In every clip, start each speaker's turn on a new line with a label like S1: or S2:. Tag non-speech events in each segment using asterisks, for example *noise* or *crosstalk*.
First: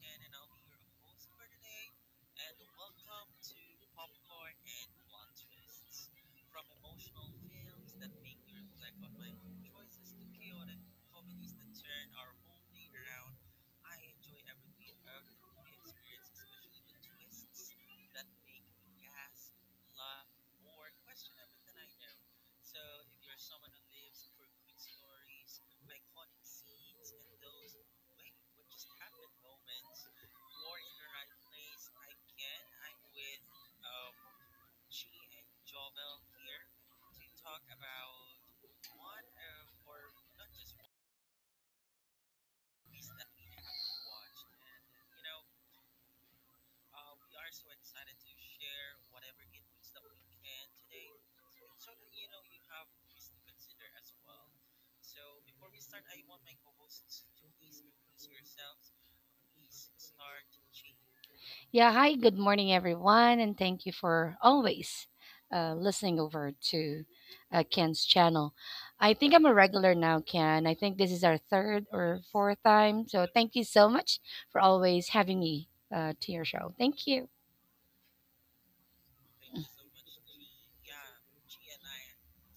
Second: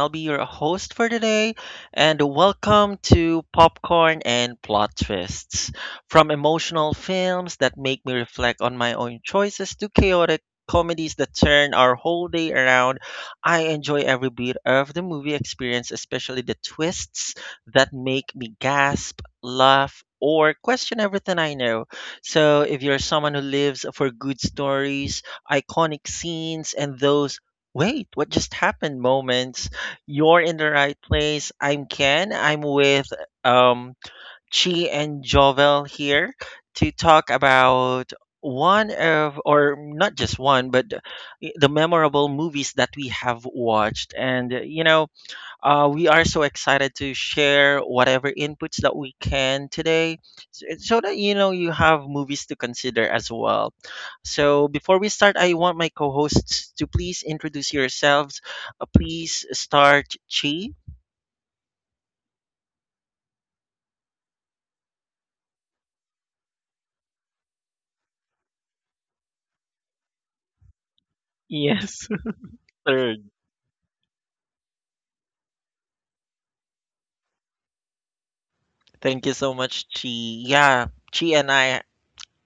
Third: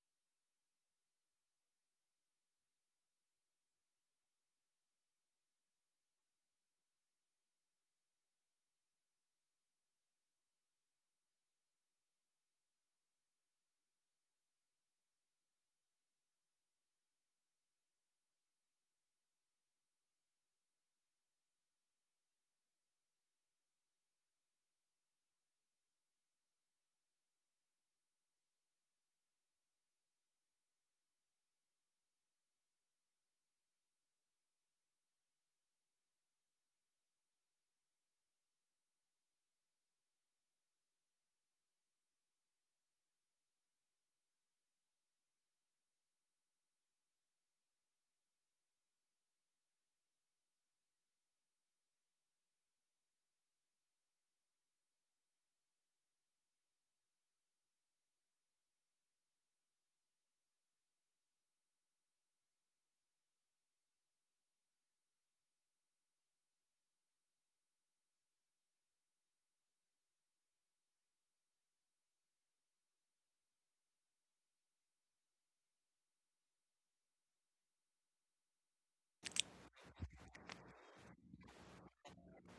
S1: I'll be your host for today. And welcome to Popcorn and Plot Twists. From emotional films that make me reflect on my own choices to chaotic comedies that turn our whole day around. I enjoy every bit of the movie experience, especially the twists that make me gasp, laugh, or question everything I know. So, if you're someone who lives for good stories, iconic scenes and those wait, what just happened moments. You're in the right place. I'm Ken. I'm with um, Chi and Jovel here to talk about one of, or not just one, but the memorable movies that we have watched. We are so excited to share whatever inputs that we can today so that you know you have movies to consider as well. So, before we start, I want my co hosts to please introduce yourselves. Please start Chi.
S2: Yeah, hi, good morning, everyone, and thank you for always listening over to Ken's channel. I think I'm a regular now, Ken. I think this is our third
S1: Yes.
S2: or fourth
S1: *laughs*
S2: time. So
S1: Third.
S2: thank you so much for always having me to your show. Thank you.
S1: Thank you so much, Chi. Yeah, Chi and I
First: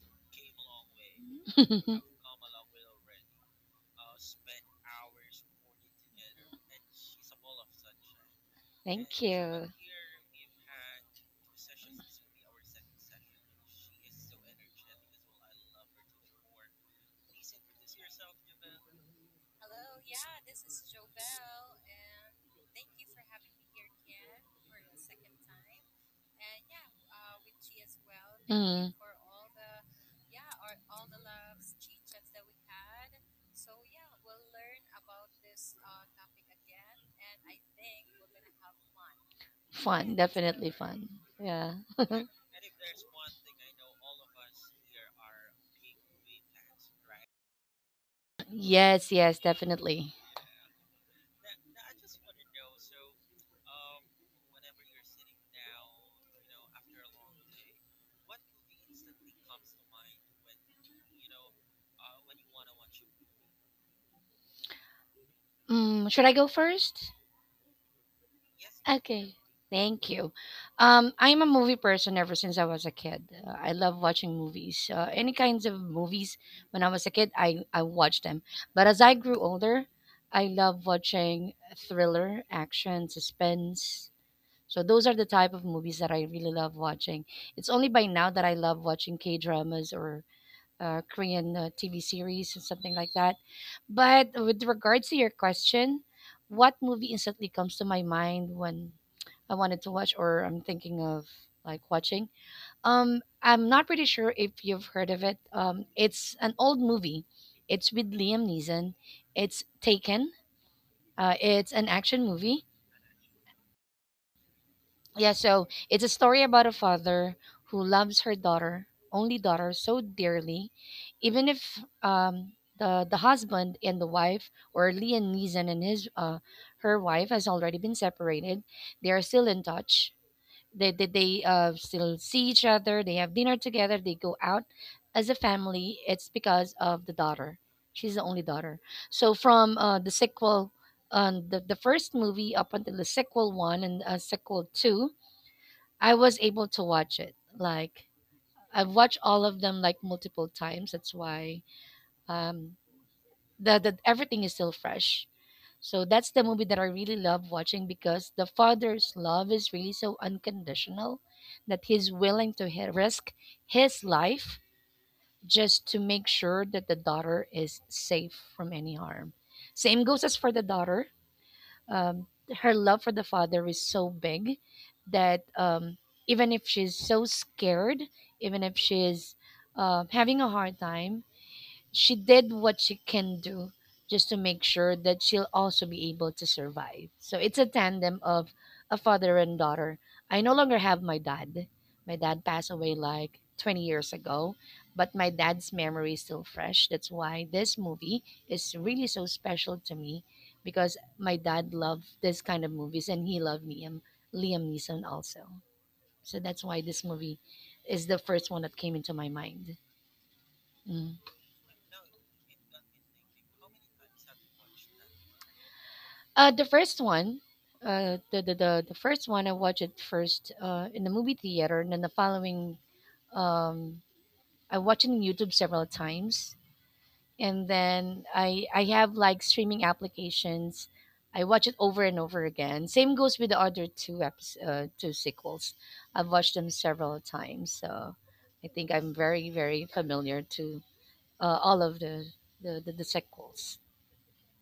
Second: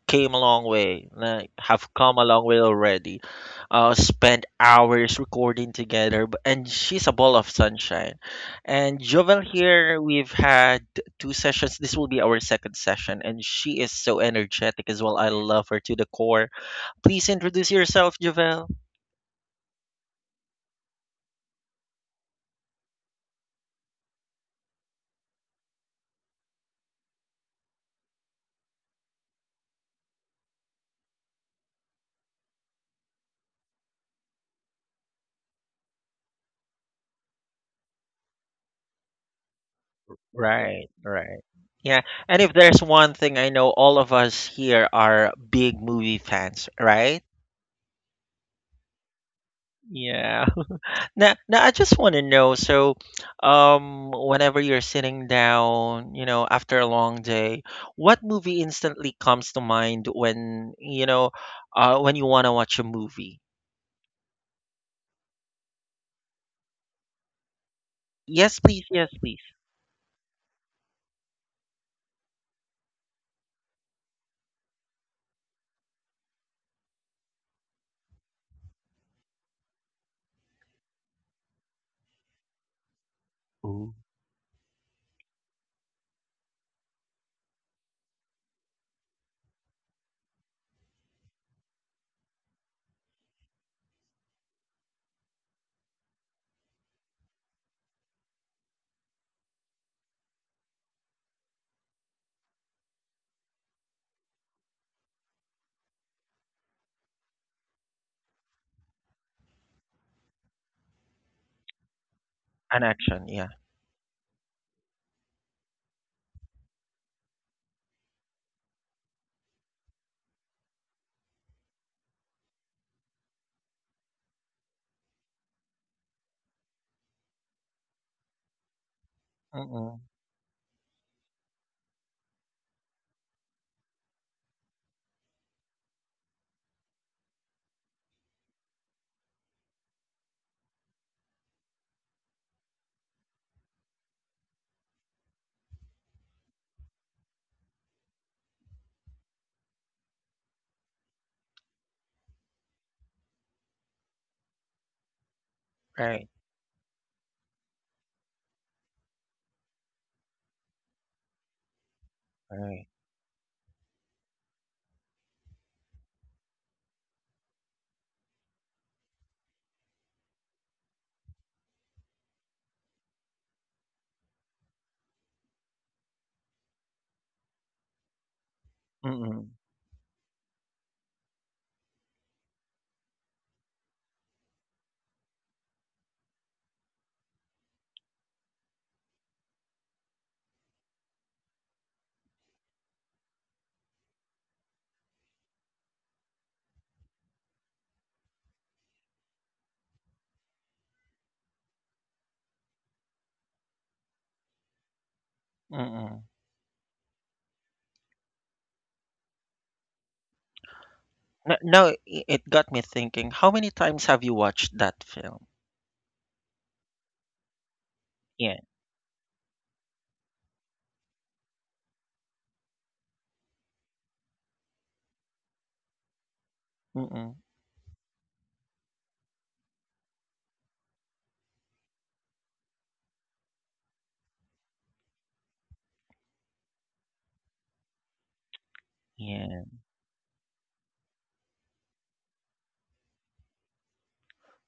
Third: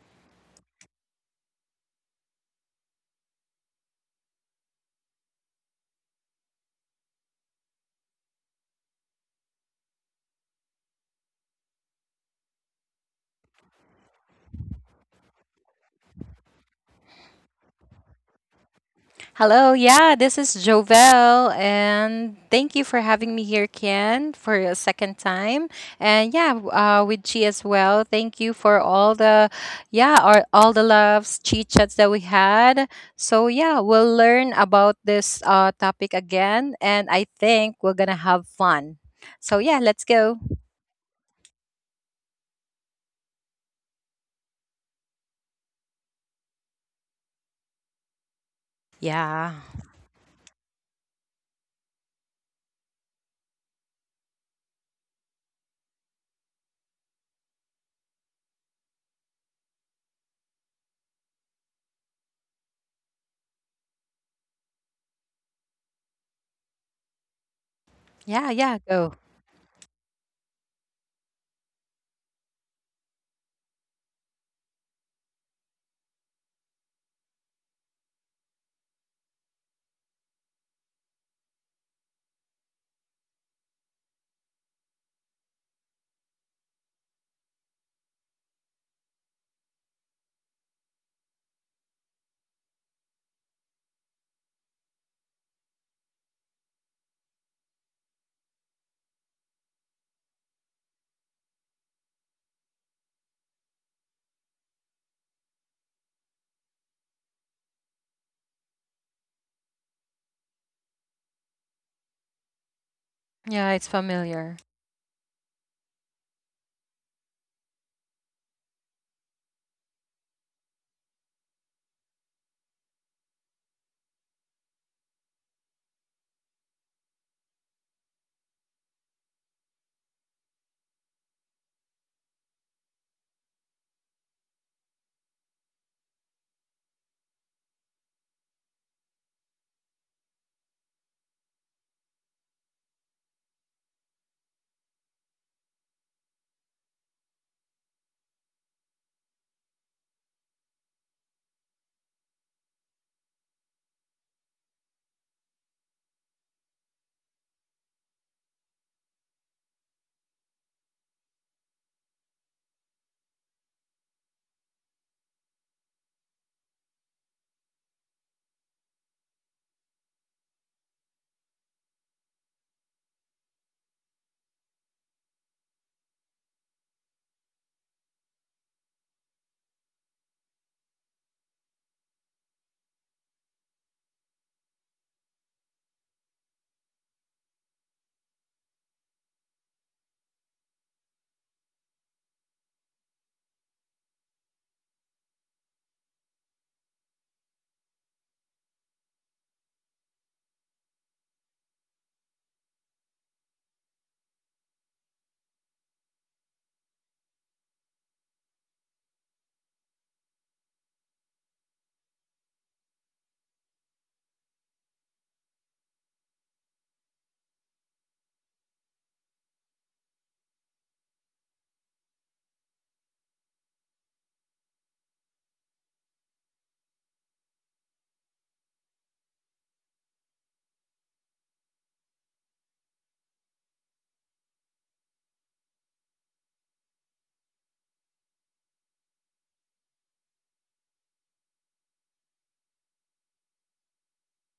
S1: came a long way, like
S2: *laughs*
S1: have come a long way already. Spent hours recording together, and she's a ball of sunshine. And
S2: Thank
S1: Jovel
S2: you.
S1: here, we've had two sessions. This will be our second session, and she is so energetic as well. I love her to the core. Please introduce yourself, Jovel.
S3: Hello, yeah, this is Jovel, and thank you for having me here, Ken, for a second time. And yeah, with Chi as well. Thank you for
S2: Mm.
S3: all the, yeah, our, all the loves, chit chats that we had. So yeah, we'll learn about this topic again, and I think we're gonna have fun. So yeah, let's
S2: Fun,
S3: go.
S2: definitely
S1: Right,
S2: fun.
S1: right.
S2: Yeah.
S1: Yeah, and if there's one thing I know, all of us here are big movie fans, right?
S2: Yes, yes,
S3: Yeah,
S2: definitely.
S1: Yeah. Now I just want to know. So, whenever you're sitting down, after a long day, what movie instantly comes to mind when when you want to watch a movie?
S2: Mm, should I go first?
S1: Yes,
S3: yeah,
S1: please.
S3: yeah,
S1: Yes,
S3: go.
S1: please.
S2: Okay, thank you. I'm a movie person ever since I was a kid. I love watching movies. Any kinds of movies. When I was a kid, I watched them. But as I grew older, I love watching thriller, action,
S1: Ooh.
S2: suspense. So those are the type of movies that I really love watching. It's only by now that I love watching K dramas or Korean TV series or something like that. But with regards to your question, what movie instantly comes to my mind when I wanted to watch or I'm thinking of like watching? I'm not pretty sure if you've heard of it. It's an old movie. It's with Liam Neeson. It's Taken. It's an action movie.
S1: An action. Yeah.
S3: Yeah, it's familiar.
S2: Yeah, so it's a story about a father who loves her daughter, only daughter, so dearly, even if the husband and the wife, or Liam Neeson and his her wife, has already been separated. They are still in
S1: Mm-mm.
S2: touch. They still see each other. They have dinner together. They go out as a family. It's because of the daughter. She's the only daughter. So from the sequel, the first movie up until the sequel one and sequel two I was able to watch it. Like I've watched all of them like multiple times. That's why um the everything is still fresh. So
S1: Right.
S2: that's the movie that I really love watching because the father's love is really so unconditional that he's willing to
S1: Right.
S2: risk his life just to make sure that the daughter is safe from any harm. Same goes as for the daughter, um, her love for the father is so big that, even if she's so scared, even if she's
S1: Mm-mm.
S2: having a hard time, she did what she can do just to make sure that she'll also be able to survive. So it's a tandem of a father and daughter. I no longer have my dad. My dad passed away like 20 years ago, but my dad's memory is still fresh. That's why this movie is really so special to me because my dad loved this kind of movies and he loved Liam, Liam Neeson also.
S1: Mm-mm.
S2: So that's why this movie is the first one that came into my mind. Mm.
S1: No, no, it got me thinking. How many times have you watched that film?
S2: The first one,
S1: Yeah.
S2: the first one I watched it first in the movie theater, and then the following, um, I watched it on YouTube several times,
S1: Mm-mm.
S2: and then I have like streaming applications. I watch it over and over again. Same goes with the other two sequels. I've watched them several times, so I think I'm very
S1: Yeah.
S2: very familiar to all of the the sequels.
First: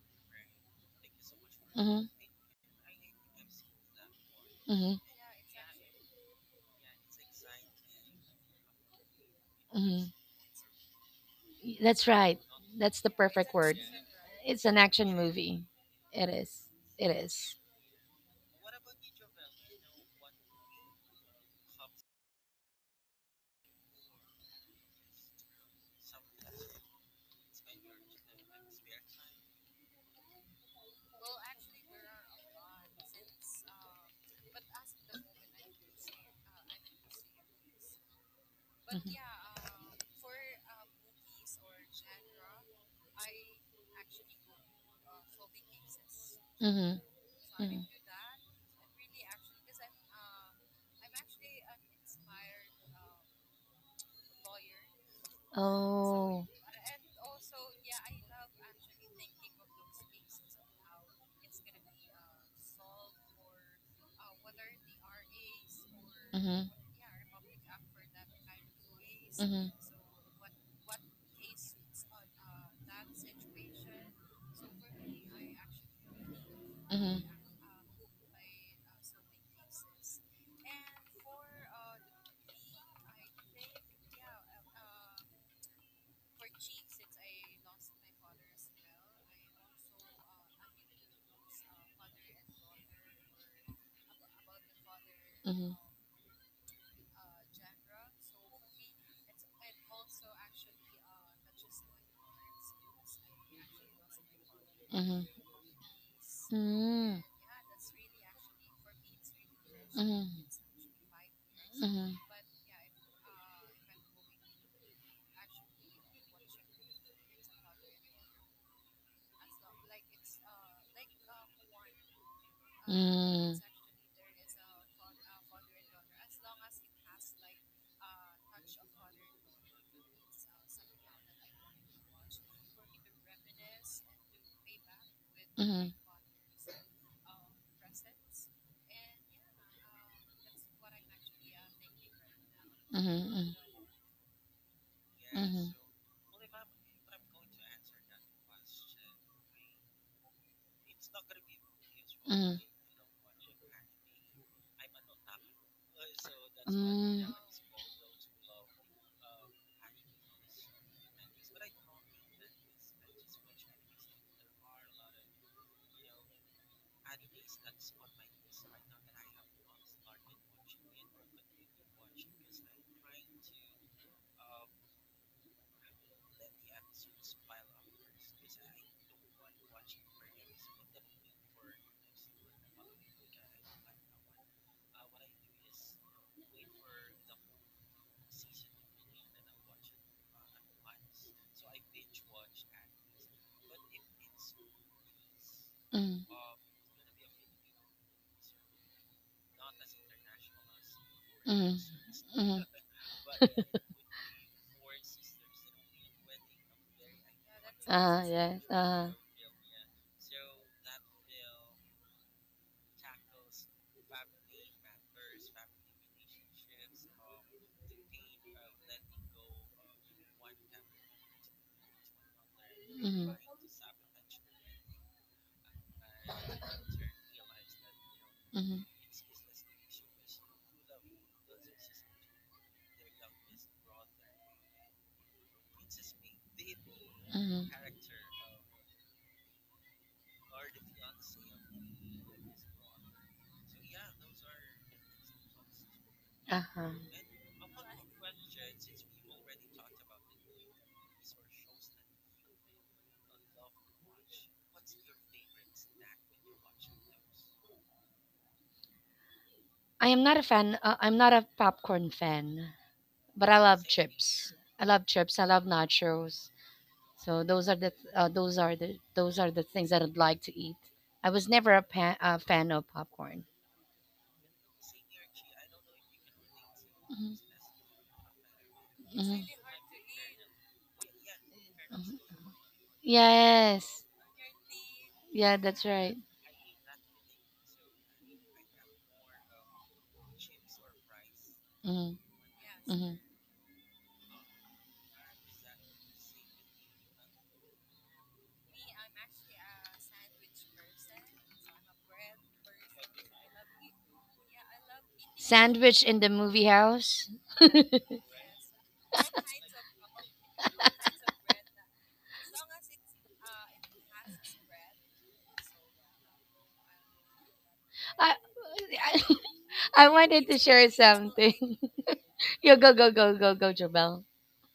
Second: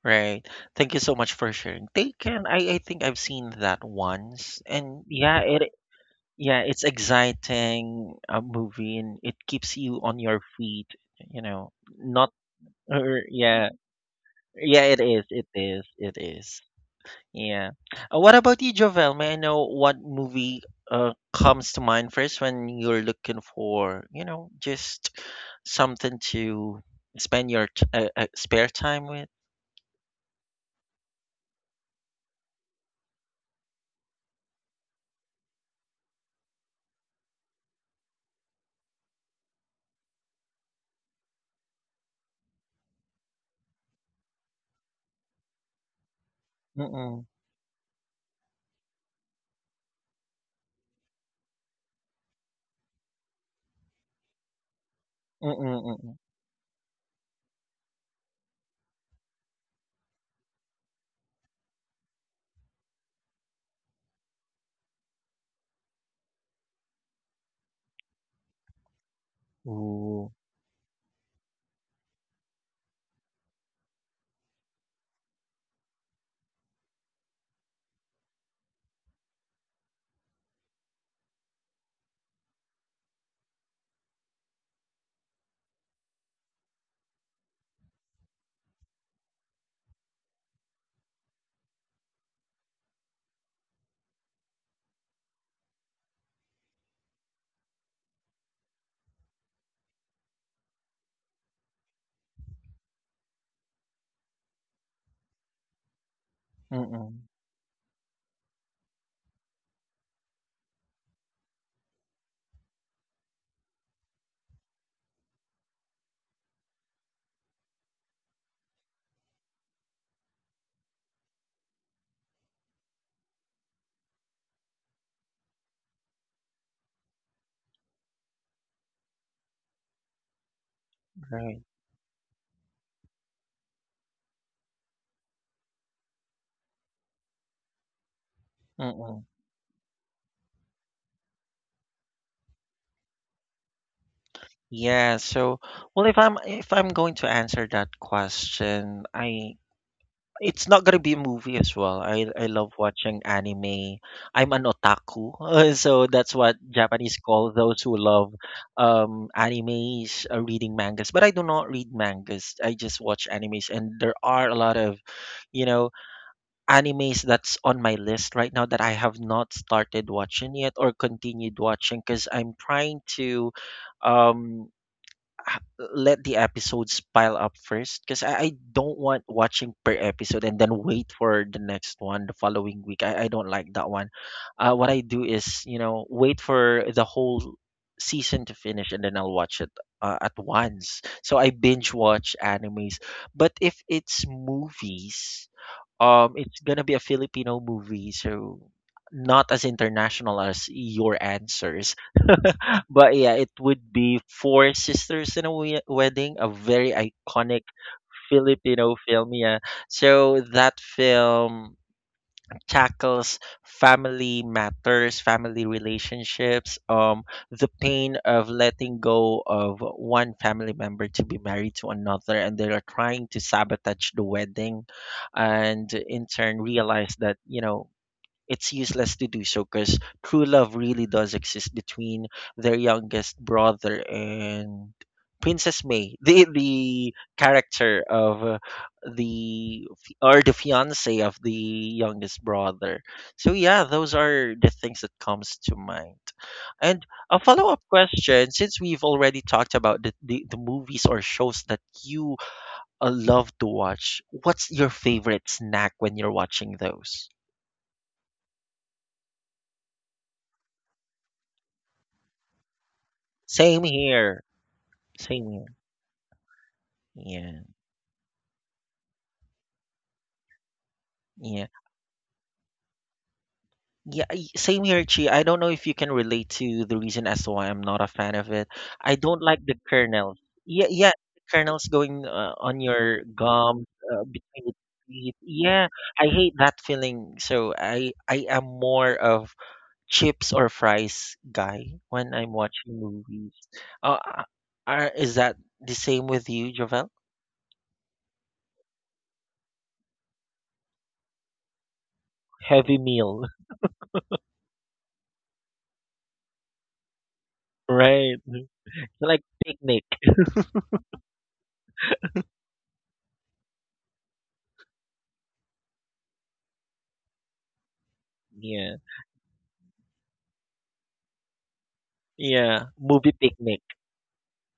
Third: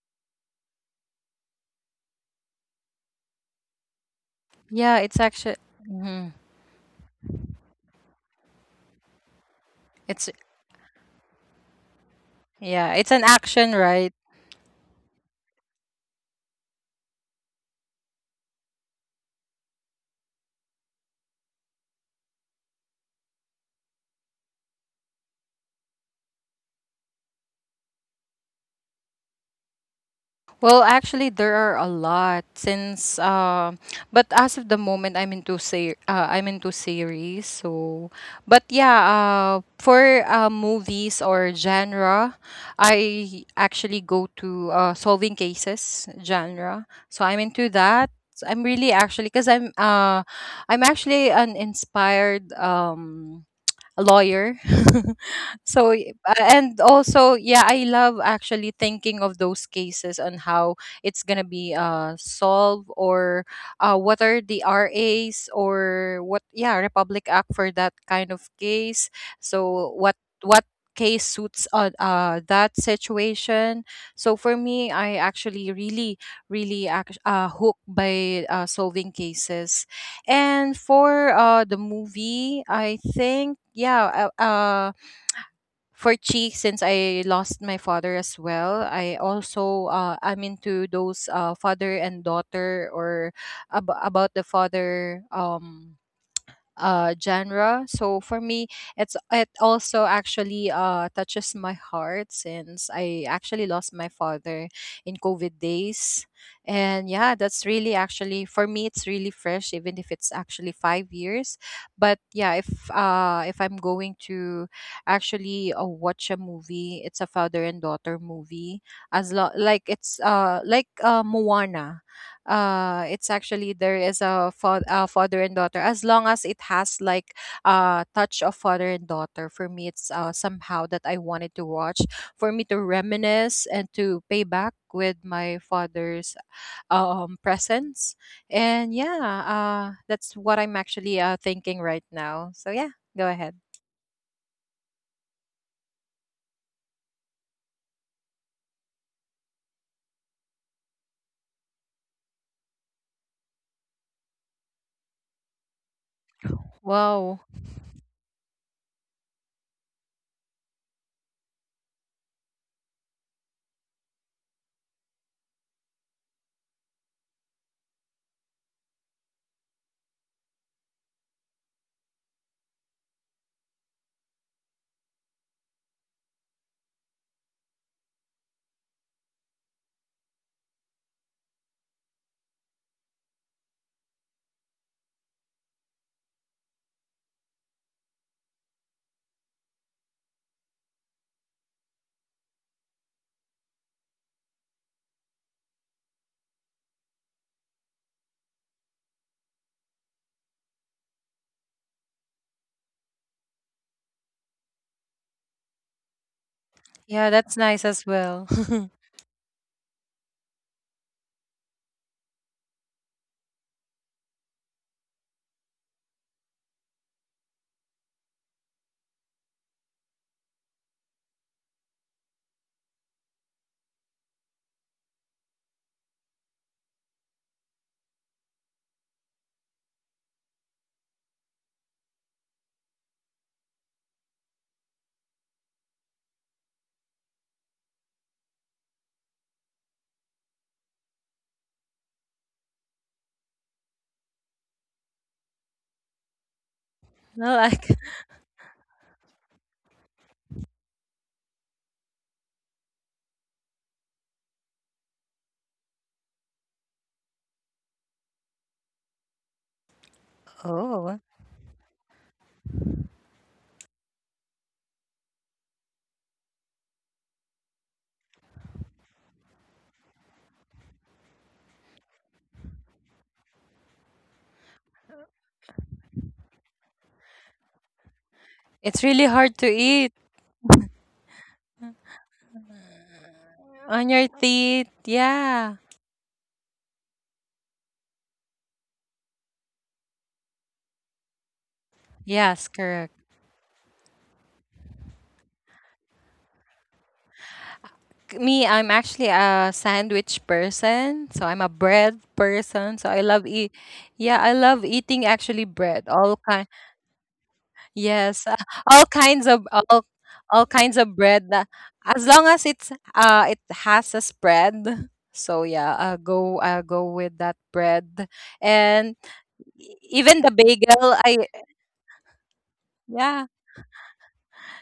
S1: Right. Thank you so much for sharing.
S2: Mm-hmm.
S1: Taken, I think I've seen that once.
S2: Mm-hmm.
S3: Yeah,
S1: And
S3: it's
S1: yeah,
S3: actually, mhm.
S1: it's exciting a movie and it keeps you
S2: Mm-hmm.
S1: on
S3: It's
S1: your feet, you know.
S2: That's
S1: Not
S2: right. That's
S3: yeah,
S2: the
S3: it's
S1: or
S3: an
S2: perfect
S1: Yeah.
S2: word.
S3: action, right?
S2: It's an
S1: Yeah, it
S2: action
S1: is. It
S2: movie.
S1: is. It
S2: It is.
S1: is.
S2: It is.
S1: Yeah. What about you, Jovel? May I know what movie comes to mind first when you're looking for, you know, just something to spend your spare time with?
S3: Well, actually, there are a lot but as of the moment, I'm into I'm into series. So, but yeah,
S2: Mm-hmm.
S3: for movies or genre, I actually go to solving cases genre.
S2: Mm-hmm.
S3: So
S1: Mm-mm.
S3: I'm into that. I'm really actually because I'm actually an inspired a lawyer. *laughs* so y-
S1: Mm-mm.
S3: uh,
S2: Oh.
S3: and also yeah, I love actually thinking of those cases on how it's gonna be solved or what are the RAs or what yeah Republic Act for that kind of case.
S2: Mm-hmm.
S3: So
S1: Ooh,
S3: what case suits on that situation, so for me I actually really really
S2: Mm-hmm.
S3: act- uh, hooked by solving cases. And for the movie, I think yeah, for Cheek, since I lost my father as well, I also I'm into those father and daughter or about the father, genre. So for me, it's it also actually touches my heart, since I actually lost my father in
S2: Mm-hmm.
S3: covid days.
S2: Mm-hmm.
S3: And
S1: mm-mm,
S2: Mm-hmm.
S3: yeah, that's really actually, for me, it's really fresh even if
S2: Mm-hmm.
S3: it's actually 5 years,
S2: Mm-hmm. Mm-hmm.
S3: but yeah, if I'm going to actually watch a movie, it's a father and daughter movie, like it's Moana. It's actually there is a father and daughter, as long as it has like a touch of father and daughter, for me, it's somehow that I wanted
S1: right,
S3: to watch, for me to reminisce and to pay back with my father's presence. And
S1: mm-mm.
S3: yeah that's what I'm actually thinking right now, so yeah,
S2: Mm-hmm.
S3: go
S2: Mm-hmm.
S3: ahead.
S1: Yeah, so
S2: Mm-hmm.
S1: well if I'm going to answer that question, I it's not gonna be a movie as well. I
S2: Mm-hmm.
S1: I love watching anime. I'm an otaku, *laughs* so that's what Japanese
S2: Mm-hmm.
S3: Wow,
S1: call those who love animes, reading mangas. But I do not read mangas. I just watch animes, and there are a lot of, you know, animes that's on my list right now that I have not started watching yet or continued watching because I'm trying to um let the episodes pile up first because I don't want watching per episode and then wait for the next one the following week. I don't like that one. What I do is, you know, wait for the whole season to finish and then I'll watch it at once. So I binge watch animes. But if it's movies, it's gonna be a Filipino movie, so not as international as your
S2: Mm-hmm.
S1: answers.
S2: Mm-hmm.
S1: But yeah, it
S2: *laughs*
S1: would be Four Sisters in a Wedding, a very
S3: yeah, that's
S1: iconic
S3: nice as
S2: Uh-huh,
S3: well. *laughs*
S2: yes.
S3: I
S1: Filipino
S2: Uh.
S1: film. Yeah. So that film tackles family matters, family relationships, the pain of letting go of one family member to be married to another, and they are trying
S2: Mm-hmm.
S1: to sabotage the wedding, and in turn realize that you know it's
S2: Mm-hmm.
S1: useless to do so because true love really does exist between their youngest brother and Princess May, the
S2: Mm-hmm.
S1: character of the fi- or the fiance of the youngest brother. So yeah, those are the things that comes to mind.
S2: Uh-huh.
S1: And a follow up
S3: like.
S1: question, since we've already talked about the, the movies or shows that you love to watch, what's your favorite snack when you're watching those?
S2: I am not a fan. I'm
S3: Oh,
S2: not a popcorn fan, but I
S1: Same
S2: love
S1: here.
S2: chips. Here. I love chips. I
S1: Same
S2: love
S1: here.
S2: nachos. So
S1: Yeah.
S2: those are the those are the things that I'd like to eat. I was
S1: Yeah.
S2: never a, a fan of popcorn.
S1: Yeah. Same here, Chi. I don't know if you can relate to the reason
S2: Mhm.
S1: as to why I'm not a fan of it.
S3: it's
S1: I
S3: really
S1: don't
S2: Mhm.
S3: hard
S1: like
S3: to
S1: the
S3: eat.
S1: kernels. Yeah. Yeah. The kernels
S2: Mhm.
S1: going on your gums,
S2: Yes.
S3: On your
S1: between the
S3: teeth,
S1: teeth.
S2: Yeah,
S3: yeah.
S1: Yeah.
S2: that's right.
S1: I hate that feeling. So I am more of chips or fries guy
S2: Mm.
S1: when I'm
S3: Yes,
S1: watching
S3: correct.
S2: Mm-hmm.
S1: movies. Uh, uh, is that the same with you, Jovel?
S3: Me, I'm actually a sandwich person, so I'm a bread person.
S1: Heavy
S3: So I
S1: meal.
S3: love eat,
S1: *laughs*
S3: yeah, I love eating actually bread.
S2: Sandwich in the
S3: All kind,
S2: movie house.
S1: Right.
S3: yes, *laughs* all
S1: Like
S3: kinds of
S1: picnic.
S3: all kinds of bread. As long as it has a spread. So yeah, I go with that bread,
S2: I,
S1: *laughs* Yeah.
S3: and
S2: *laughs* I
S3: even the
S2: wanted to share
S3: bagel. I
S2: something. *laughs* You
S1: Yeah,
S2: go, go,
S1: movie
S2: go,
S3: yeah.
S2: go, go,
S1: picnic.
S2: Jobel.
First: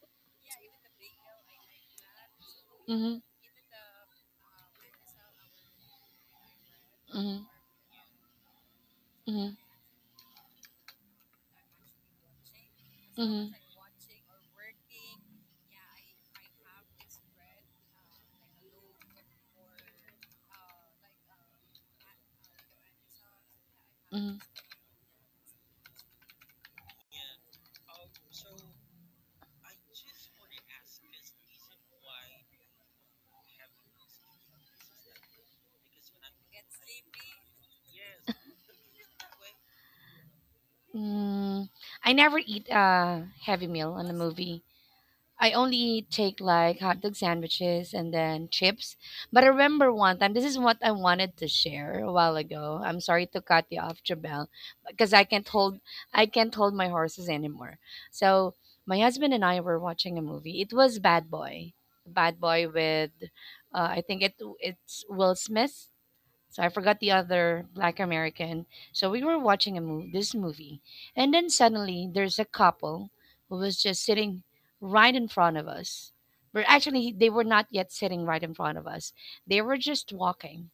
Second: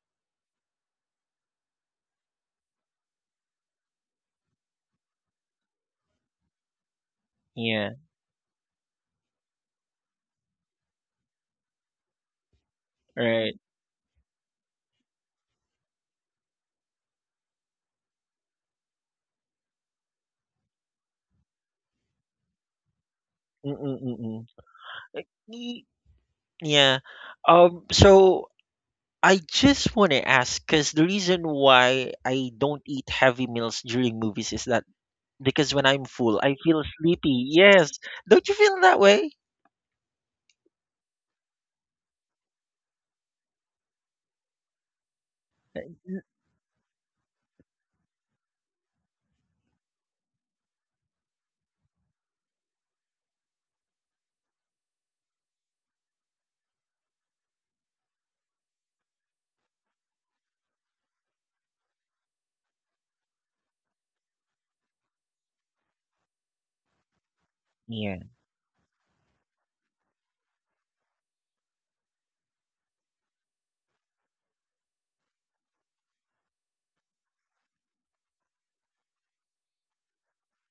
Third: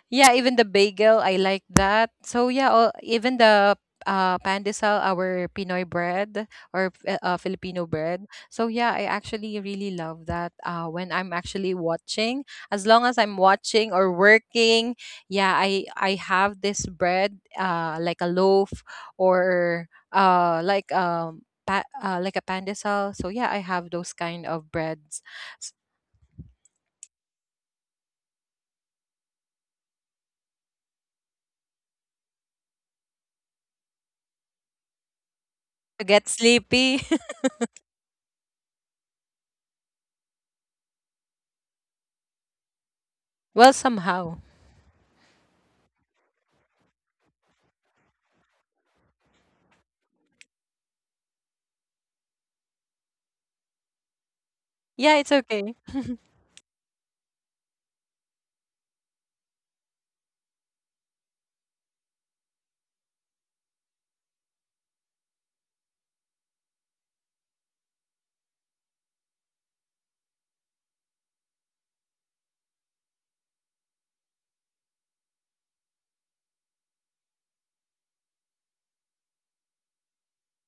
S3: Yeah, even the bagel, I like that. So yeah, all,
S2: Mm-hmm.
S3: even the pandesal, our Pinoy bread or
S2: Mm-hmm.
S3: Filipino
S1: Yeah,
S3: bread. So yeah, I
S2: Mm-hmm.
S3: actually really love that. When I'm actually watching, as long as I'm
S2: Mm-hmm.
S1: right.
S3: watching or working, yeah, I have this bread, like a loaf or uh like um. Like a pandesal, so yeah, I have
S1: Mm-mm,
S3: those
S2: Mm-hmm.
S1: mm-mm.
S3: kind of breads.
S1: Like,
S3: S-
S1: yeah. So I just want to ask, because the reason why I don't eat heavy meals during movies is that because when I'm
S3: get
S1: full, I feel
S3: sleepy.
S1: sleepy. Yes. Don't you feel that way?
S2: Mm, I never eat a
S3: *laughs*
S2: heavy
S3: Well
S2: meal in a
S3: somehow,
S2: movie. I only take like hot dog sandwiches and then chips. But I remember one time, this is what I wanted to share a while ago. I'm sorry to cut you off, Jabel, because
S3: yeah it's okay.
S2: I can't hold my horses anymore. So my husband and I were watching a movie. It was Bad Boy, Bad Boy with, I think it's Will Smith. So I forgot the other black
S1: Yeah.
S2: American. So we were watching a movie, this movie, and then suddenly there's a couple who was just sitting right in front of us. But actually, they were not yet sitting right in front of us. They were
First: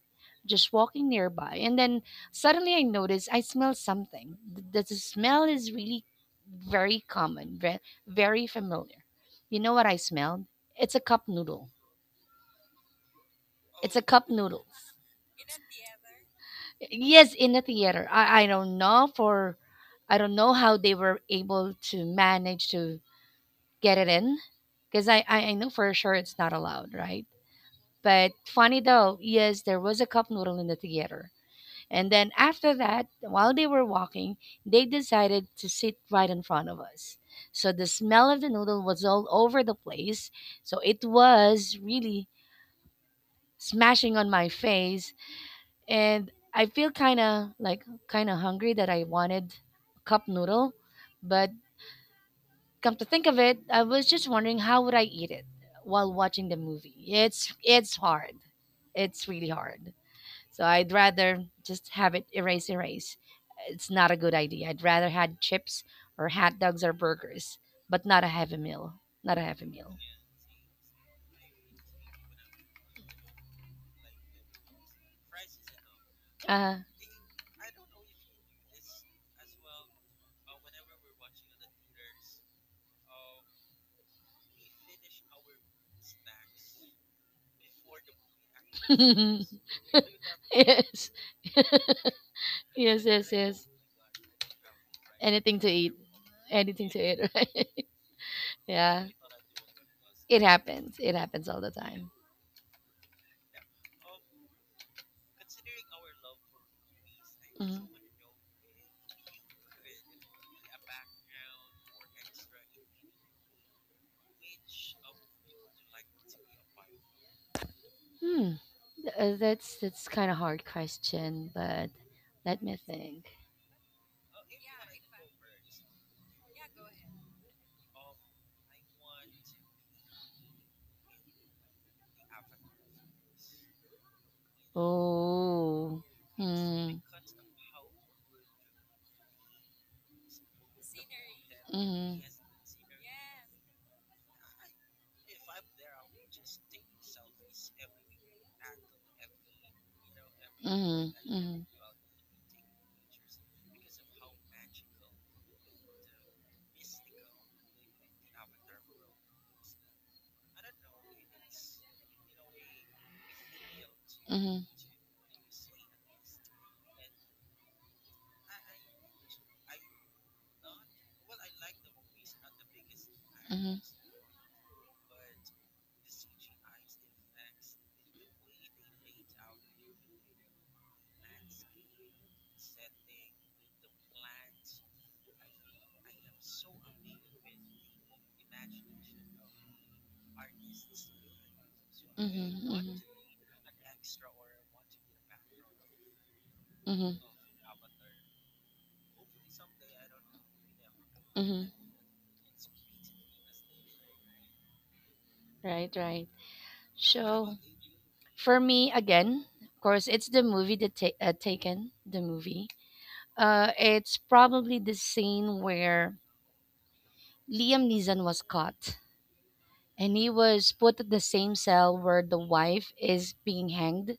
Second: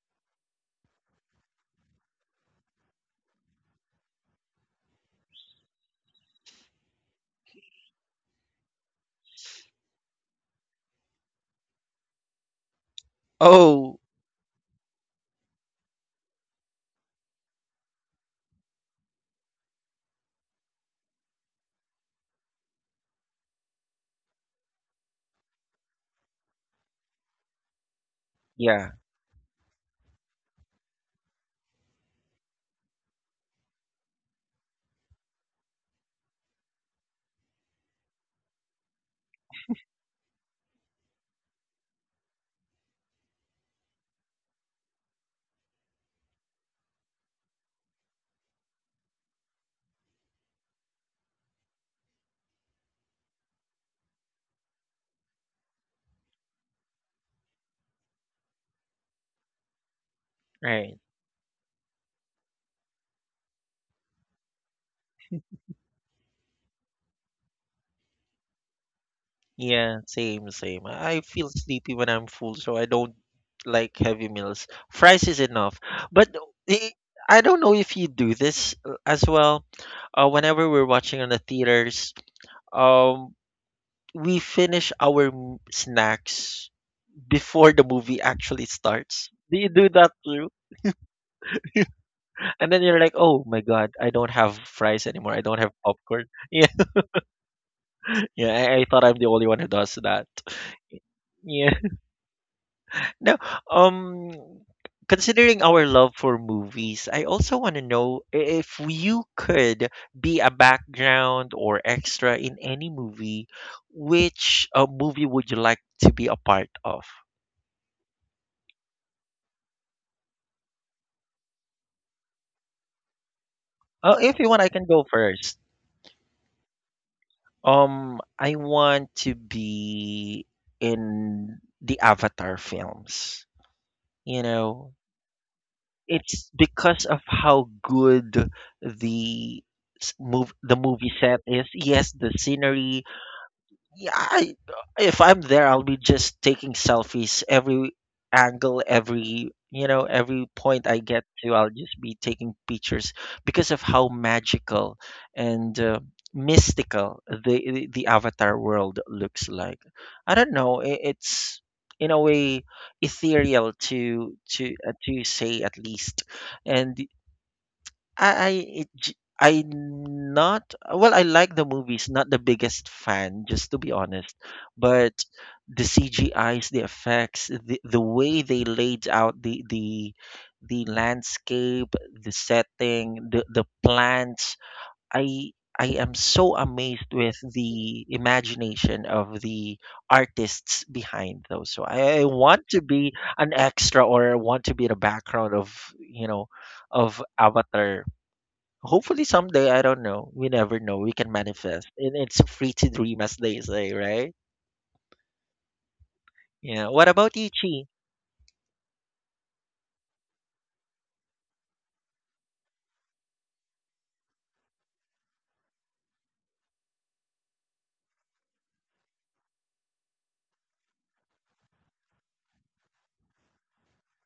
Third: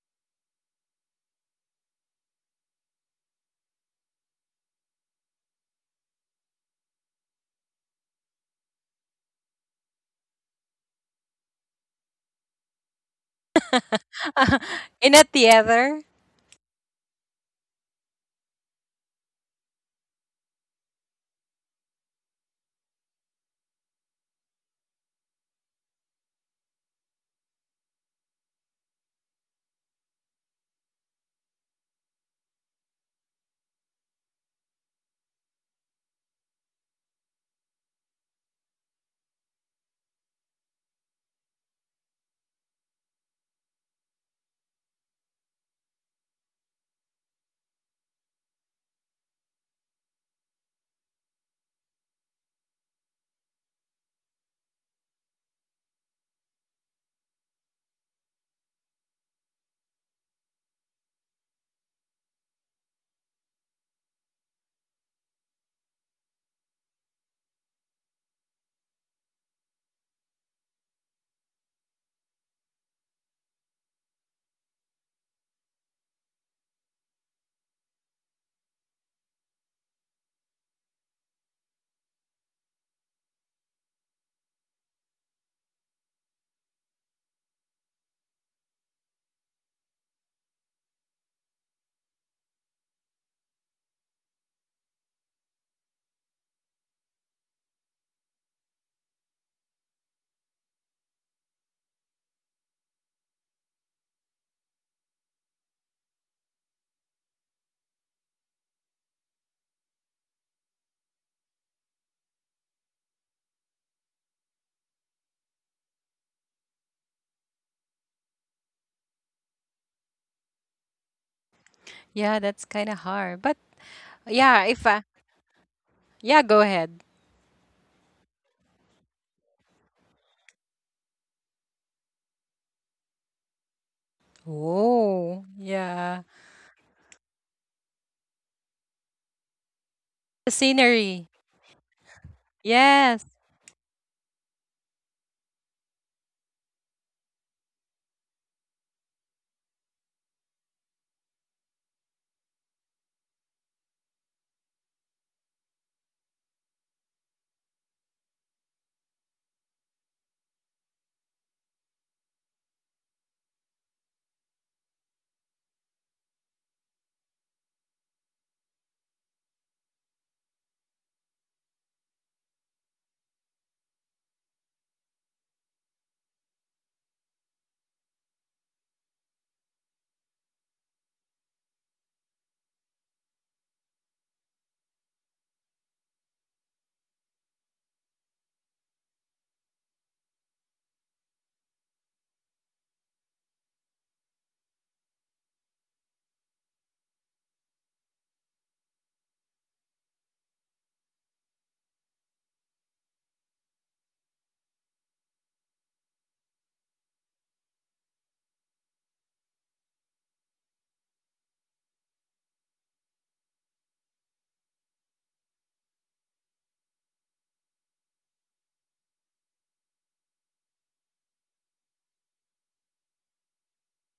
S2: just walking nearby. And then suddenly I noticed I smell something. The smell is really very common, very familiar. You know what I smelled? It's a cup noodle. It's a
S1: Oh,
S2: cup noodles.
S3: *laughs* In a theater.
S2: Yes, in the theater. I don't know for I don't know how they were able to manage to get it in because I know for sure it's not allowed, right? But funny
S1: yeah.
S2: though, yes, there was a cup noodle in the theater. And then after that, while they were walking, they decided to sit right in front of us. So the smell of the noodle was all over the place. So it was really smashing on my face and I feel kind of like kind of hungry that I wanted cup noodle, but come to think of it, I was just wondering how would I eat it while watching the movie. It's hard. It's really hard. So I'd
S1: Right.
S2: rather just have it erase. It's not a good idea. I'd rather had chips or hot dogs or burgers, but not a heavy meal. Not a heavy meal.
S1: Yeah, same, same. I feel sleepy when I'm full, so I don't like heavy meals. Fries is enough. But
S2: Uh
S1: i- I don't know if you do this as well. Whenever we're watching on the theaters, um, we finish our snacks before the movie actually starts. Do
S2: *laughs*
S1: you do that too?
S2: yes.
S1: And then you're
S2: Yes,
S1: like,
S2: yes,
S1: oh my
S2: yes.
S1: God, I don't have fries anymore. I don't
S2: Anything to
S1: have
S2: eat.
S1: popcorn. *laughs* Yeah,
S2: Anything to eat, *laughs* right?
S1: yeah. I thought
S2: Yeah.
S1: I'm the only one who does that.
S2: It happens. It happens all
S1: Yeah.
S2: the time.
S1: No, um, considering our love for movies, I also want
S2: Mhm.
S1: to know if you could be a background or extra in any movie, which movie would you like to be a part of?
S2: Hmm. That's kind of hard question, but
S3: Yeah,
S2: let
S3: that's
S2: me
S3: kind of
S2: think.
S3: hard. But
S1: If you want,
S3: yeah,
S1: I
S3: if
S1: can
S3: I,
S1: go first.
S3: yeah, go ahead.
S1: I want to be in the Avatar films. You know,
S3: Oh,
S2: Oh.
S3: yeah.
S1: it's
S2: Hmm.
S1: because of how good the s- move
S3: The
S1: the movie
S3: scenery.
S1: set is.
S2: Hmm.
S1: Yes, the scenery,
S3: Yes.
S1: yeah if I'm there I'll be just taking selfies every angle every you know every point I get to I'll just be taking pictures because of how magical and mystical the avatar world looks like I don't know it's in a way ethereal to
S2: Mm-hmm.
S1: to say at least. And I it j- I not well, I like the movies, not the biggest fan, just to be honest. But the CGIs, the effects, the way they laid out the landscape, the setting, the plants. I I am so amazed with the imagination of the artists behind those. So I want to be an extra or I want to be the background of, you know,
S2: Mm-hmm.
S1: of Avatar. Hopefully someday, I don't know. We never know. We can
S2: Hmm.
S1: manifest. And it's free to dream, as they say, right?
S2: Right, right.
S1: Yeah. What about you,
S2: So
S1: Chi?
S2: for me, again, of course, it's the movie that Taken, the movie. It's probably the scene where Liam Neeson was caught, and he was put in the same cell where the wife is being hanged.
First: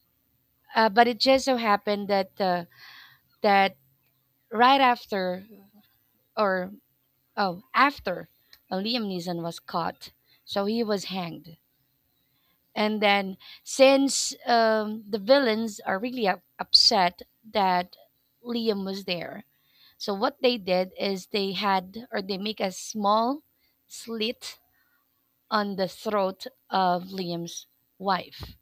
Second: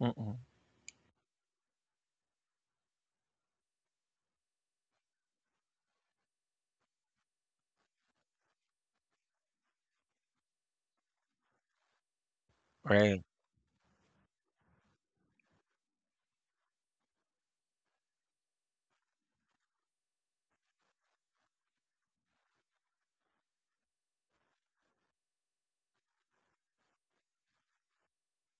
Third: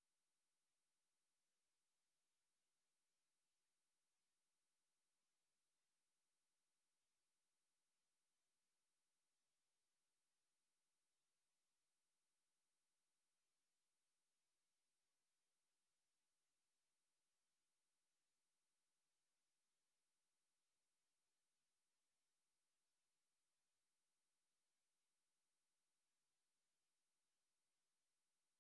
S1: Mm-mm.
S2: But it just so happened that that right after, or oh, after, Liam Neeson was caught, so he was hanged. And
S1: Right.
S2: then, since the villains are really upset that Liam was there, so what they did is they had or they make a small slit on the throat of Liam's wife.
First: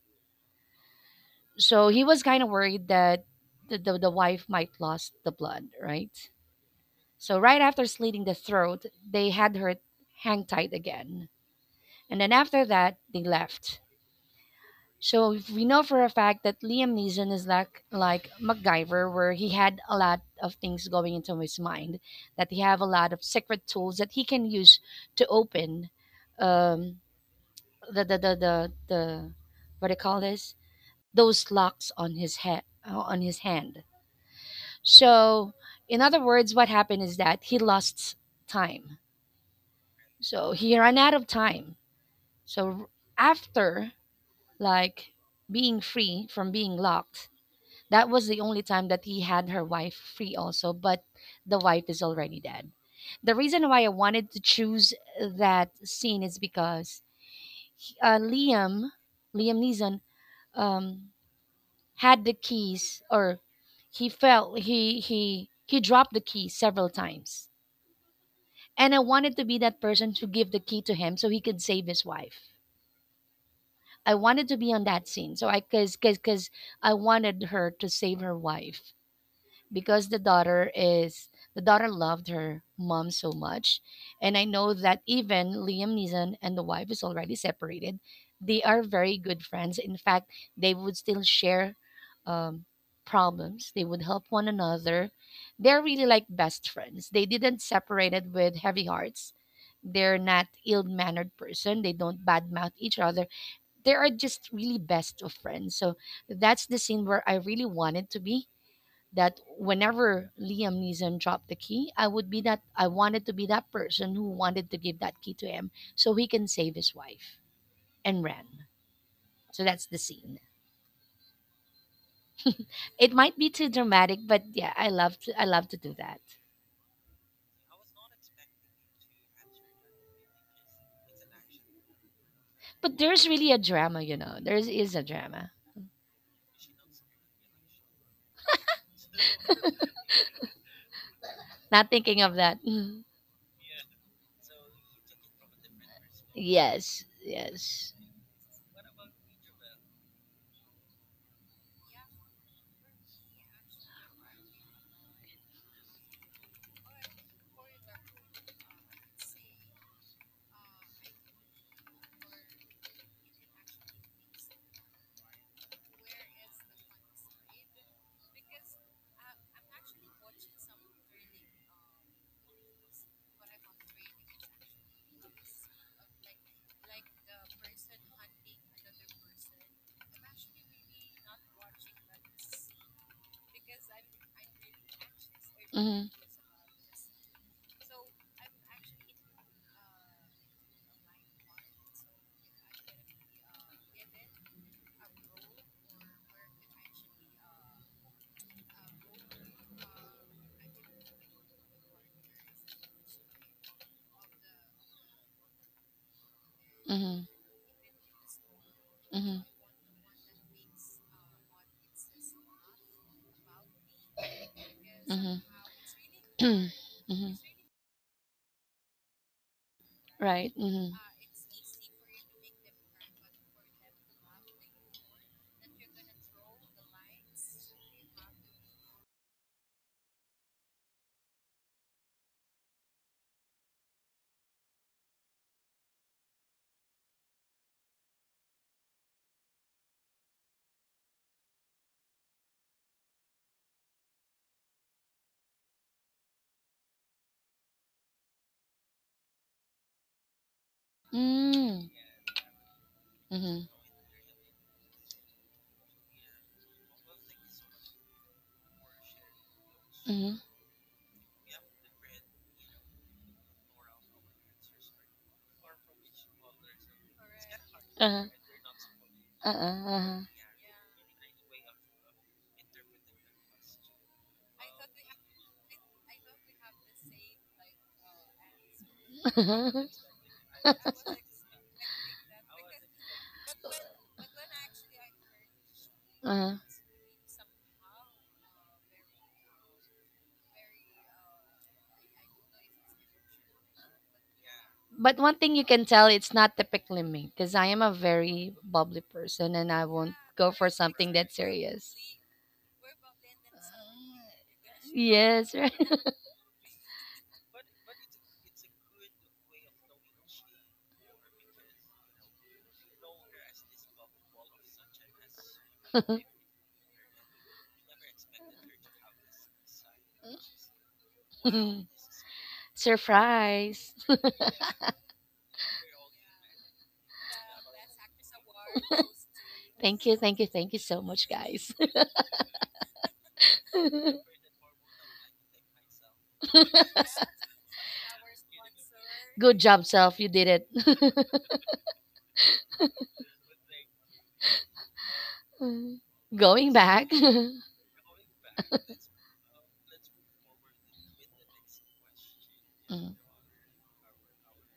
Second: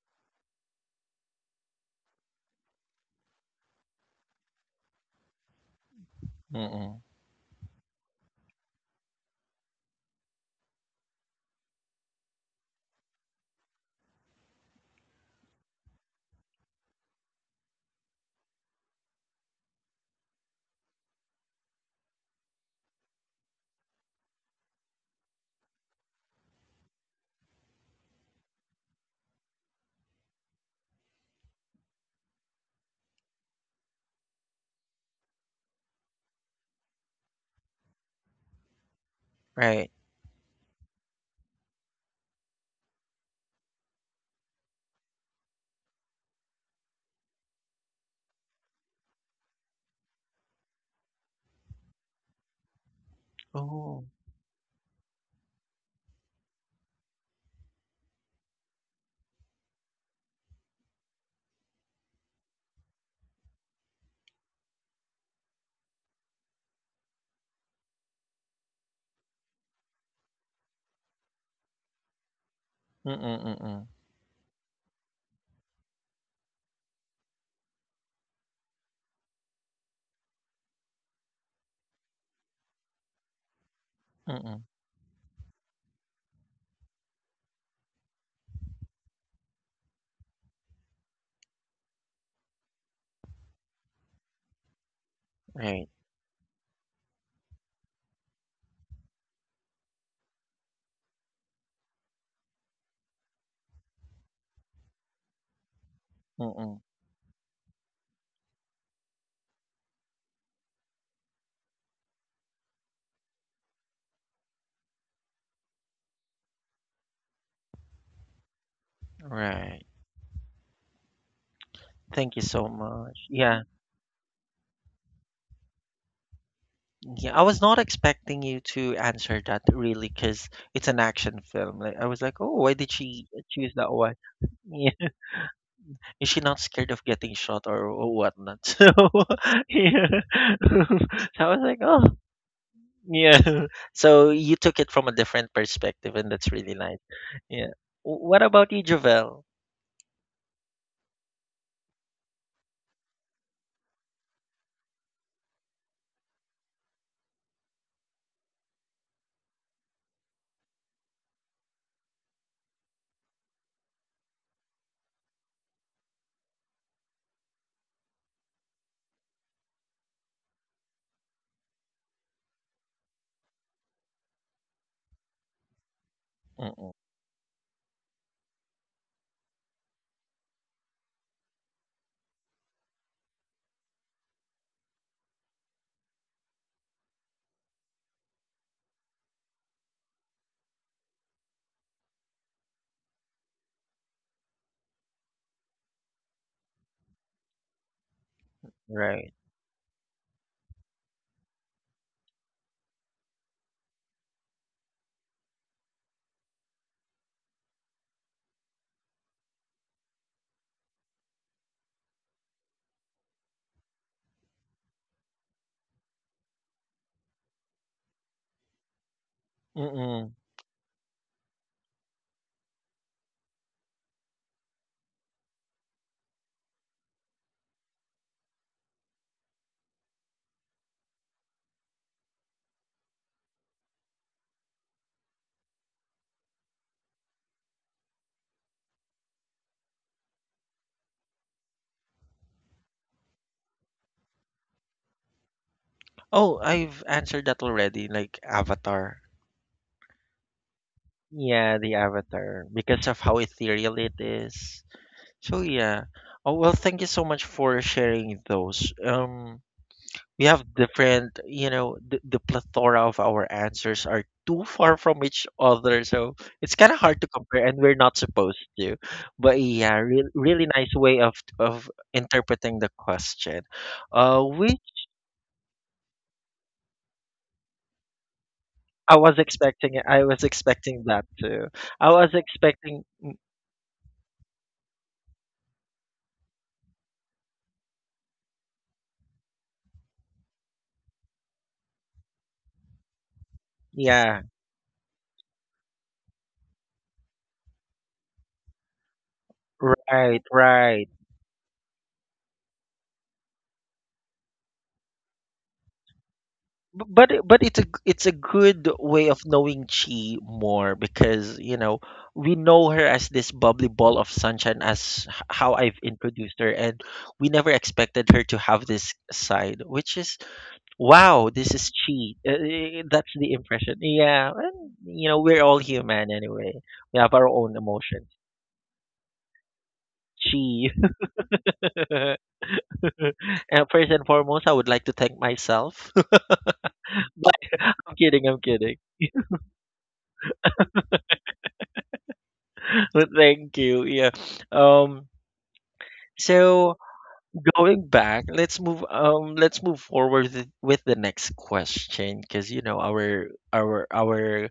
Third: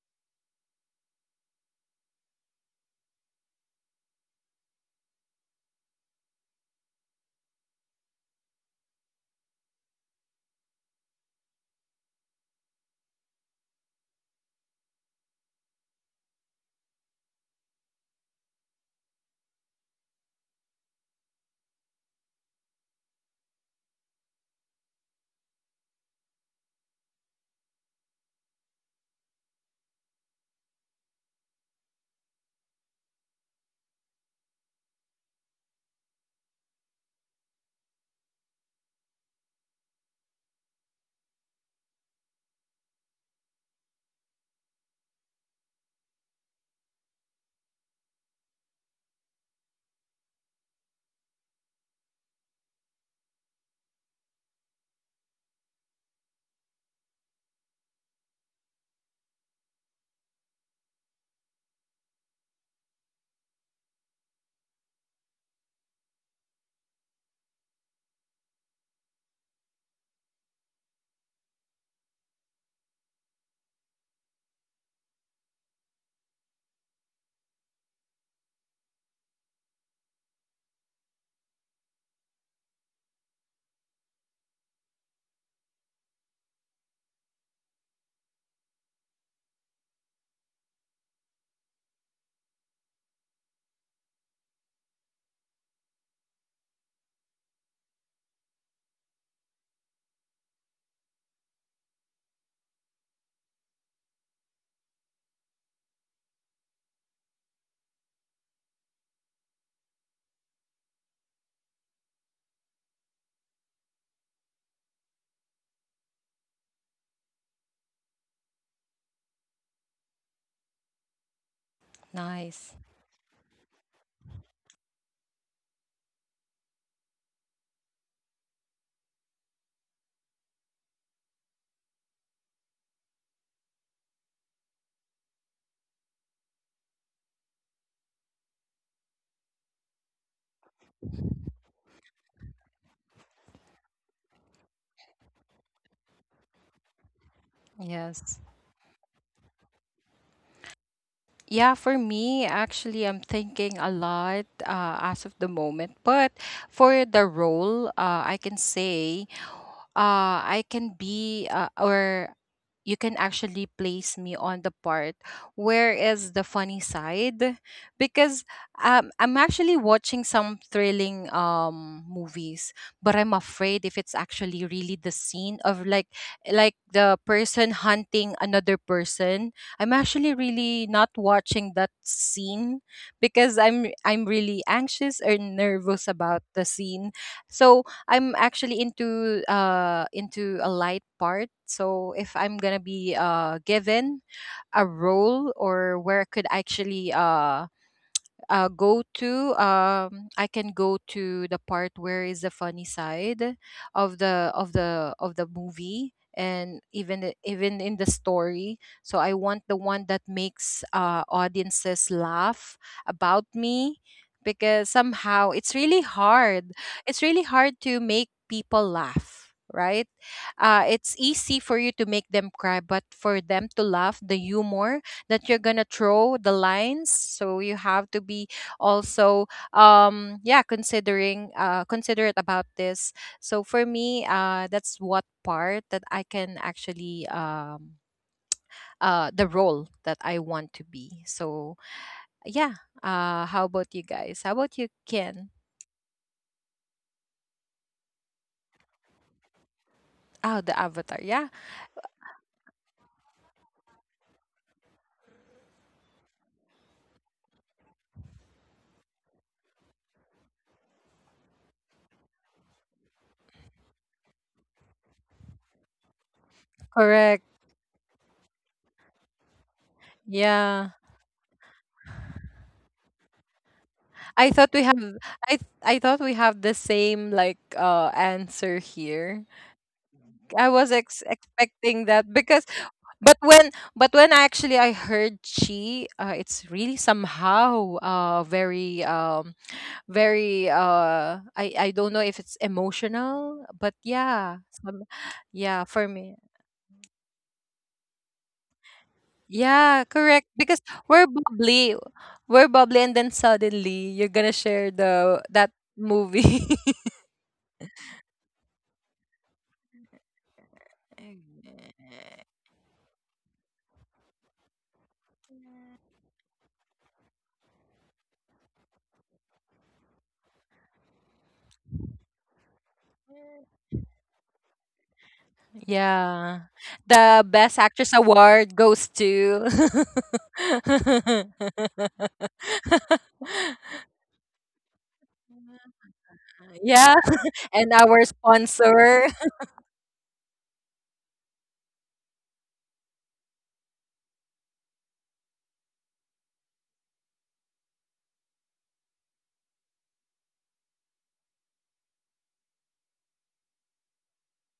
S2: So he was kind of worried that the wife might lost the blood, right?
S1: Mm-mm.
S2: So right after slitting the throat, they had her hang tight again. And then after that, they left. So if we know for a fact that Liam Neeson is like MacGyver, where he had a lot of things going into his mind, that he have a lot of secret tools that he can use to open, um, the what do you call this? Those locks on his head on his hand. So in other words, what happened is that he lost time.
S1: Right.
S2: So he ran out of time. So after like being free from being locked, that was the only time that he had her wife free also, but the wife is already dead. The reason why I
S1: Oh.
S2: wanted to choose that scene is because he- uh, Liam, Liam Neeson, um, had the keys, or he felt he dropped the key several times, and I wanted to be that person to give the key to him so he could save his wife.
S1: Mm-mm. Mm-mm.
S2: I wanted to be on that scene, so I cause I wanted her to save her wife because the daughter is the daughter loved her mom so much, and I know
S1: Mm-mm.
S2: that even Liam Neeson and the wife is already separated, they are very good friends. In fact, they would still share, um, problems, they would help one another. They're
S1: Right.
S2: really like best friends. They didn't separated with heavy hearts. They're not ill-mannered person. They don't badmouth each other. They are just really best of friends. So that's the
S1: Mm-mm.
S2: scene where I really wanted to be, that whenever Liam Neeson dropped the key, I would be that I wanted to be that person who wanted to give that key to him so he can save his wife and ran. So that's
S1: Right.
S2: the scene.
S1: Thank you so
S3: Nice.
S2: It
S1: much.
S2: might be too
S1: Yeah.
S2: dramatic, but yeah, I love to do that.
S1: Yeah. I was not expecting you to answer that really because it's an action film. Like I was like, oh, why
S2: But
S1: did
S2: there's
S1: she
S2: really a
S1: choose that
S2: drama, you
S1: one?
S2: know. Is a
S1: *laughs*
S2: drama.
S1: Is she not scared of getting shot or whatnot? *laughs* So yeah. *laughs* So I was
S2: Not
S1: like, oh
S2: thinking of that. *laughs*
S1: yeah. *laughs* So you took it from a different perspective, and that's really
S2: Yes,
S1: nice. Yeah.
S2: yes.
S3: Yes.
S1: What about you, Javel?
S3: Yeah, for me, actually, I'm thinking a lot as of the moment. But for the role, I can say I can be, or you can actually place me on the part where is the funny side, because I'm actually watching some thrilling movies, but I'm afraid if it's actually really the scene of like
S1: Mm-mm.
S3: the person hunting another person. I'm actually really not watching that scene because I'm really anxious or
S2: Mhm.
S3: nervous about the scene. So I'm actually into a light part. So if I'm gonna be given a role or where I could actually go
S1: Right.
S3: to I can go to the part where is the funny side of the of the of the movie, and even
S2: Mm-hmm.
S3: even in the story. So I
S2: Mm-hmm.
S3: want the one that makes audiences laugh about me, because
S2: Mm-hmm.
S3: somehow it's really hard,
S2: *clears throat*
S3: it's
S2: Mm-hmm.
S3: really hard to make people laugh, right?
S1: Mm-mm.
S2: Right. Mm-hmm.
S3: It's easy for you to make them cry, but for them to laugh, the humor that you're gonna throw, the lines, so you have to be also yeah, considering considerate about this. So for me, that's what part that I can actually the role that I want to be. So yeah, how about you guys, how about you, Ken?
S1: Oh, I've answered that already. Like Avatar.
S3: Oh, the Avatar, yeah.
S2: Mm-hmm.
S1: Yeah, the Avatar, because of how
S2: Mm-hmm.
S1: ethereal it is. So yeah. Oh well, thank you so much for sharing those.
S2: Mm-hmm.
S1: We have different you know the plethora of our answers are too far from each other so it's kind of hard
S3: Correct.
S1: to compare and we're
S2: Uh-huh.
S1: not supposed to, but yeah
S2: Uh-uh.
S3: Yeah,
S1: really nice way of interpreting the question
S3: I thought we have
S1: which
S3: I thought we have the same like answer
S1: i
S3: here.
S1: was
S2: Uh-huh.
S1: expecting I was
S3: I
S2: *laughs*
S3: was
S1: expecting that too
S3: expecting that,
S1: I was
S3: because
S1: expecting
S3: but when but when I actually I heard Chi,
S2: Uh-huh.
S3: it's really somehow very I don't know if it's emotional, but
S1: yeah
S3: yeah, some,
S2: But one thing you can
S3: yeah,
S2: tell,
S3: for
S2: it's
S3: me.
S2: not typically me because I am a very bubbly person and I
S3: Yeah,
S2: won't
S3: correct.
S1: right
S2: go for
S3: Because
S2: something
S1: right.
S3: we're
S2: that serious.
S3: bubbly, we're bubbly, and then suddenly you're gonna share the
S2: Yes, right.
S3: that
S2: *laughs*
S3: movie. *laughs*
S1: But it's a it's a good way of knowing Chi more because you know
S3: Mm.
S1: we know her as this bubbly ball of sunshine as how I've introduced her and we never expected her to have this side which is wow this is Chi.
S2: *laughs*
S1: Eh, that's the
S2: Surprise.
S1: impression yeah and you know we're all human
S3: Yeah,
S1: anyway, we
S3: the
S1: have our
S3: best
S1: own
S3: actress
S1: emotions
S3: award goes
S2: *laughs*
S3: to.
S2: Thank you, thank you, thank you
S1: Chi.
S2: so much, guys.
S1: *laughs*
S2: *laughs*
S3: *laughs*
S1: And first and foremost I would like to thank
S3: *laughs*
S1: myself. *laughs*
S3: Yeah,
S1: But
S3: and our
S1: I'm kidding I'm kidding.
S3: sponsor.
S2: Good job, self. You did it.
S1: *laughs* Thank you. Yeah. Um.
S2: *laughs* Going
S1: So
S2: back. *laughs*
S1: going back, let's move. Let's move forward with the next question, because you know our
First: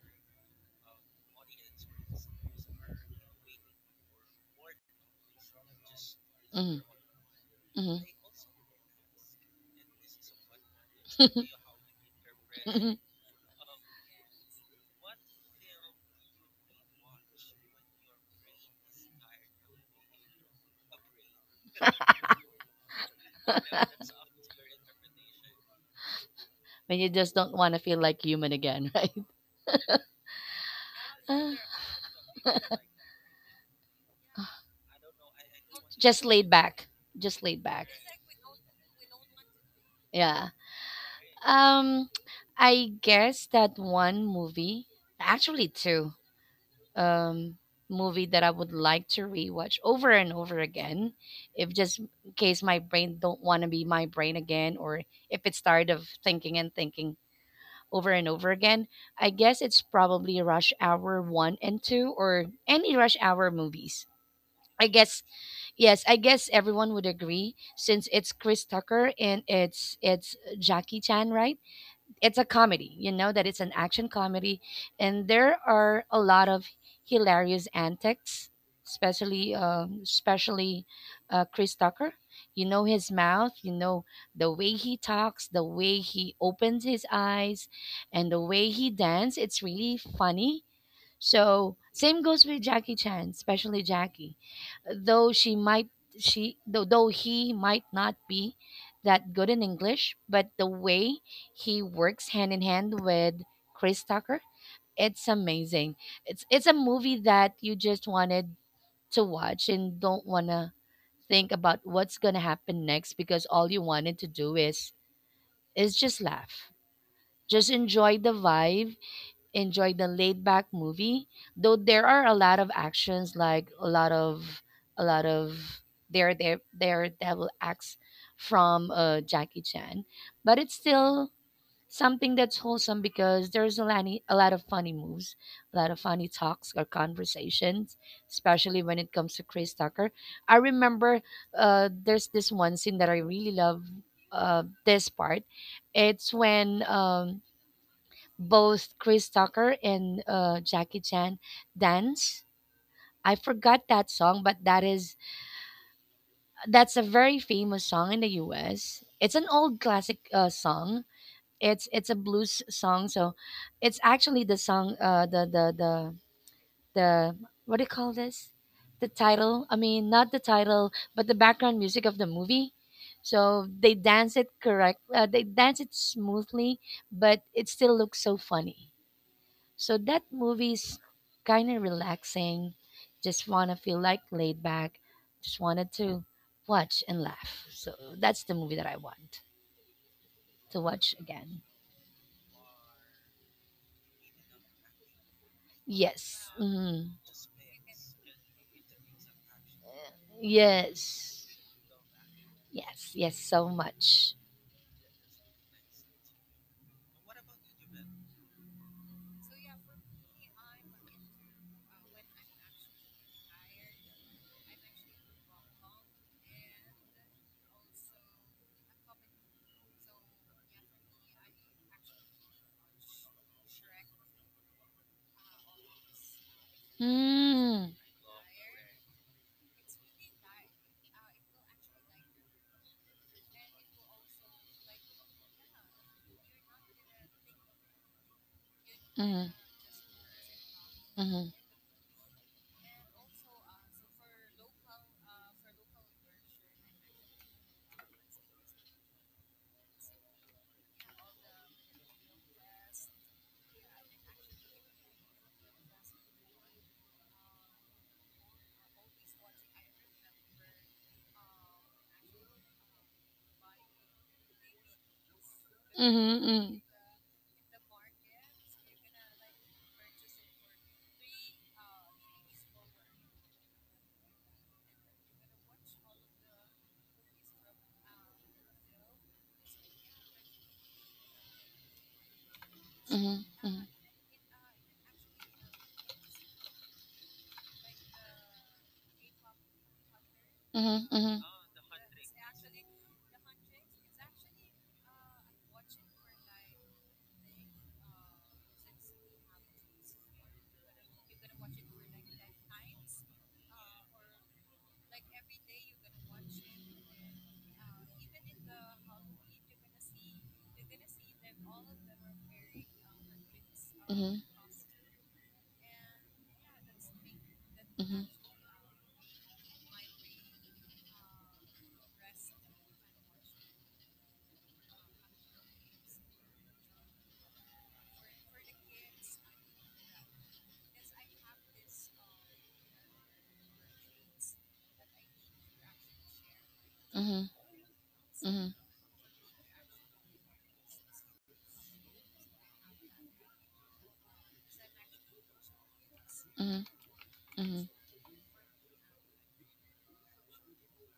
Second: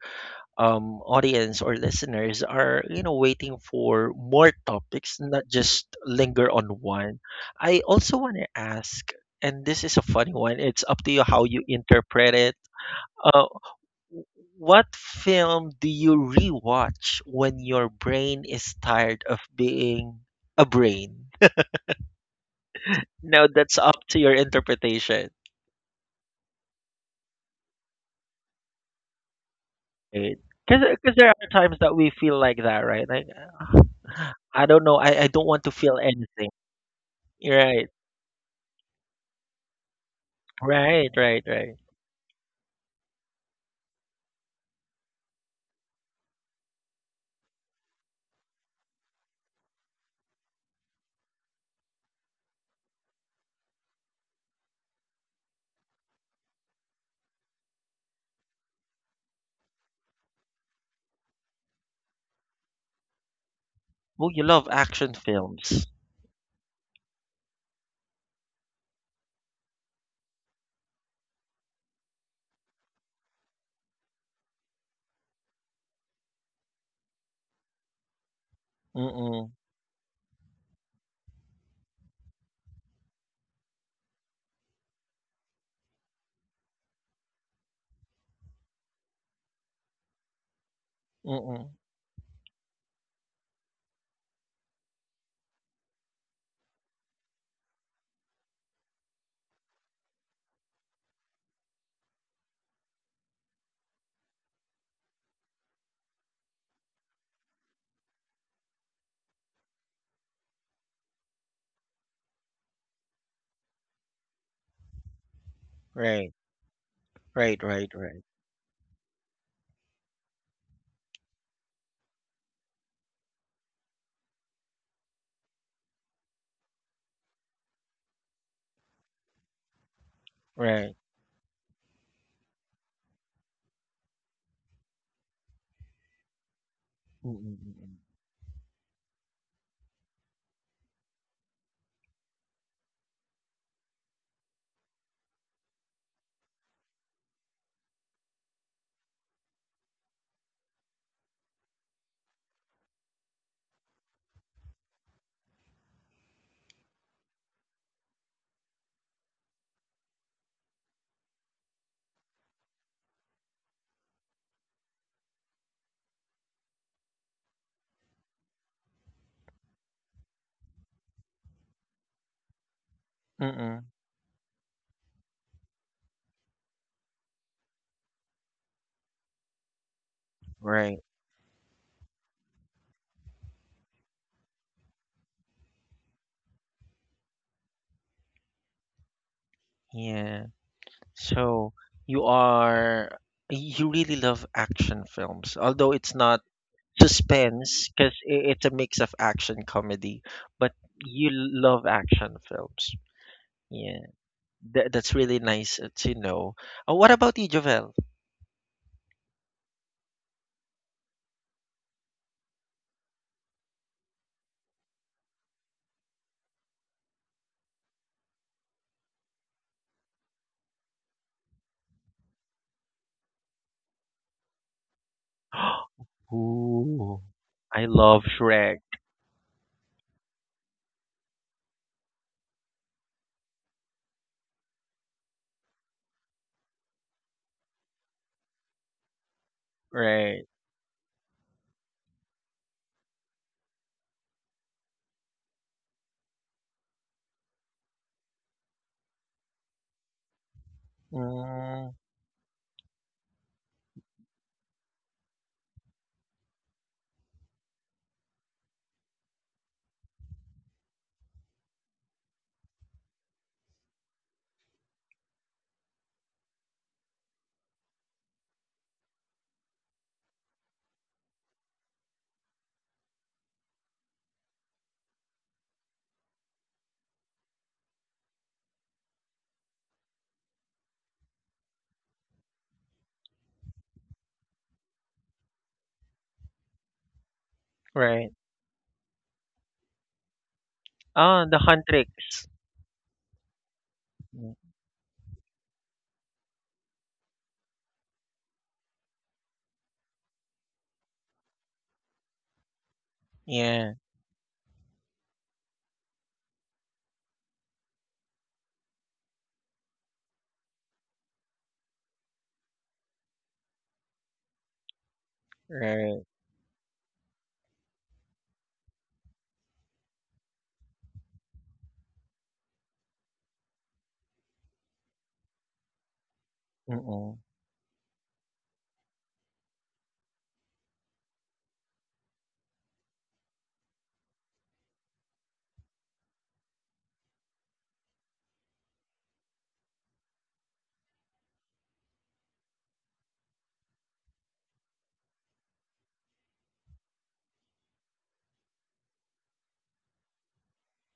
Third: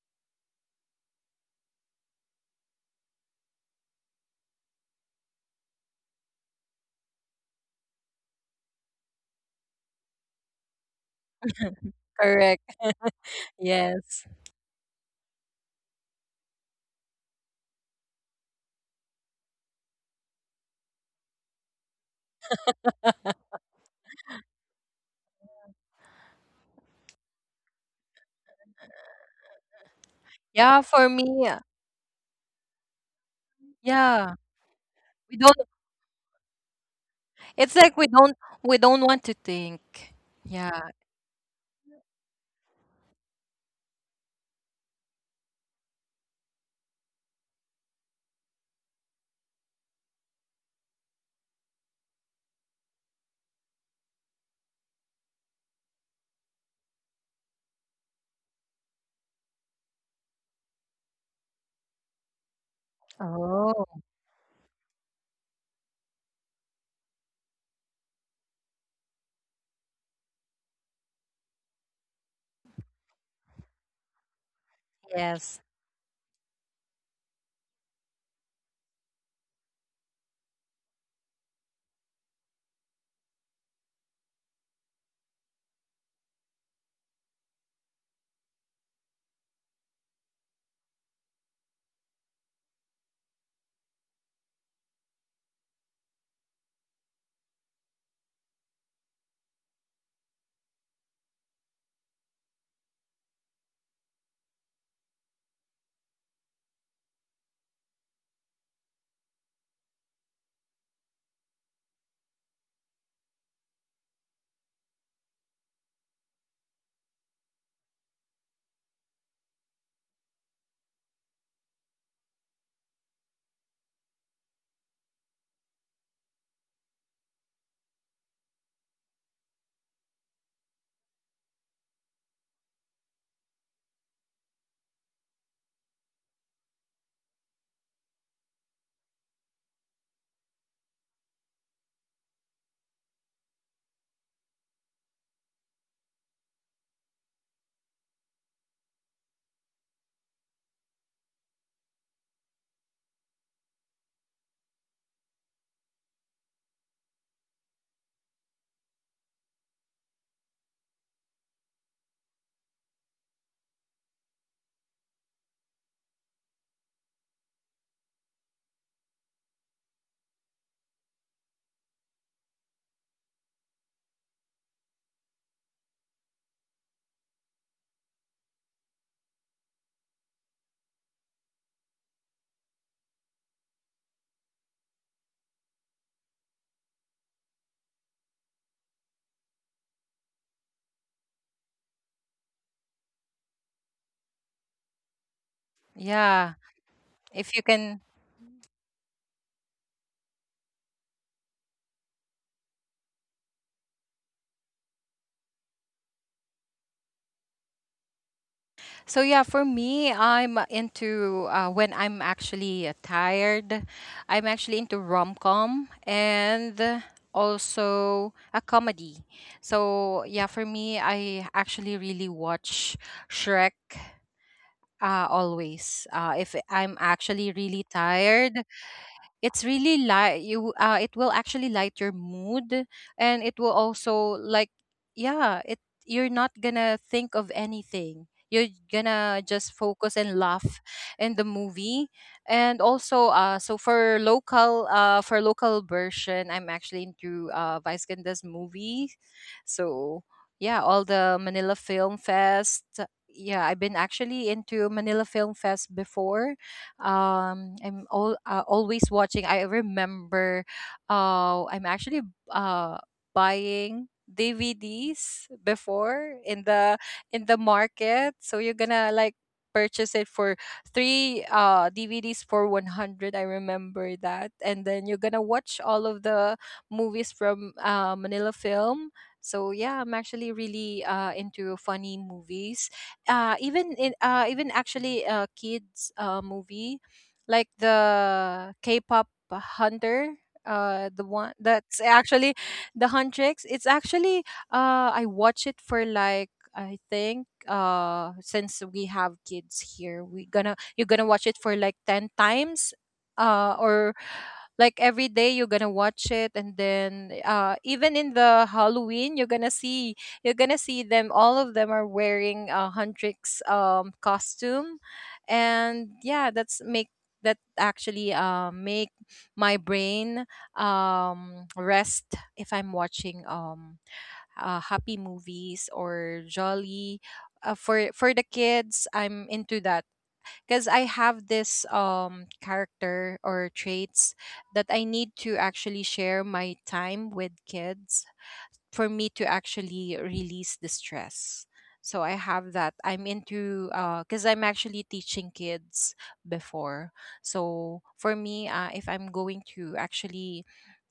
S1: audience or listeners are you know waiting for more topics, not just linger on one. I also want to ask, and this is a funny one. It's up to you how you
S3: *laughs*
S1: interpret it.
S3: Correct.
S1: Uh.
S3: Yes.
S1: What film do you rewatch when your brain is tired of being a brain?
S2: *laughs*
S1: Now that's up to your interpretation.
S2: *laughs* When you just don't want to feel like human again, *laughs* right?
S3: Yeah, for
S1: Because there
S2: Uh,
S1: are
S3: me,
S1: times that we feel like that, right? Like, "Ah,
S3: yeah.
S1: I don't know, I
S3: We
S1: don't
S3: don't,
S1: want to
S2: *sighs*
S1: feel
S2: just laid
S1: anything.
S2: back, just laid
S3: it's
S2: back.
S1: Right,
S3: like we don't want to think.
S2: Yeah.
S3: Yeah.
S1: right, right, right.
S2: Um, I guess that one movie, actually two, um, movie that I would like to rewatch over and over again, if just in case my brain don't want to be my brain again, or if it's tired of thinking and thinking over and over again. I guess it's probably Rush Hour 1 and 2 or any Rush Hour
S3: Oh.
S2: movies.
S1: Oh, you love
S2: I
S1: action
S2: guess
S1: films.
S2: yes, I guess everyone would agree since it's Chris Tucker and it's Jackie Chan, right? It's a comedy, that it's an action comedy. And there
S3: Yes.
S2: are a lot of hilarious antics, especially,
S1: Mm-mm,
S2: um, especially uh, Chris Tucker. You know his mouth, you know the way he talks, the way he opens his eyes, and the way he dances. It's really funny.
S1: mm-mm.
S2: So same goes with Jackie Chan, especially Jackie. Though she might she though he might not be that good in English, but the way he works hand in hand with Chris Tucker, it's amazing. It's a movie that you just wanted to watch and don't wanna think about what's gonna happen next, because all you wanted to do is just
S1: Right,
S2: laugh.
S1: right,
S2: Just
S1: right,
S2: enjoy
S1: right,
S2: the vibe, enjoyed the laid back movie, though there are a lot of actions, like a lot of a lot of there there there devil acts from Jackie Chan, but it's
S1: right.
S2: still something that's wholesome because there's a lot of funny moves, a lot of funny talks or
S1: Mm-mm, mm-mm.
S2: conversations, especially when it comes to Chris Tucker. I remember, there's this one scene that I really love. This part, it's when, both Chris Tucker and Jackie Chan dance. I forgot that song, but that's a very famous song in the U.S. It's an old classic song. It's a blues song, so it's actually the song, the what do you call this? The title. I mean, not the title, but the background music of the movie. So
S1: Mm-mm,
S2: they dance it correct. They dance it smoothly, but it still looks so funny. So that movie's
S1: right,
S2: kind of relaxing. Just want to feel like laid back. Just wanted to watch and laugh. So that's the movie that I want
S1: yeah.
S2: to watch again.
S1: So you are you really love action films, although it's not
S2: Yes.
S3: Yeah.
S2: Mhm.
S3: If you
S1: suspense
S3: can.
S1: because it's a mix of action comedy, but you
S2: Yes.
S1: love action films.
S2: Yes. Yes. So
S1: Yeah,
S2: much.
S1: that's really nice to know. What about you, Jovel?
S3: So yeah, for me, I'm into when I'm actually tired, I'm actually into rom-com and also a comedy. So yeah, for me, I actually really watch Shrek. Always.
S1: *gasps*
S3: If I'm
S1: Ooh,
S3: actually
S1: I
S2: Mm.
S3: really
S1: love
S3: tired,
S1: Shrek.
S3: it's really light, you it will actually light your mood, and it will also like, yeah it, you're not gonna think of anything, you're
S2: Mm-hmm.
S3: gonna just focus and
S1: Right.
S3: laugh in
S2: Mm-hmm.
S3: the movie. And also for local version, I'm actually into Vice Ganda's movie. So yeah, all the Manila
S1: Mm,
S3: Film Fest. Yeah, I've been actually into Manila Film Fest before. I'm all always watching. I remember I'm actually uh buying DVDs before in the market. So you're gonna like purchase it for three DVDs for 100, I remember that, and then you're gonna watch all of the movies from Manila Film. So yeah, I'm actually really into funny movies, even actually kids movie, like
S1: right.
S3: the K-pop hunter,
S2: Mm-hmm.
S3: the
S2: Mm-hmm.
S1: Ah,
S3: one
S1: the
S3: that's
S1: Huntrix.
S3: actually *sighs* the Huntrix. It's actually
S1: Mm,
S3: I watch it for like, I think since we have kids here, we gonna, you're gonna watch it for like 10 times
S1: yeah,
S3: or like every day you're gonna watch it. And then even in the Halloween, you're gonna see, you're gonna see them, all of them are wearing a Huntrix
S2: Mm-hmm.
S3: costume. And
S1: right.
S3: yeah, that's make, that
S2: Mm-hmm.
S3: actually make my brain rest. If I'm watching happy movies or jolly
S1: Mm-mm,
S3: for the kids, I'm into that, because I have this character or traits that I need to actually share my time
S2: Mm-hmm.
S3: with kids
S2: Mm-hmm.
S3: for me to actually release the stress. So I have that. I'm into because I'm actually teaching kids
S2: Mm-hmm
S3: before.
S2: hmm
S3: So for me, if I'm going to actually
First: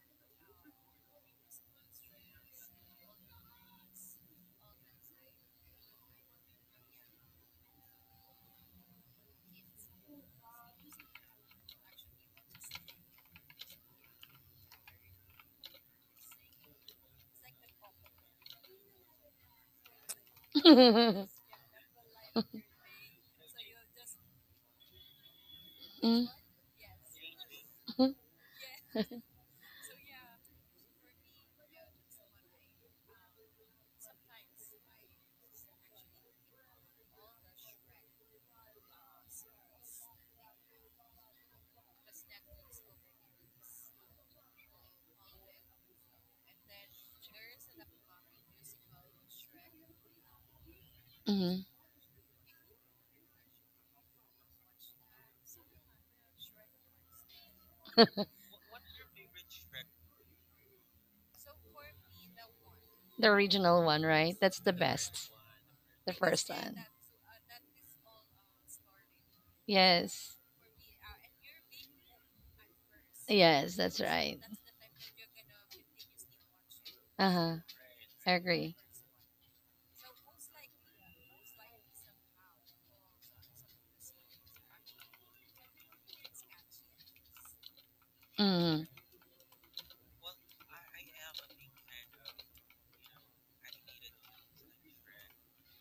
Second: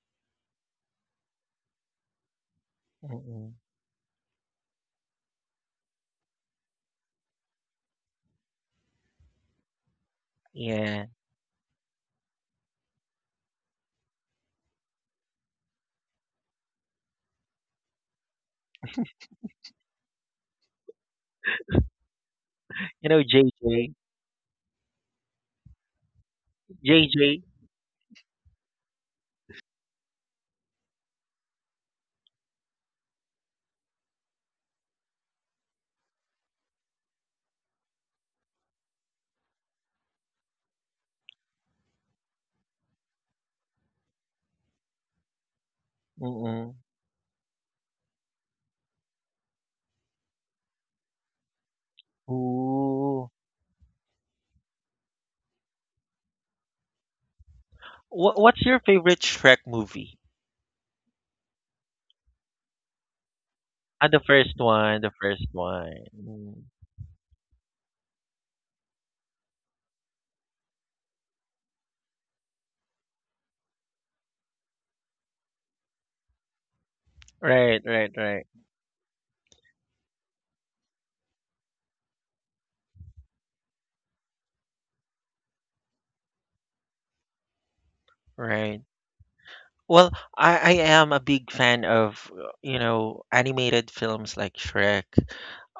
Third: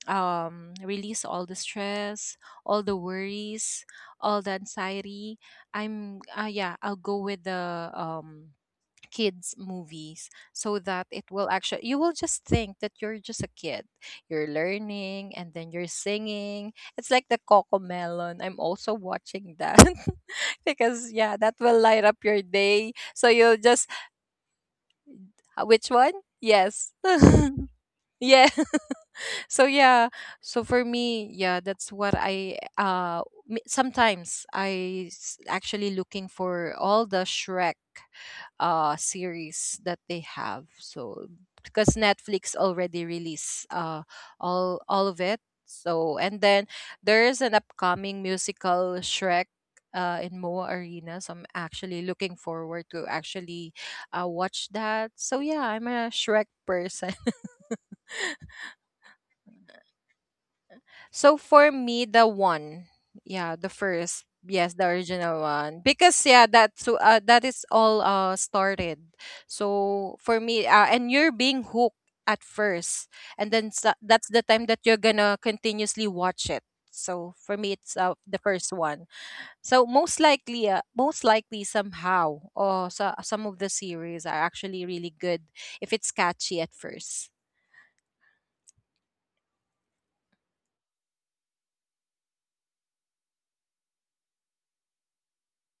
S3: release all the stress, all the
S1: mm-mm.
S3: worries, all the anxiety, I'm yeah, I'll go with the kids movies, so
S1: Yeah.
S3: that it will actually, you will just think that you're just a kid, you're learning and then you're singing, it's like the Coco Melon, I'm also watching that. *laughs* Because yeah, that will light up your day,
S1: You know,
S3: so you'll just
S1: JJ.
S2: *laughs*
S3: which one,
S2: Mm.
S3: yes. *laughs*
S1: JJ.
S3: Yeah. *laughs* So yeah, so for me yeah, that's what I sometimes I actually looking for all the Shrek series that they have. So because Netflix already released all of it, so and then
S1: Mm-mm.
S3: there is an upcoming musical Shrek, in Moa Arena, so I'm
S2: Mm-hmm.
S3: actually looking forward to
S1: Ooh.
S3: actually watch that. So yeah, I'm a Shrek person.
S2: *laughs*
S1: What's your favorite Shrek movie?
S3: So for me, the one,
S2: The
S3: yeah, the
S2: original one,
S3: first,
S2: right?
S1: Ah, the
S2: That's
S3: yes,
S2: the
S3: the
S1: first
S2: best.
S3: original
S1: one, the
S3: one,
S1: first
S3: because
S2: The
S1: one.
S3: yeah,
S2: first
S3: that's
S2: one.
S3: so
S1: Mm.
S3: that is all started. So
S2: Yes.
S3: for me, and you're being hooked at first, and then
S2: Yes,
S3: sa
S2: that's
S3: that's
S2: right.
S3: the time that you're gonna continuously watch it.
S2: Uh
S3: So
S2: huh.
S3: for me, it's
S1: Right, right,
S2: I
S3: the
S1: right,
S2: agree.
S3: first one. So most likely somehow, or so, some of the series are actually really good if it's catchy at first.
S1: right.
S2: Mm-hmm.
S1: Well, I am a big fan of, animated films like Shrek.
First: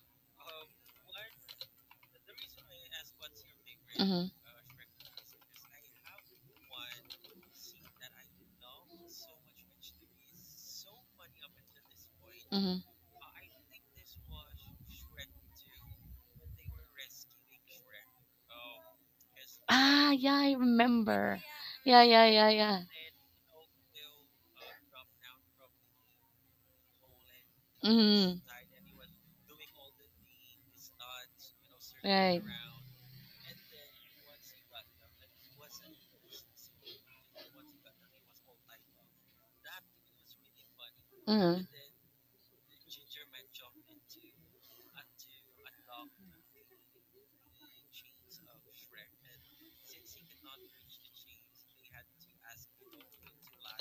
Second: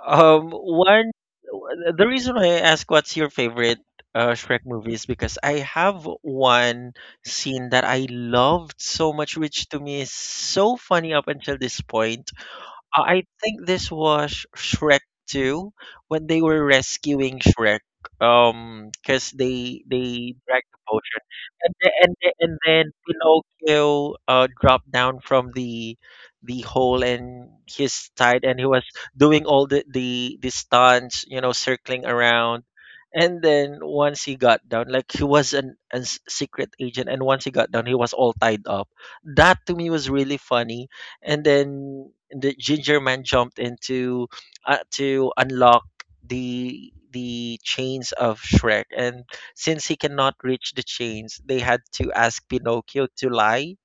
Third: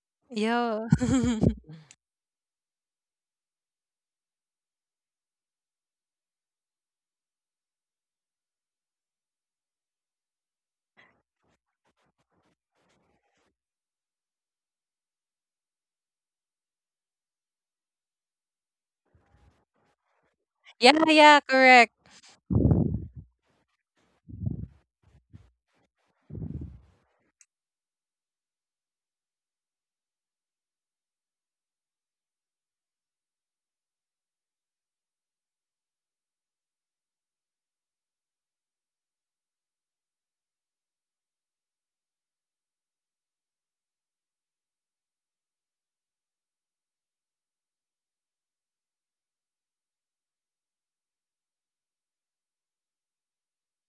S1: Um,
S3: Yeah.
S1: one,
S3: *laughs*
S1: the reason why I ask what's your favorite
S2: Mm-hmm.
S1: Shrek movie is because I have one scene that I loved so much, which to me is so funny up until this point.
S2: Mm-hmm.
S1: I think this was Shrek 2 when they were rescuing Shrek because they
S2: Ah,
S1: they
S2: yeah, I
S1: drank the
S3: Yeah,
S1: potion,
S3: yeah,
S2: remember.
S1: and
S3: correct.
S1: the,
S2: Yeah,
S1: and
S2: yeah,
S1: the,
S2: yeah,
S1: and
S2: yeah.
S1: then Pinocchio dropped down from the hole and his
S2: Mm-hmm.
S1: tied and he was doing all the stunts, circling
S2: Right.
S1: around. And then once he got down, like he was a secret agent, and once he got down, he was all tied up. That to me was really funny. And
S2: Mm-hmm.
S1: then the ginger man jumped into, to unlock the chains of Shrek, and since he cannot reach the chains, they had to ask Pinocchio to lie.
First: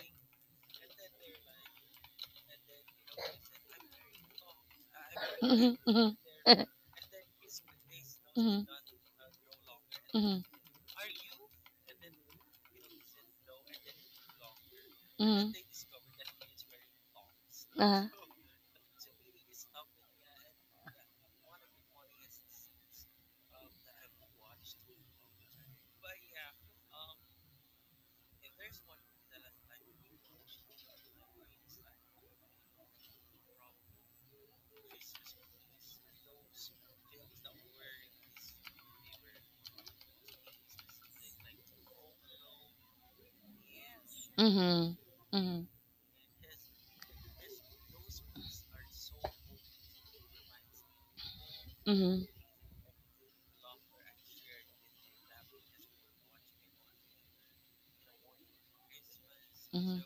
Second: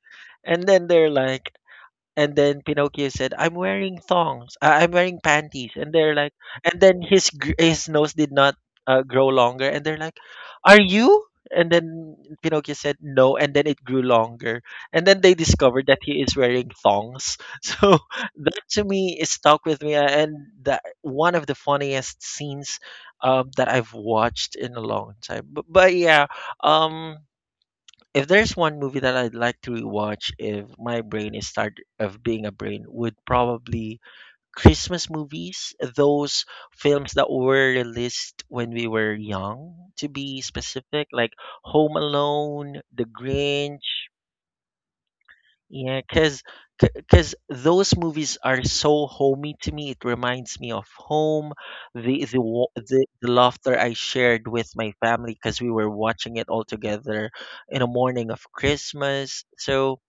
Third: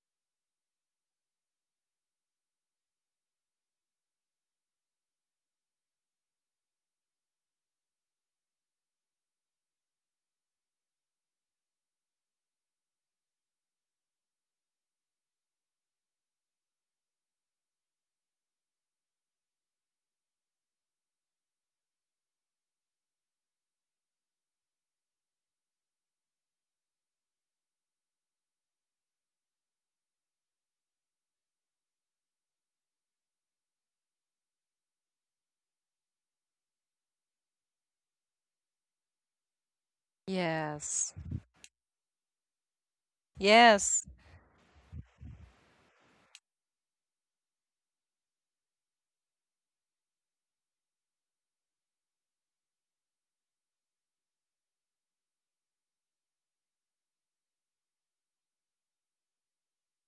S1: And then they're like, and then Pinocchio said, "I'm wearing thongs. I'm wearing panties."
S2: Mm-hmm.
S1: And they're like,
S2: Mm-hmm. *laughs*
S1: and then his his nose did not
S2: Mm-hmm.
S1: grow longer. And they're like,
S2: Mm-hmm.
S1: "Are you?" And then Pinocchio said, "No." And then it grew longer. And then they
S2: Mm-hmm.
S1: discovered that he is wearing thongs. *laughs* So
S2: Uh-huh. *laughs*
S1: that to me is stuck with me, and that one of the funniest scenes that I've watched in a long time. But, yeah, um. If there's one movie that I'd like to rewatch if my brain is tired of being a brain, would probably Christmas movies, those films that were released when we were young, to be specific,
S3: Yes.
S1: like Home Alone, The
S3: Yes.
S1: Grinch.
S2: Mm-hmm. Mm-hmm.
S1: Yeah, cause, cause those movies are so homey to me. It reminds me of home, the
S2: Mm-hmm.
S1: the wa- the, the laughter I shared with my family because we were watching it all together in a morning of Christmas. So
S2: Mm-hmm.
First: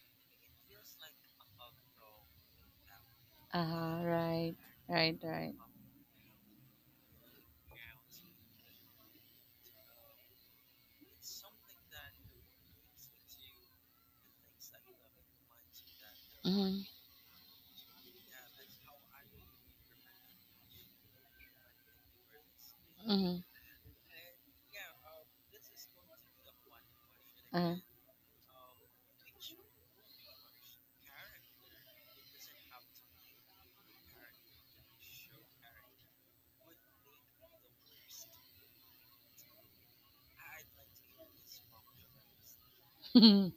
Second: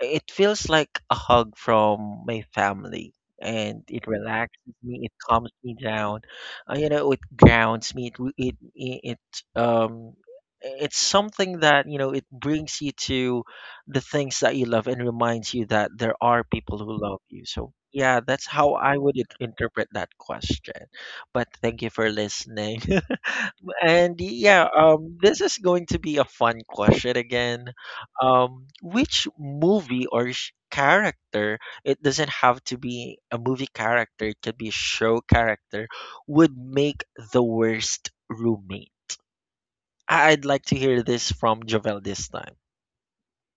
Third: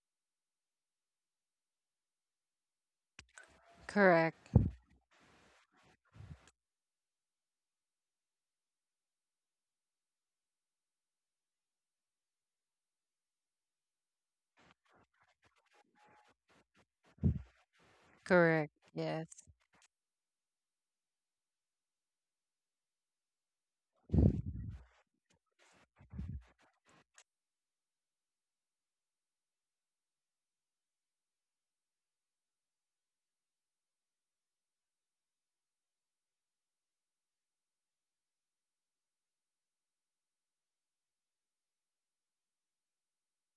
S1: it feels like a hug from my family, and
S2: Uh-huh.
S1: it
S3: Correct.
S2: Right.
S1: relaxes me, it
S2: Right.
S1: calms
S2: Right.
S1: me down. It grounds me. It re- it, it's something that, it brings you to the things that you love and reminds you that there are
S2: Hmm.
S1: people who love you. So yeah, that's
S3: Correct.
S1: how I would
S3: Yes.
S1: interpret that question. But thank you for listening.
S2: Hmm.
S1: *laughs* And yeah, this is going to be a fun question again,
S2: Uh.
S1: which movie or character, it doesn't have to be a movie character, it could be a show character, would make the worst roommate? I'd like to hear this from Jovel this time.
S2: *laughs* Hmm.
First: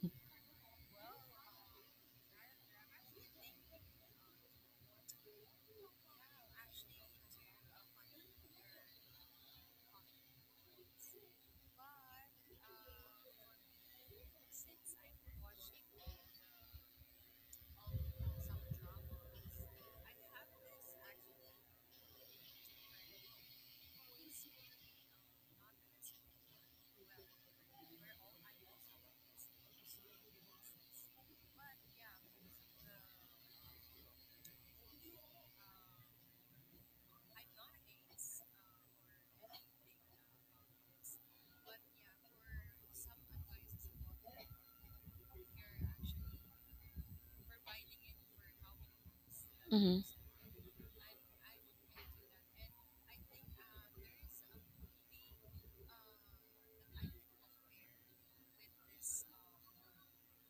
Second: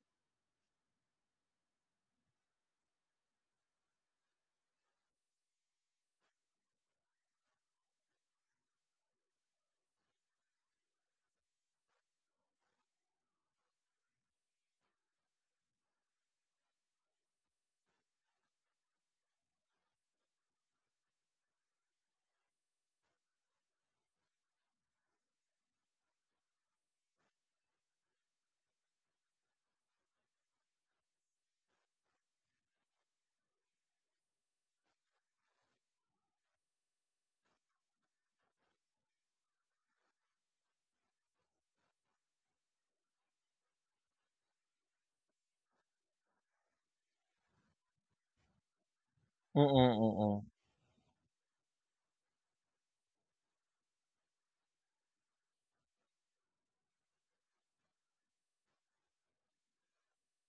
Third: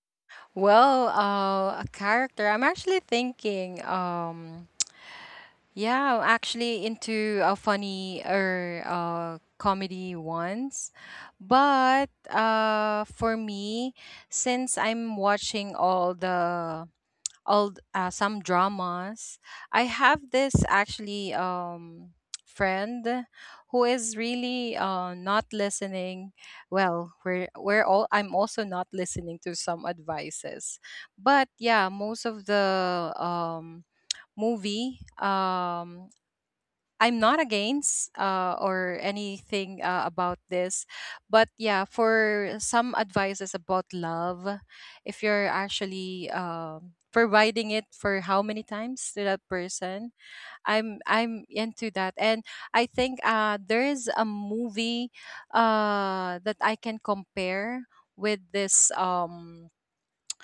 S3: Well, a character. I'm actually thinking, yeah, I'm actually into a funny or comedy ones. But for me, since I'm watching all the all some dramas. I have this actually *tsk* friend who is really not listening well. We're all, I'm also not listening to some advices. But yeah, most of the movie, I'm not against or anything about this, but yeah, for some advices about love, if you're actually providing it for how many times to that
S1: Mm-mm,
S2: Hmm.
S3: person,
S1: mm-mm,
S3: I'm into that. And I think there is a movie that I can compare with this.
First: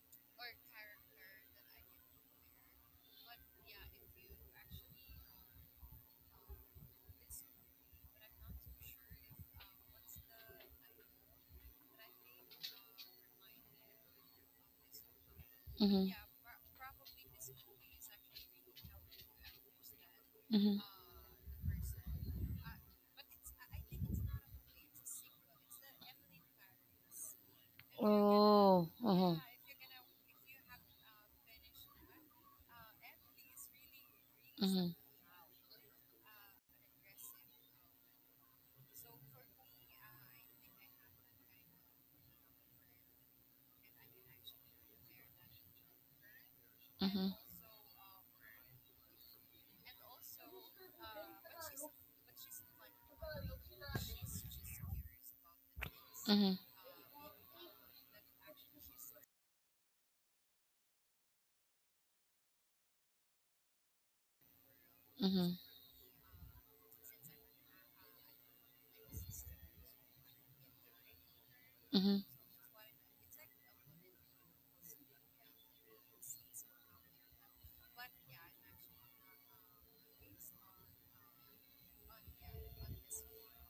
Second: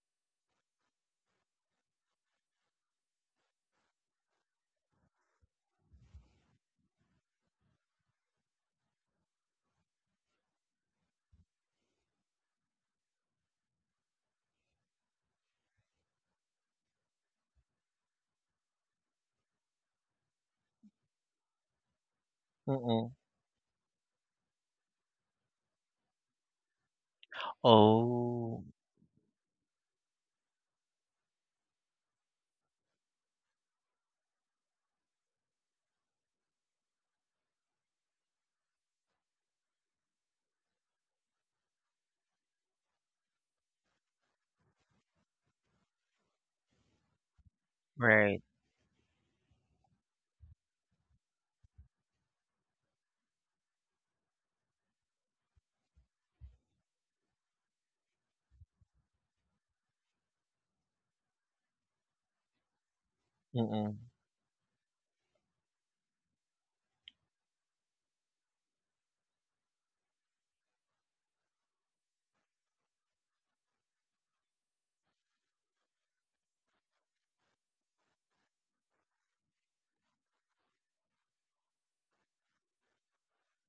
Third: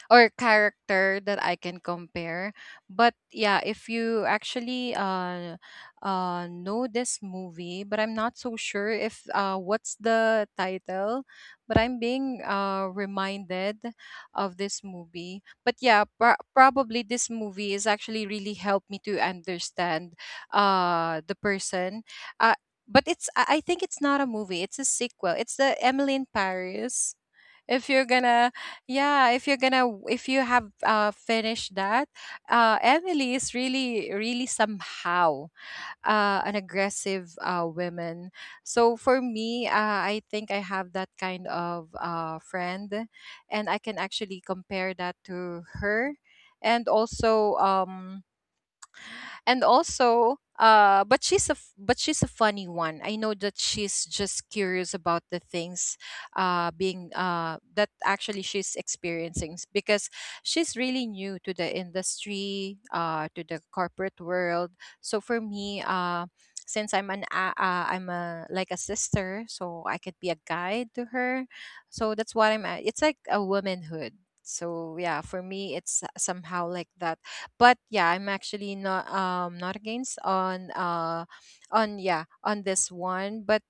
S3: Or character that I can compare. But yeah, if you actually know this movie, but I'm not so sure if what's the title, but I'm being reminded of this movie. But yeah, probably this movie is actually really helped me to understand
S2: Hmm.
S3: the person. Uh, but
S1: mm-mm.
S3: it's I think it's not a movie. It's a sequel. It's the Emily in Paris, if you're gonna,
S1: Oh,
S2: Oh,
S3: yeah,
S2: uh-huh.
S3: if you're gonna, if you have finished that. Emily is really really
S2: Mhm.
S3: somehow an aggressive woman. So for me, I think I have that kind of friend, and I can actually compare that to her. And
S2: Mhm.
S3: also,
S1: right.
S3: but she's but she's a funny one. I know that she's just curious about the things
S2: Mhm.
S3: being that actually she's experiencing, because she's really new to the industry, to the
S1: Mm-mm.
S3: corporate world. So for
S2: Mhm.
S3: me, since I'm a like a sister, so I could be a guide to her. So
S2: Mhm.
S3: that's what I'm at. It's like a womanhood. So yeah, for me, it's somehow like that. But yeah, I'm actually not against on, yeah, on this one. But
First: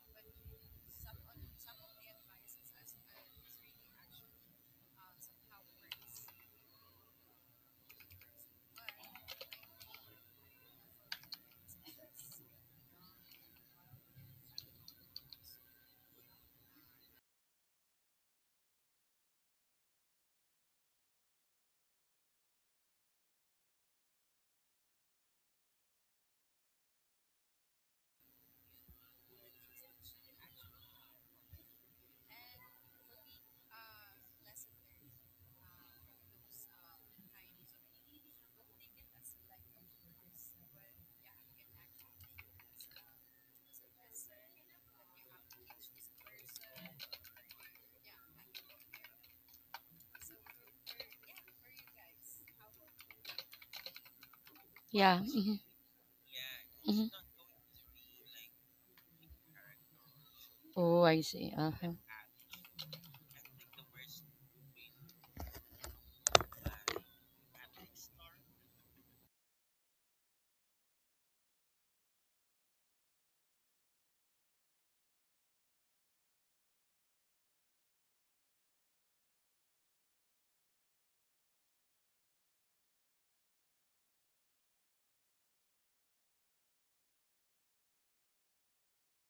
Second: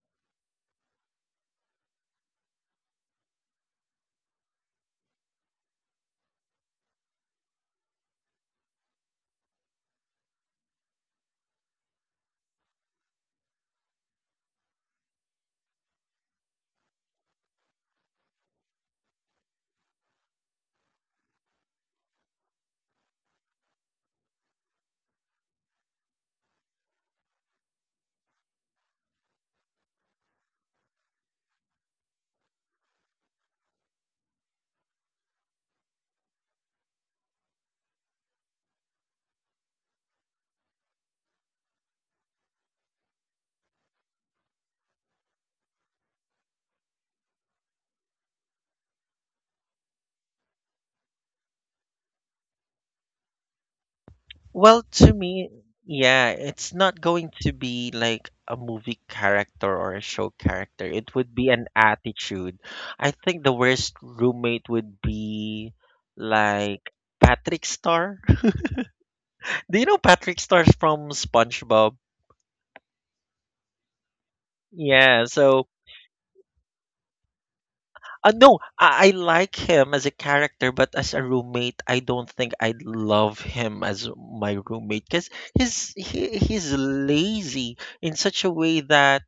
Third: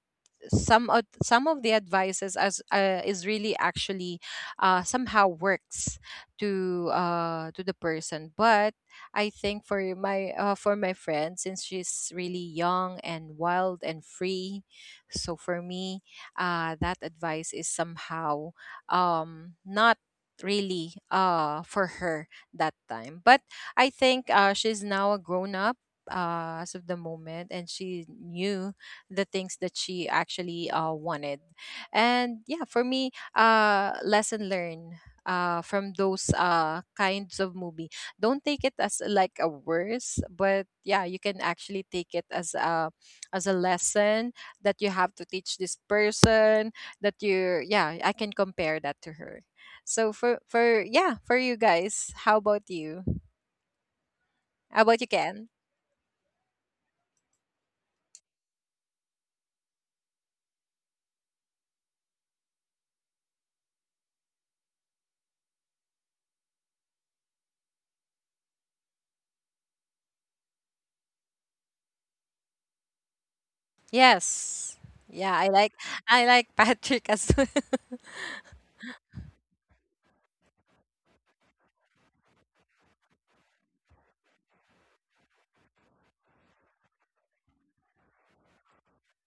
S3: some of the advices as is really actually somehow works to, to the person. But I think for my, for my friend, since she's really young and wild and free, so for me, that advice is somehow, not really, for her that time. But I think, she's now a grown up as of the moment, and she knew the things that she actually, wanted. And yeah, for me, lesson learned from those kinds of movie. Don't take it as like a worse, but yeah, you can actually take it as a, as a lesson that you have to teach this person, that you, yeah, I can compare that to her. So for yeah, for you guys, how about you? How
S1: Well,
S3: about you,
S1: to
S2: Yeah.
S3: Ken?
S1: me,
S2: Mhm.
S1: yeah, it's not
S2: Mhm.
S1: going to be like a movie character or a show character.
S2: Oh,
S1: It
S2: I
S1: would be
S2: see.
S1: an
S2: Uh-huh.
S1: attitude. I think the worst roommate would be like Patrick Star. *laughs* Do you know Patrick Star from SpongeBob?
S3: Yes.
S1: Yeah,
S3: Yeah, I
S1: so,
S3: like I like *laughs* Patrick as well.
S1: no, I like him as a character, but as a roommate, I don't think I'd love him as my roommate because he's lazy in such a way that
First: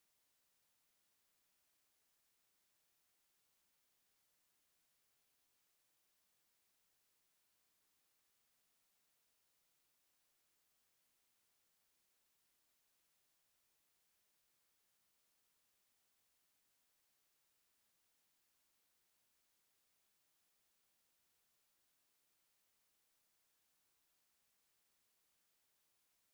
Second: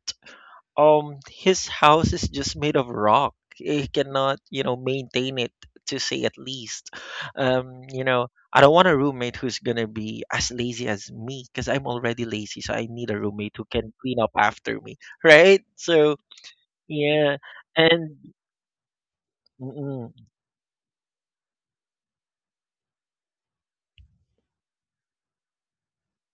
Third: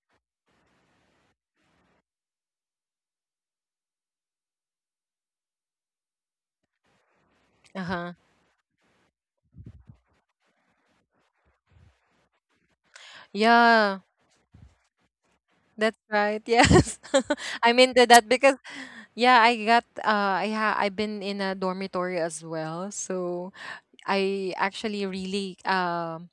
S1: his house is just made of rock. He cannot, maintain it, to say at least. um you know
S3: *laughs*
S1: I don't want a roommate who's gonna be as lazy as me, because I'm already lazy, so I need a roommate who can
S3: Yeah,
S1: clean up after me. *laughs* Right,
S3: that's
S1: so
S3: right. Yes. *laughs*
S1: yeah.
S3: I'm into
S1: And
S3: that because, yeah, I got
S1: mm-mm,
S3: I ha I've been in a dormitory as well. So I actually really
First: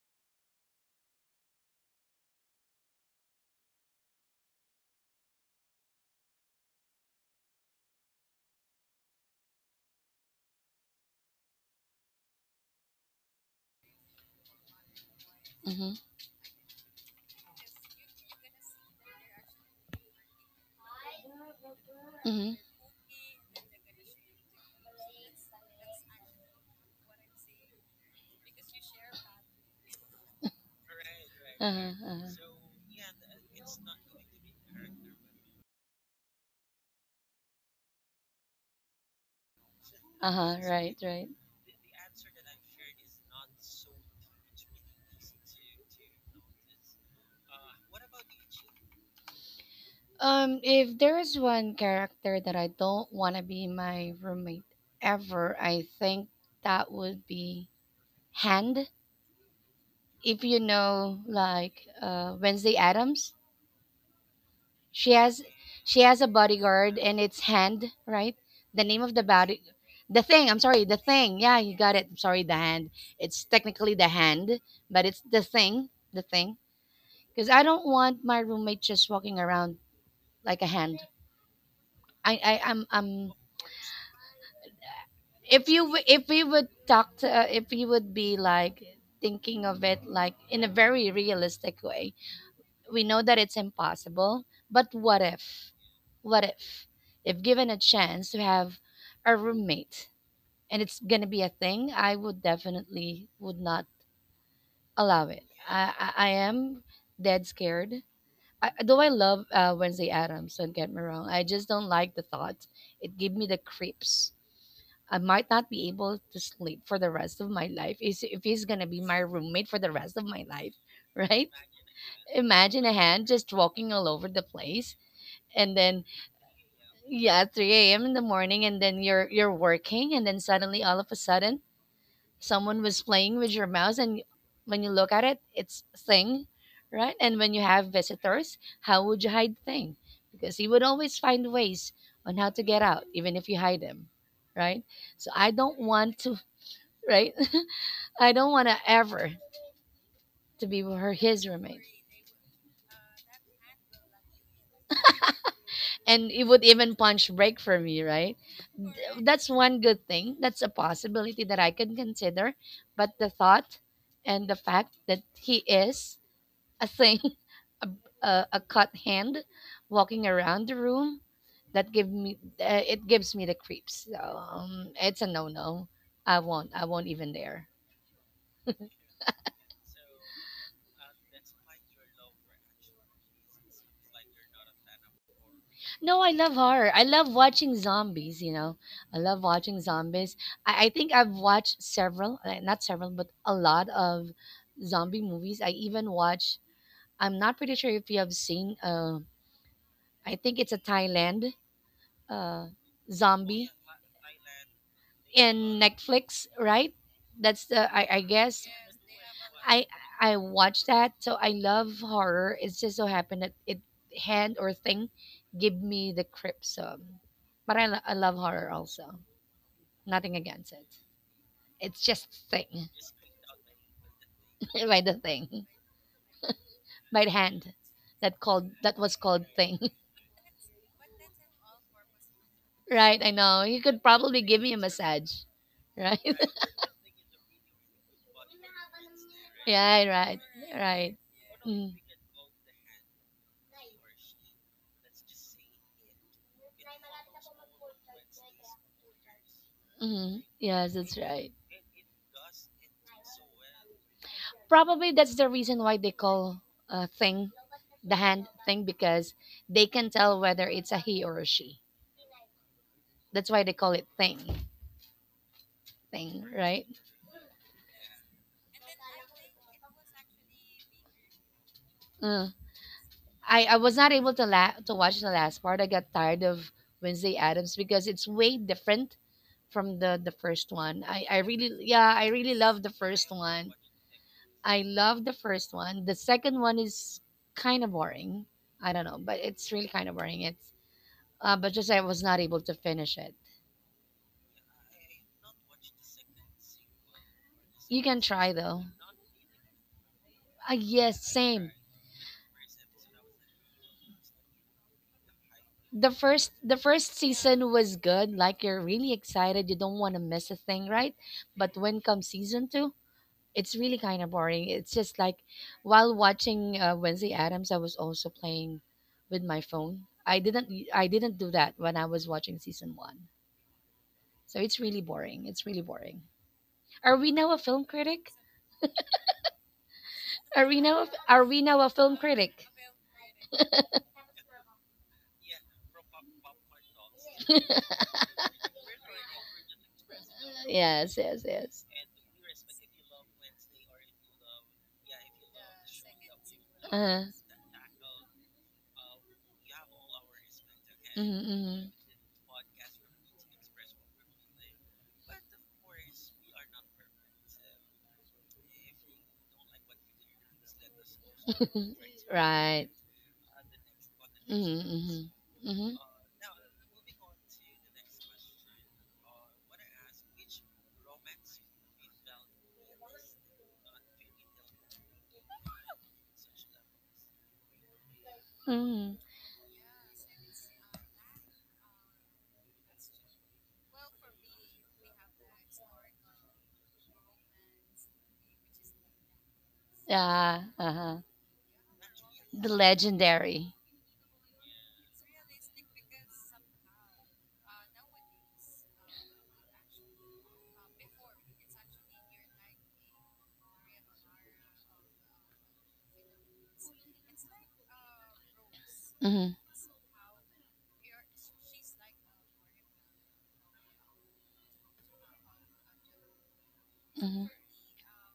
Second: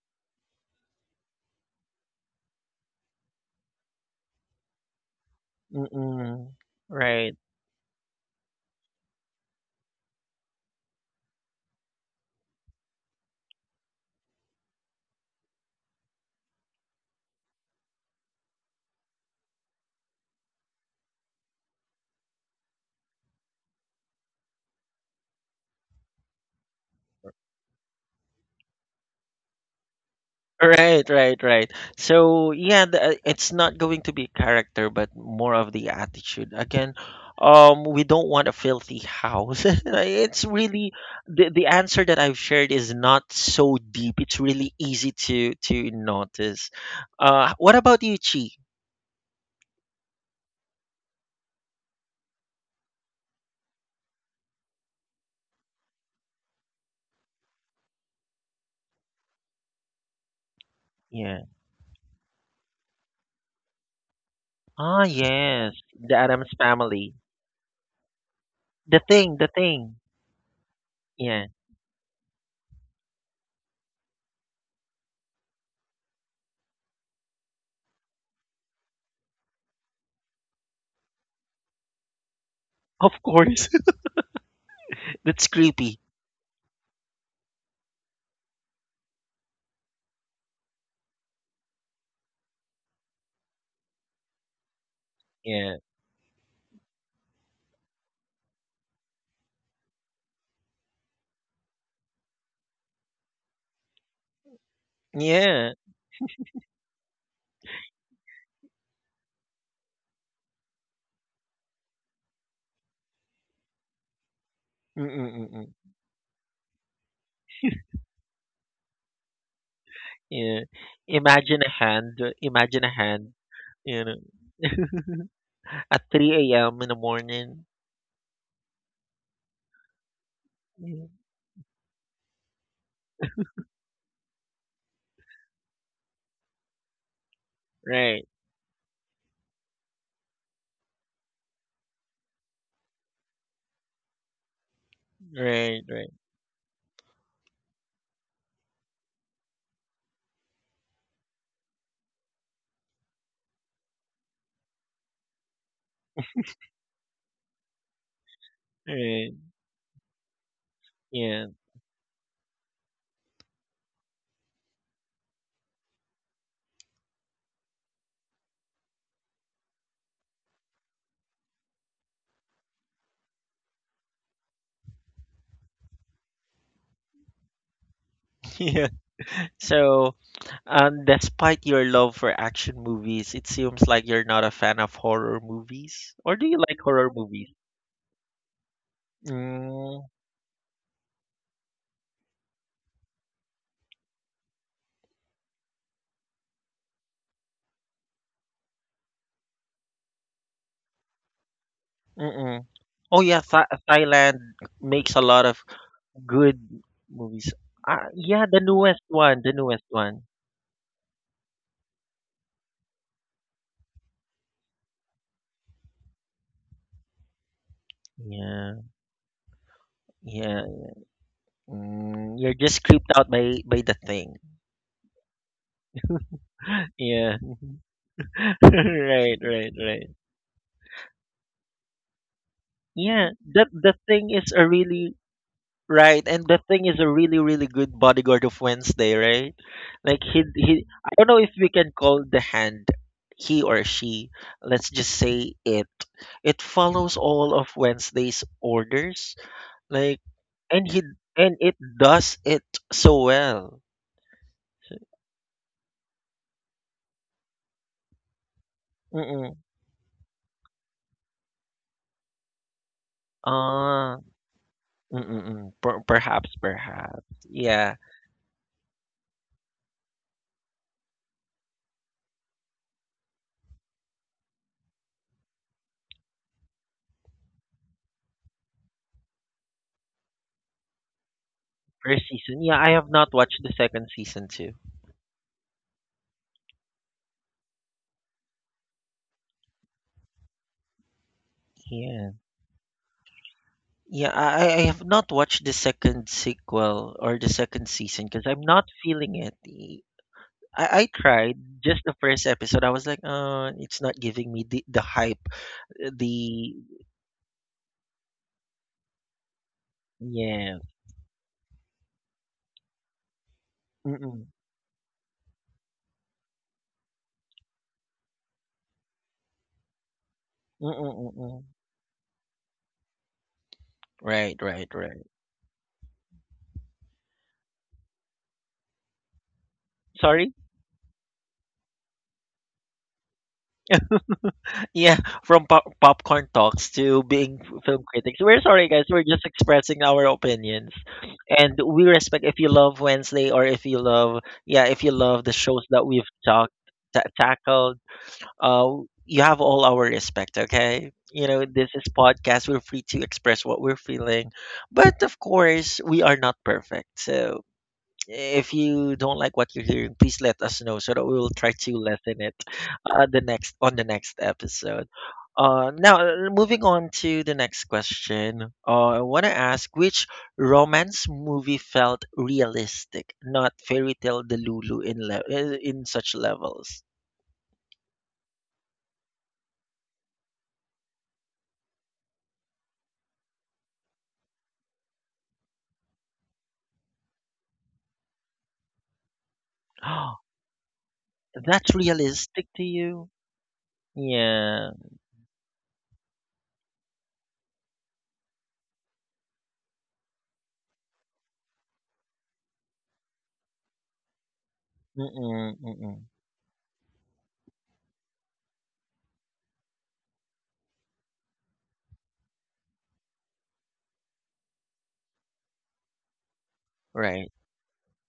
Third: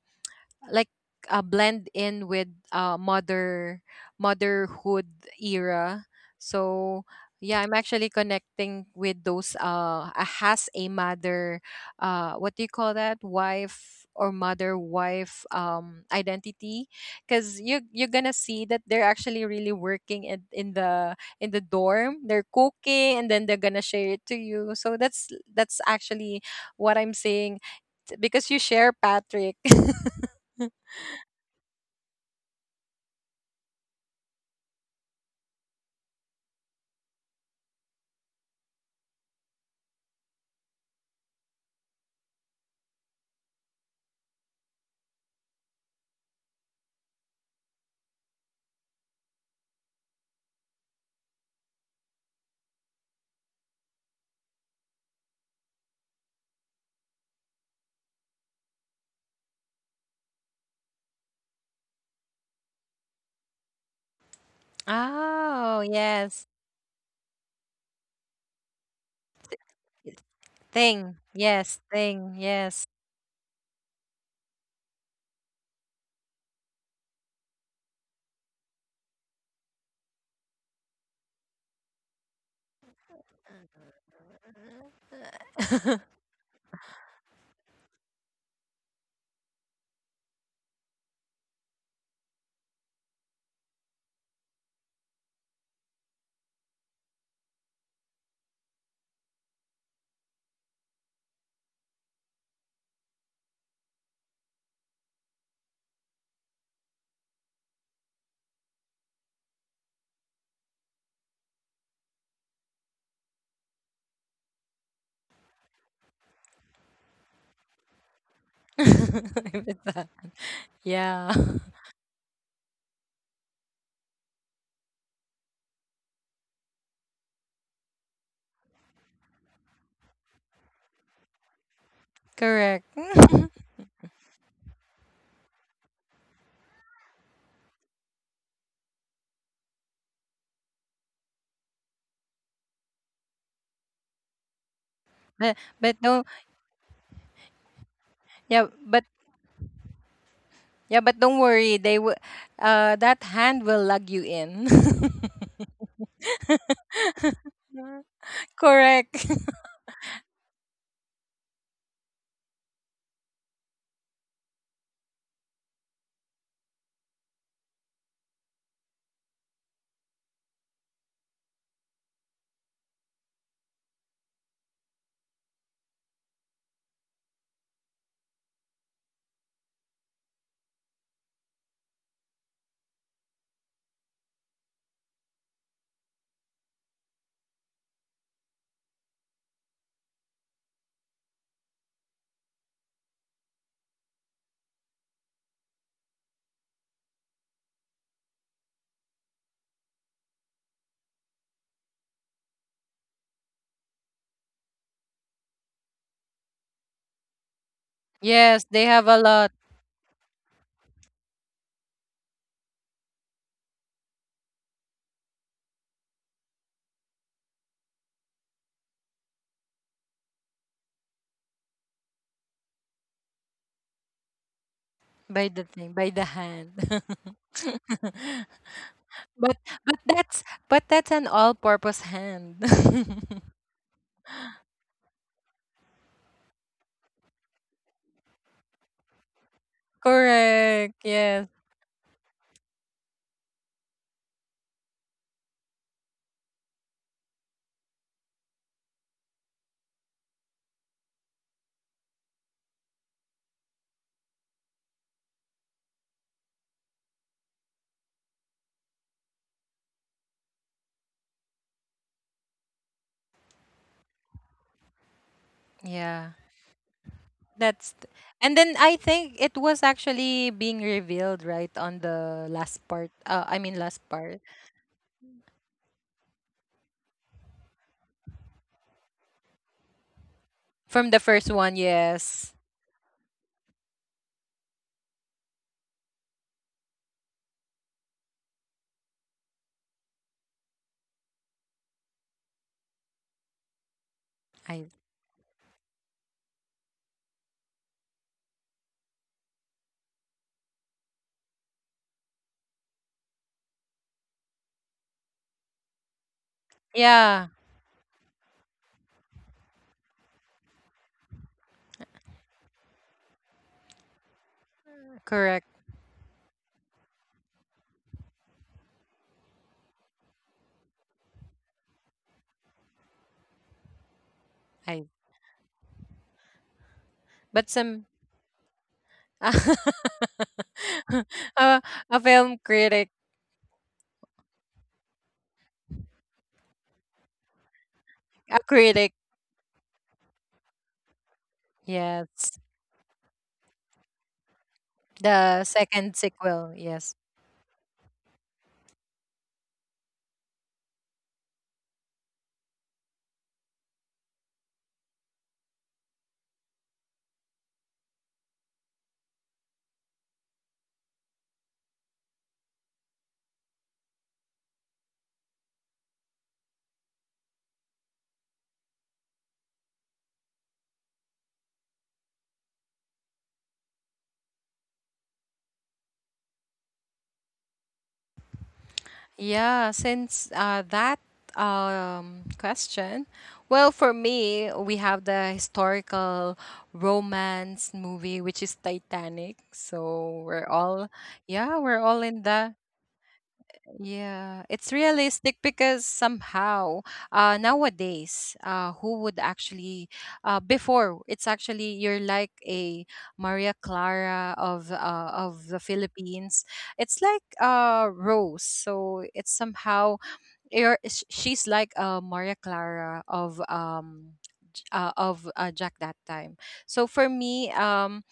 S3: like blend in with, motherhood era.
S1: mm-mm,
S3: So
S1: right.
S3: yeah, I'm actually connecting with those, has a mother, what do you call that, wife or mother wife,
S2: Mhm.
S3: identity. Because you're gonna see that they're actually really working in the dorm. They're
S2: Mm-hmm.
S3: cooking, and then they're gonna share it to you. So that's actually what I'm saying, because you share Patrick. *laughs*
S1: Right, right, right.
S2: Uh-huh, uh-huh.
S1: So yeah, it's not going to be character, but more of the attitude. Again, we don't want a filthy house. *laughs* It's
S2: Uh-huh,
S1: really
S2: right, right.
S1: the answer that I've shared is not so deep. It's really easy to notice. What about you, Chi?
S2: If there is one character that I don't want to be my roommate ever, I think that would be Hand, if
S1: Yeah.
S2: like Wednesday Adams.
S1: Ah,
S2: she has
S1: yes,
S3: Oh,
S2: she
S1: the
S2: has a
S3: yes.
S1: Adams
S2: bodyguard
S1: family.
S2: and it's Hand, right? The
S1: The
S2: name of the
S1: thing, the
S2: body,
S1: thing.
S2: the thing. I'm sorry, the
S3: Thing.
S2: thing.
S1: Yeah,
S2: Yeah,
S3: Yes,
S2: you got it. I'm
S3: thing.
S2: sorry, the
S3: Yes.
S2: hand. It's technically the hand, but it's the thing, the thing. Because I don't want my roommate just walking around like a hand. I I I'm
S1: of
S2: I'm.
S1: course. *laughs* That's
S2: If you
S3: *laughs*
S1: creepy.
S2: w- if we would talk to, if we would be like thinking of it, like in a very realistic way, we know that it's impossible, but what if?
S1: Yeah.
S2: What if? If given a chance to have a roommate and it's going to be a thing, I would definitely would not allow it.
S1: Yeah.
S2: I am dead scared. I, though I love Wednesday Adams, don't get me wrong. I just don't like the thought. It gave me the creeps. I might not
S1: Mm-mm-mm.
S2: be able to sleep for the rest of my life is if he's going to be
S3: If
S2: my roommate
S3: it's
S2: for the
S3: that.
S2: rest of my
S1: Yeah.
S2: life, *laughs*
S3: Yeah.
S2: right?
S1: Imagine
S2: Imagine
S1: a
S2: a hand
S1: hand,
S2: just walking
S1: you
S2: all
S1: know,
S2: over the place,
S1: *laughs*
S2: and
S1: at
S2: then
S1: 3 a.m. in the
S2: yeah,
S1: morning.
S2: 3 a.m. in the morning, and then you're working, and then suddenly all of
S1: Yeah.
S2: a sudden
S3: *laughs*
S2: someone
S3: Correct.
S2: was playing with
S3: *laughs*
S2: your mouse, and when you look at it, it's thing. Right? And when you have
S1: Right,
S2: visitors, how would you hide thing, because he would always find ways on how to get out even if you hide him, right? So I
S3: But
S2: don't
S1: right,
S3: but
S1: right,
S2: want
S3: don't,
S2: to, right? *laughs* I don't
S3: yeah,
S2: want to
S3: but,
S2: ever to be
S3: yeah,
S2: her
S3: but don't
S2: his
S3: worry.
S2: roommate.
S3: They will, that hand will lug you in.
S2: And it would even punch break
S3: *laughs*
S2: for me, right?
S3: Correct.
S2: Th-
S1: right.
S2: That's
S3: *laughs*
S2: one good thing. That's a possibility
S1: Yeah,
S2: that I can consider. But the thought and the fact that he is a thing, *laughs* a, a cut hand walking around the room, that give me it gives me the creeps. So it's a no no. I won't. I won't even dare.
S1: *laughs* yeah. So, despite your love for action movies, it seems like you're not a fan of horror
S2: No,
S1: movies.
S2: I
S1: Or
S2: love
S1: do you like
S2: horror. I
S1: horror
S2: love
S1: movies?
S2: watching zombies. I love watching
S1: Mm,
S2: zombies. I think I've watched several, not several, but a lot of zombie movies. I even watch, I'm not pretty sure if you have seen, I think it's a Thailand uh,
S1: mm-mm. Oh yeah,
S2: zombie
S1: Thailand makes a lot of
S2: in Netflix,
S1: good
S2: right?
S1: movies.
S2: That's the, I, I
S1: Yeah, the
S2: guess,
S3: Yes, they
S1: newest
S3: have a
S1: one,
S3: lot.
S1: the
S2: I
S1: newest one.
S2: I watch that, so I love horror. It's just so happened that it hand or thing give me the creeps. So, but I love horror
S1: Yeah,
S2: also. Nothing
S1: yeah.
S2: against it. It's just
S1: Mm, you're
S2: thing.
S1: just creeped out by the thing.
S2: *laughs* By the
S3: By
S2: thing,
S3: the thing, by the hand.
S1: *laughs*
S2: by the
S3: *laughs*
S1: Yeah.
S2: hand, that
S1: *laughs*
S2: called that was
S1: Right,
S2: called
S3: But,
S2: thing.
S1: right,
S2: *laughs*
S3: but
S1: right.
S3: that's but that's an all-purpose hand.
S2: Right?
S3: *laughs*
S2: I
S1: Yeah,
S2: know
S1: that
S2: you
S1: the
S2: could
S1: thing
S2: probably
S1: is
S2: give
S1: a
S2: me a
S1: really
S2: massage. Right?
S1: right, and the thing is a really, really good bodyguard of Wednesday, right?
S2: *laughs* Yeah.
S1: Like
S2: Right.
S1: he
S3: Correct.
S1: I
S2: Right.
S1: don't know
S3: Yes.
S1: if we
S2: Mm.
S1: can call the hand he or she. Let's just say it. It follows all of Wednesday's orders. Like,
S2: Mm.
S1: and
S2: Yes,
S1: he
S2: that's right.
S1: and it does it so well.
S2: Probably that's the reason why they call a thing the hand thing, because
S1: Mm-mm.
S2: they can tell whether it's a he or a she. That's why they call it
S1: Ah.
S2: thing
S1: Mm-mm.
S3: Yeah.
S2: thing,
S1: Perhaps,
S2: right?
S1: perhaps.
S3: That's
S1: Yeah.
S3: th- and then I think it was actually being revealed right on
S2: Uh,
S3: the last part.
S2: I
S3: I
S2: I
S3: mean
S2: was
S3: last
S2: not able to
S3: part
S2: to watch the last part. I got tired of Wednesday Addams because it's way different from the first one.
S3: from the
S2: I I
S3: first
S2: really
S3: one.
S2: yeah I
S1: First
S2: really
S3: Yes,
S1: season.
S2: love
S1: Yeah,
S2: the
S1: I have
S2: first
S1: not watched
S2: one.
S1: the second season too.
S2: I love the first one. The second one is kind of boring. I don't know, but it's really kind of boring. It's but just I was
S1: Yeah.
S2: not able to finish it.
S1: Yeah, I
S3: I,
S1: have not watched the second sequel or the second
S2: You can
S1: season because
S2: try
S1: I'm
S2: though.
S1: not feeling it. E, I. I
S2: Yes,
S1: tried
S2: same.
S1: just the first episode. I was like, it's not giving me the hype.
S2: The first the
S1: The
S2: first
S3: yeah,
S2: season was good. Like, you're really excited, you don't want to miss a
S1: yeah.
S2: thing, right? But when comes season two, it's really kind of
S1: Mm-mm.
S2: boring. It's just like,
S3: correct.
S2: while watching Wednesday Adams, I was also playing with my phone. I didn't do
S1: Mm-mm-mm-mm.
S2: that when I was watching season one. So
S1: Right,
S2: it's
S1: right,
S2: really
S3: I,
S1: right.
S2: boring. It's really boring. Are we now a
S3: but
S2: film
S3: some.
S2: critic?
S3: *laughs*
S1: Sorry?
S2: Are we now
S3: uh,
S2: a film
S3: a film
S2: critic?
S3: critic,
S2: *laughs*
S1: Yeah, from popcorn talks to being film critics.
S3: a
S1: We're sorry,
S3: critic.
S1: guys. We're just expressing our opinions,
S2: Yes, yes, yes.
S1: and we respect
S3: Yes,
S1: if you love Wednesday, or if you love, yeah, if you love the
S3: the
S1: shows that
S3: second
S1: we've
S3: sequel.
S1: talked,
S3: Yes.
S2: Uh-huh.
S1: ta tackled. You have all our respect. Okay,
S2: Mhm,
S1: you know
S2: mhm.
S1: this is podcast. We're free to express what we're feeling, but of course, we are not perfect. So if you don't like what you're hearing, please let us know so that we will try to
S2: *laughs*
S1: lessen it,
S2: Right.
S1: the next,
S2: Mhm,
S1: episode.
S2: mhm. Hmm.
S1: Now, moving on to the next question. I want to ask which romance movie felt realistic, not fairy tale Delulu in such levels.
S2: Mm.
S3: Yeah, since, that, question, well, for me, we have the historical romance movie, which is Titanic.
S1: *gasps*
S3: So
S2: Yeah.
S3: we're all,
S2: Uh-huh.
S3: yeah,
S1: That's
S3: we're all in
S2: The
S1: realistic
S3: the,
S1: to you?
S2: legendary.
S3: yeah,
S1: Yeah.
S3: it's realistic because somehow, nowadays, who would actually, before, it's actually, you're like a Maria Clara of
S1: Mm-mm,
S3: the
S1: mm-mm.
S3: Philippines. It's like Rose. So
S2: Mm-hmm.
S3: it's somehow you're, she's like, Maria Clara of, of, Jack that time. So for
S2: Mm-hmm.
S1: Right.
S3: me,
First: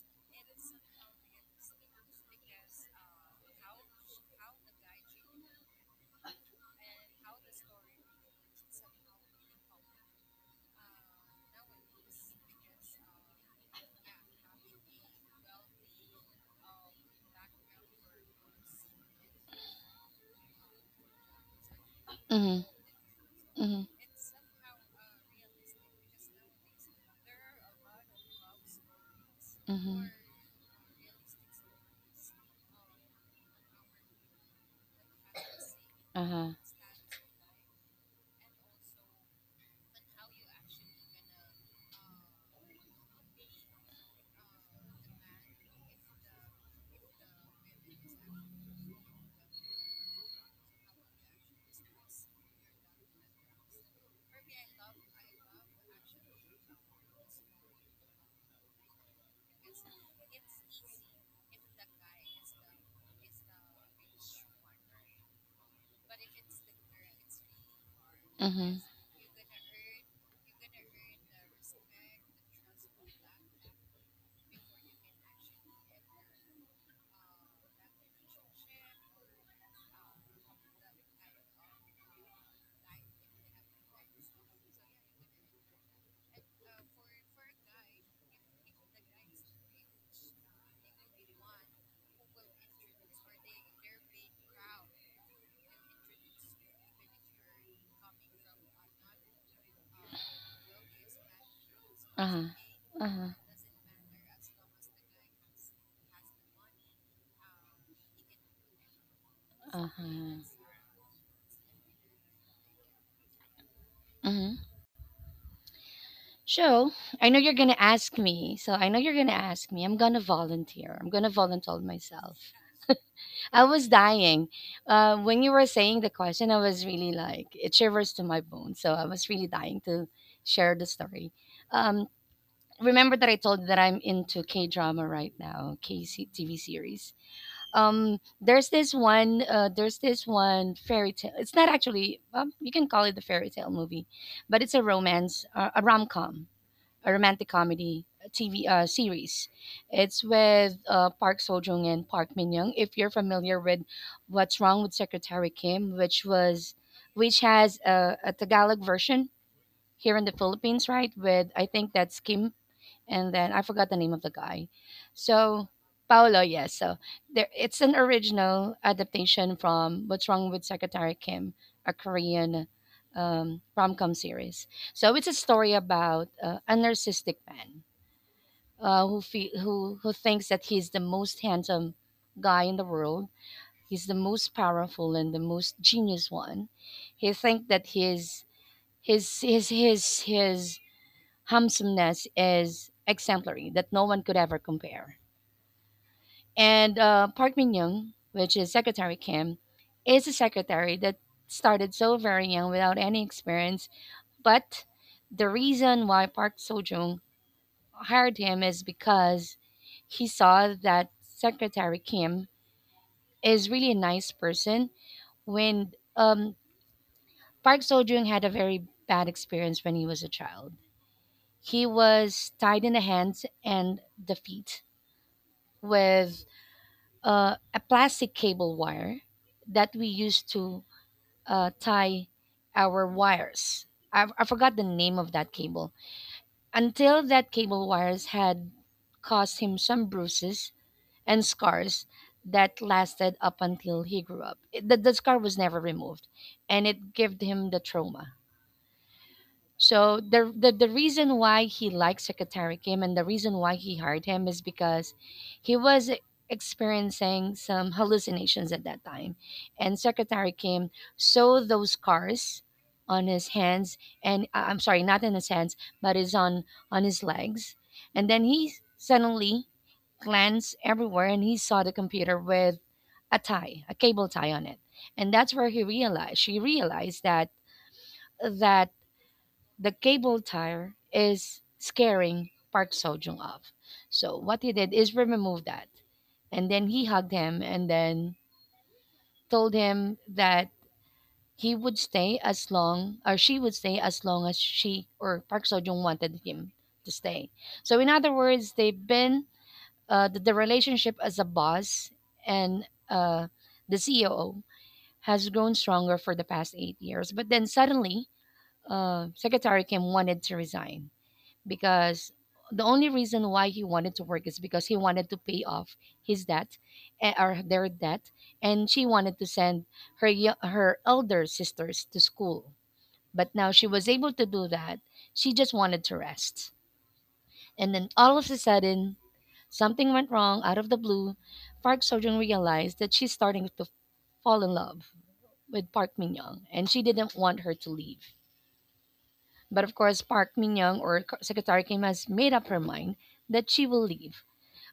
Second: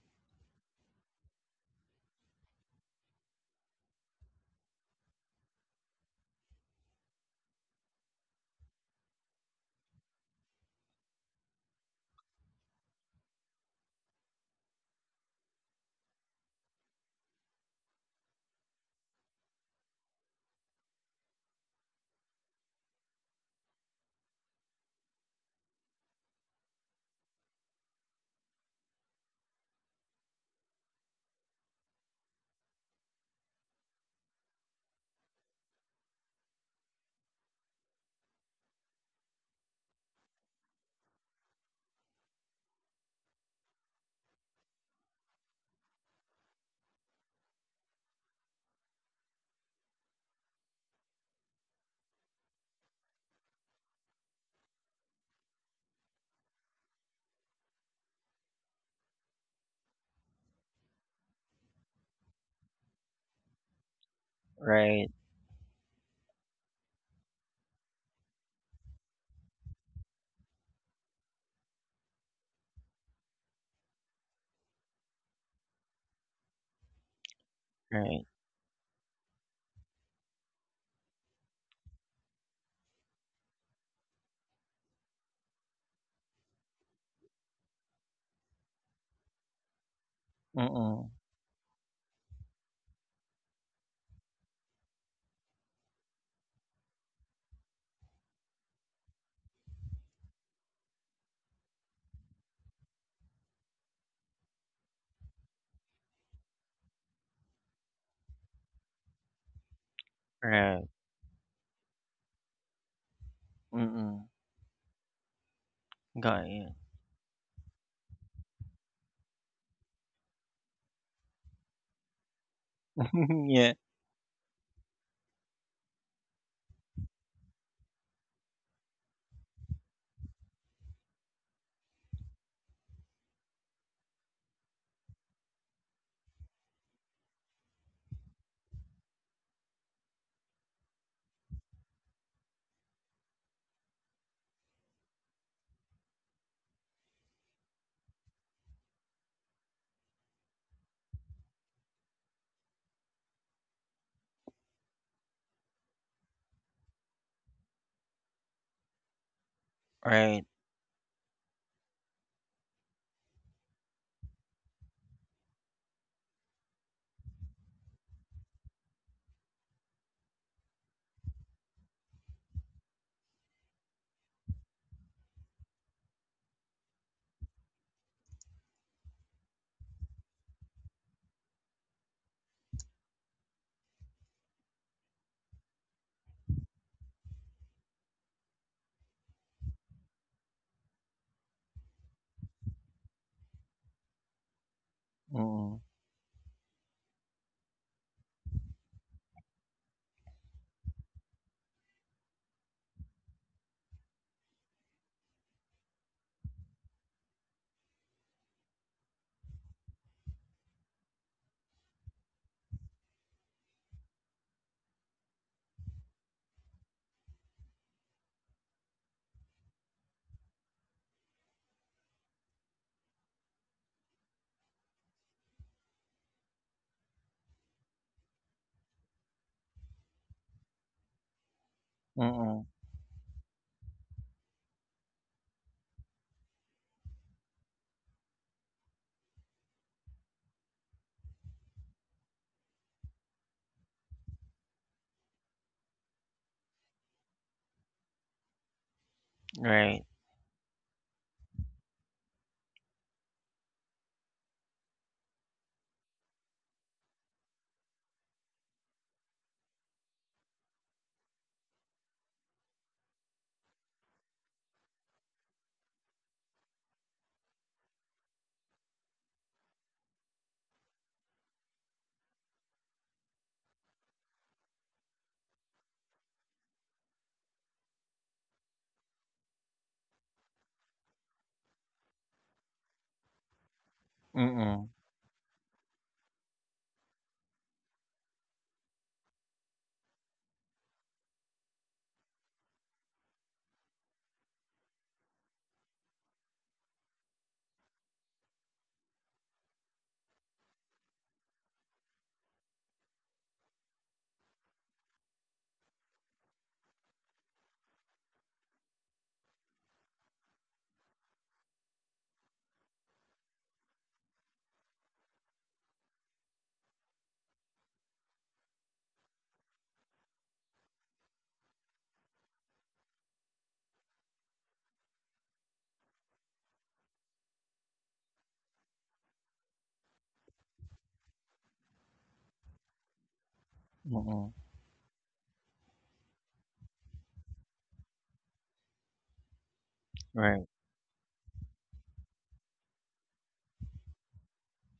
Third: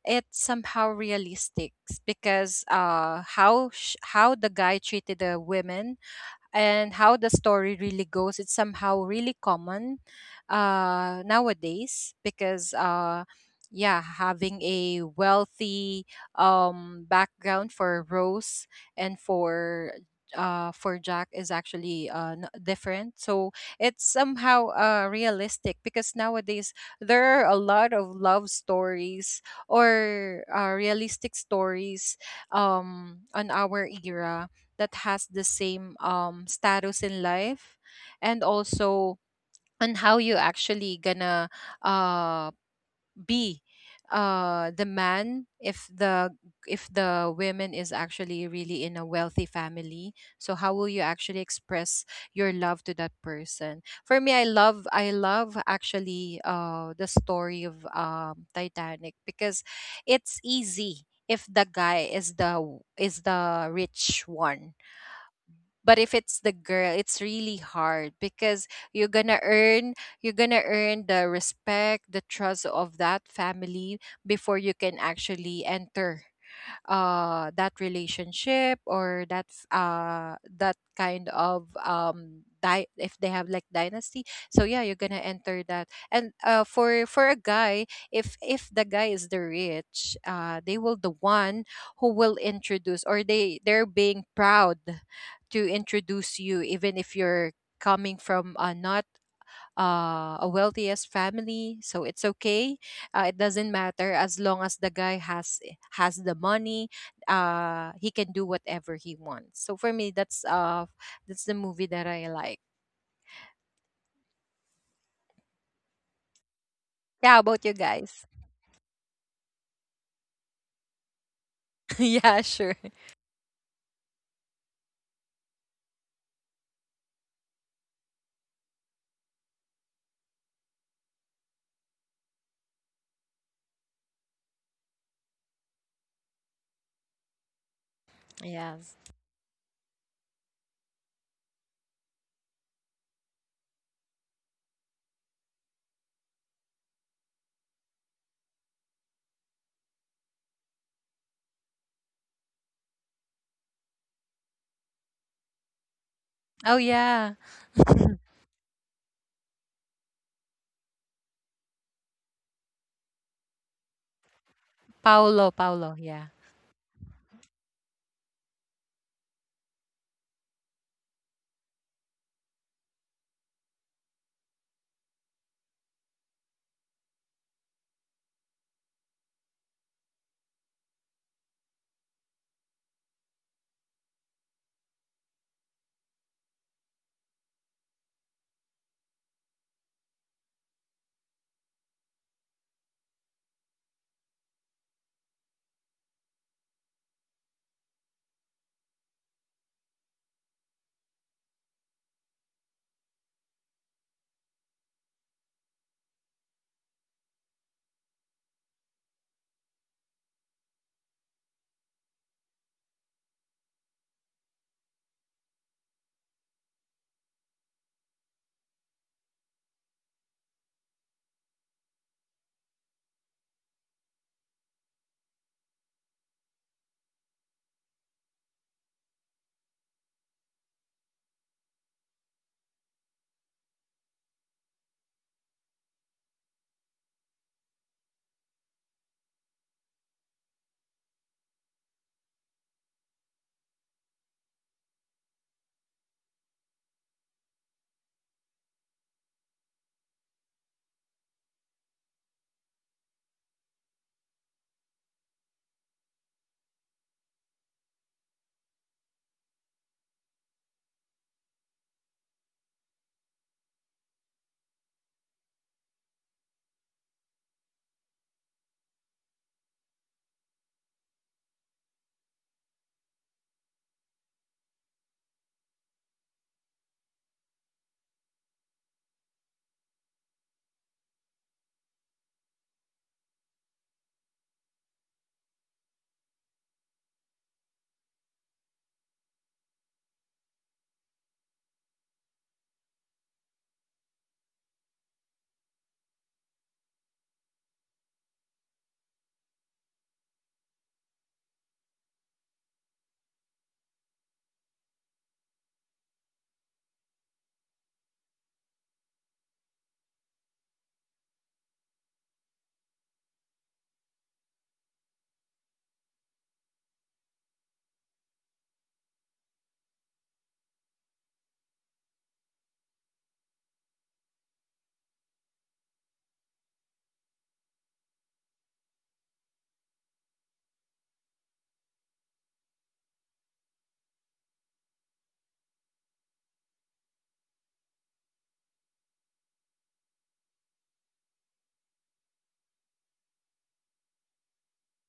S3: it's somehow realistic, because, how the guy treated the women, and how the story really goes. It's somehow really common nowadays because, yeah, having a wealthy, background for Rose, and for, for Jack is actually different. So
S2: Mm-hmm.
S3: it's somehow realistic because nowadays there are a lot of love stories,
S2: Mm-hmm.
S3: or realistic stories, on our era that has the same
S2: Uh-huh.
S3: status in life. And also, on how you actually gonna uh be the man, if the, if the women is actually really in a wealthy family. So how will you actually express your love to that person? For me, I love, I love actually the story of, Titanic, because it's easy if the guy is the, is the rich one.
S1: Right.
S3: But if it's the girl, it's really hard, because
S2: Mm-hmm.
S3: you're gonna earn, you're gonna earn the respect, the trust of that family before you can actually enter, that
S1: Right.
S3: relationship, or that's, that kind of, if they have like dynasty. So yeah, you're gonna enter that. And, for a guy, if the guy is the rich, they will
S1: Mm-mm.
S3: the one who will introduce, or they, they're being proud to introduce you even if you're coming from, not, a wealthiest family. So it's
S2: Uh huh.
S3: okay.
S2: Uh huh.
S3: It doesn't matter as long as the guy has, eh, has the money. He can do whatever he wants. So
S2: Uh
S3: for me,
S2: huh.
S3: that's,
S1: Right.
S3: that's the movie that I like.
S1: Mm-mm.
S2: Mm-hmm.
S1: Got you.
S2: So
S3: Yeah, how about you guys?
S2: So I know you're gonna ask me. I'm gonna volunteer
S3: *laughs* Yeah,
S2: myself.
S3: sure.
S1: *laughs*
S2: I
S1: Yeah.
S2: was dying. When you were saying the question, I was really like, it shivers to my bones. So I was really dying to share the story. Um, Remember that I told you that I'm into K drama right now, K TV series. There's
S3: Yes.
S2: this one. There's this one fairy tale. It's not actually. You can call it the fairy tale movie, but it's a romance, a rom com, a romantic comedy TV series. It's with Park Seo Joong and Park Min Young. If you're familiar with What's Wrong with Secretary Kim, which
S3: Oh
S2: was,
S3: yeah,
S2: which has a Tagalog version here in the
S1: Right.
S2: Philippines, right? With, I think that's Kim, and then I forgot the name of the guy.
S3: Paolo,
S2: So
S3: Paolo. Yeah,
S2: Paolo, yes. So there, it's an original adaptation from What's Wrong with Secretary Kim, a Korean rom-com series. So it's a story about a narcissistic man, who fe- who thinks that he's the most handsome guy in the world. He's the most powerful and the most genius one. He thinks that his handsomeness is exemplary that no one could ever compare.
S1: Mm.
S2: And Park Min Young, which is Secretary Kim, is a secretary that started so very young without any experience. But the reason why Park Seo Joong hired him is because he saw that Secretary Kim is really a nice person. When Park Seo Joong had a very bad experience when he was a child. He was tied in the hands and the feet with a plastic cable wire that we used to tie
S1: Mm.
S2: our wires. I forgot the name of that cable. Until that cable wires had caused him some bruises and scars that lasted up until he grew up. The scar was never removed, and it gave him the trauma.
S1: Mm, mm. Right.
S2: So the reason why he liked Secretary Kim and the reason why he hired him is because he was experiencing some hallucinations at that time, and Secretary Kim saw those scars on his hands and I'm sorry, not in his hands, but is on his legs, and then he suddenly glanced everywhere and he saw the computer with a tie, a cable tie on it, and that's where he realized she realized that that the cable tire is scaring Park Sojung off. So what he
S1: Mm.
S2: did is remove that. And then he hugged him and then told him that he would stay as long or she would stay as long as she or Park Sojung wanted him to stay. So in other words, they've been the relationship as a boss and the CEO has grown stronger for the past 8 years. But then suddenly, Secretary Kim wanted to resign because the only reason why he wanted to work is because he wanted to pay off his debt, or their debt, and she wanted to send her her elder sisters to school, but now she was able to do that. She just wanted to rest, and then all of a sudden something went wrong out of the blue. Park Sojun realized that she's starting to
S1: Mm. Mm, mm.
S2: fall in love with Park Min Young, and she didn't want her to leave. But of course, Park
S1: Right.
S2: Min Young or Secretary Kim has made up her mind that she will leave.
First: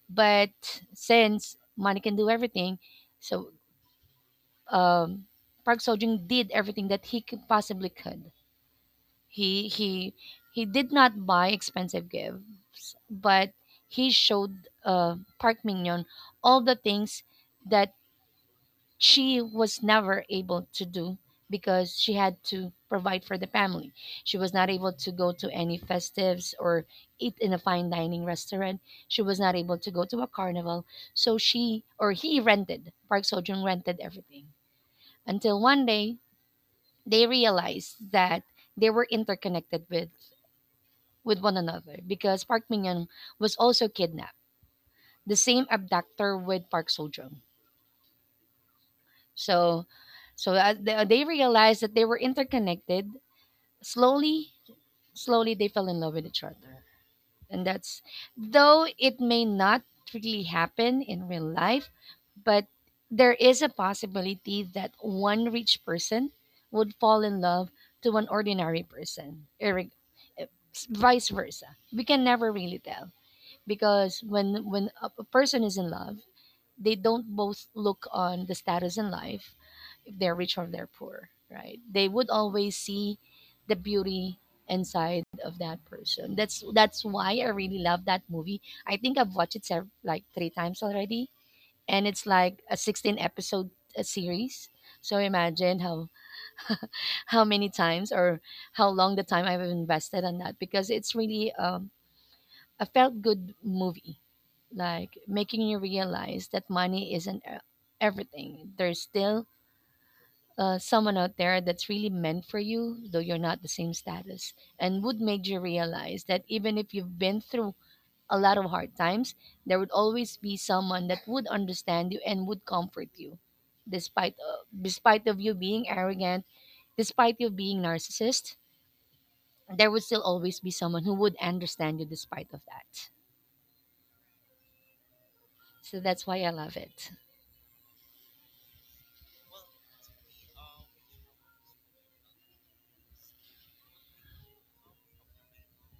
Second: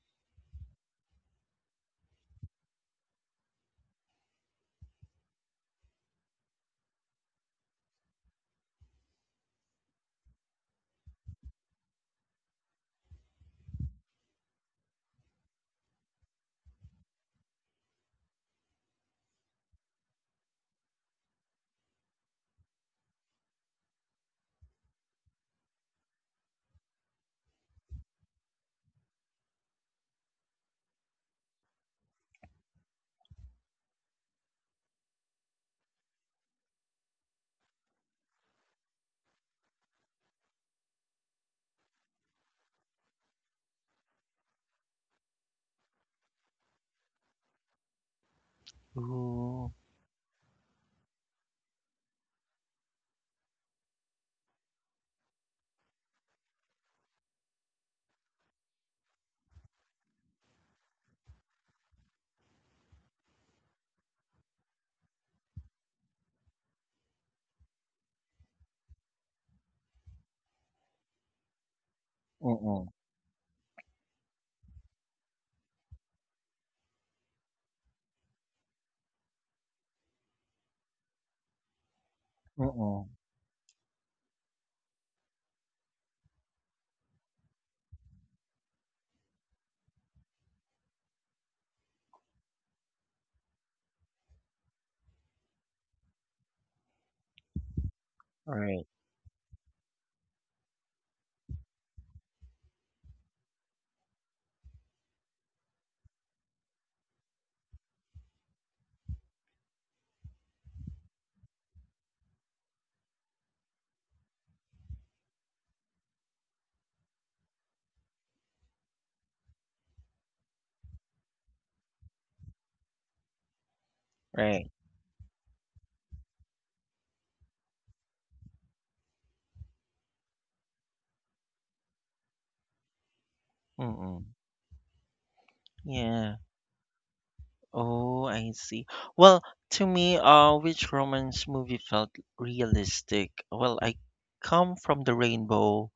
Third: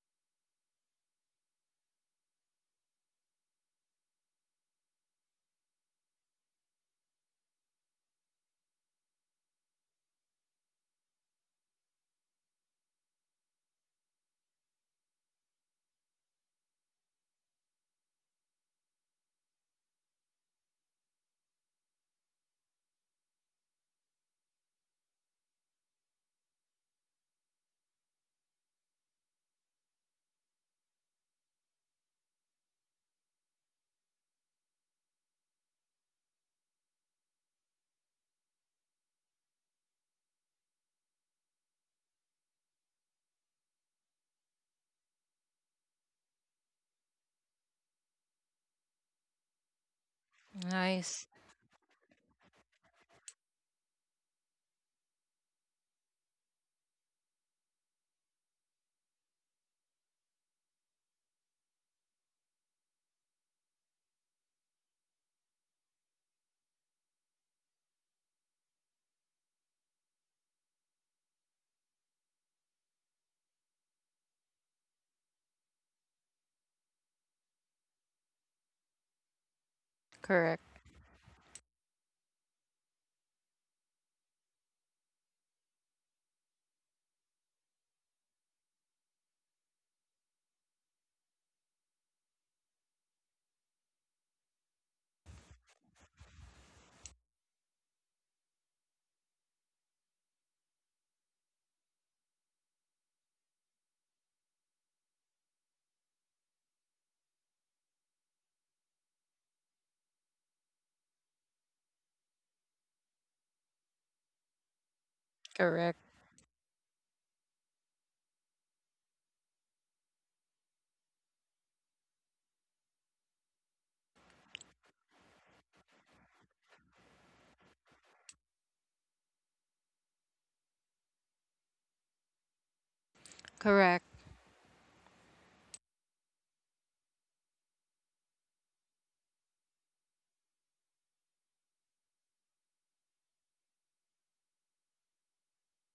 S2: But since money can do everything, so um, Park Sojung did everything that he could possibly could. He he did not buy expensive gifts, but he showed Park Min Young all the things that she was never able to do because she had to provide for the family. She was not able to go to any festives or eat in a fine dining restaurant. She was not able to go to a carnival. So she or he rented, Park Sojung rented everything. Until one day they realized that they were interconnected with one another because Park Min Young was also kidnapped. The same abductor with Park Sojung.
S1: Ooh.
S2: So, so as they
S3: nice.
S2: realized that they were interconnected. Slowly, slowly they fell in love with each other, and that's, though it may not really happen in real life, but there is a possibility that one rich person would fall in love to an ordinary person, vice versa. We can
S1: Mm.
S2: never really
S1: Mm.
S2: tell because when a person is in love, they don't both look on the status in life. If they're rich or
S3: Correct.
S2: they're poor, right, they would
S1: Mm,
S2: always
S1: mm.
S2: see the beauty inside of that person. That's why I really love that movie. I think I've watched it like three times already, and it's like a 16 episode series. So imagine how many times or how
S1: Right.
S2: long the time I've invested on that, because it's really a felt good movie, like making you realize that money isn't everything. There's still someone out there that's really meant for you, though you're not the same status, and would make you
S3: Correct.
S2: realize that even if you've been through a lot of hard times, there would always be someone that would understand you and would comfort you, despite
S1: Right.
S2: despite of you being arrogant, despite you being narcissist. There would still always be someone who would understand you despite of that.
S1: Mm,
S3: Correct.
S1: mm.
S2: So that's
S1: Yeah.
S2: why I love it.
S1: Oh, I see. Well, to me, which romance movie felt realistic? Well, I come from the rainbow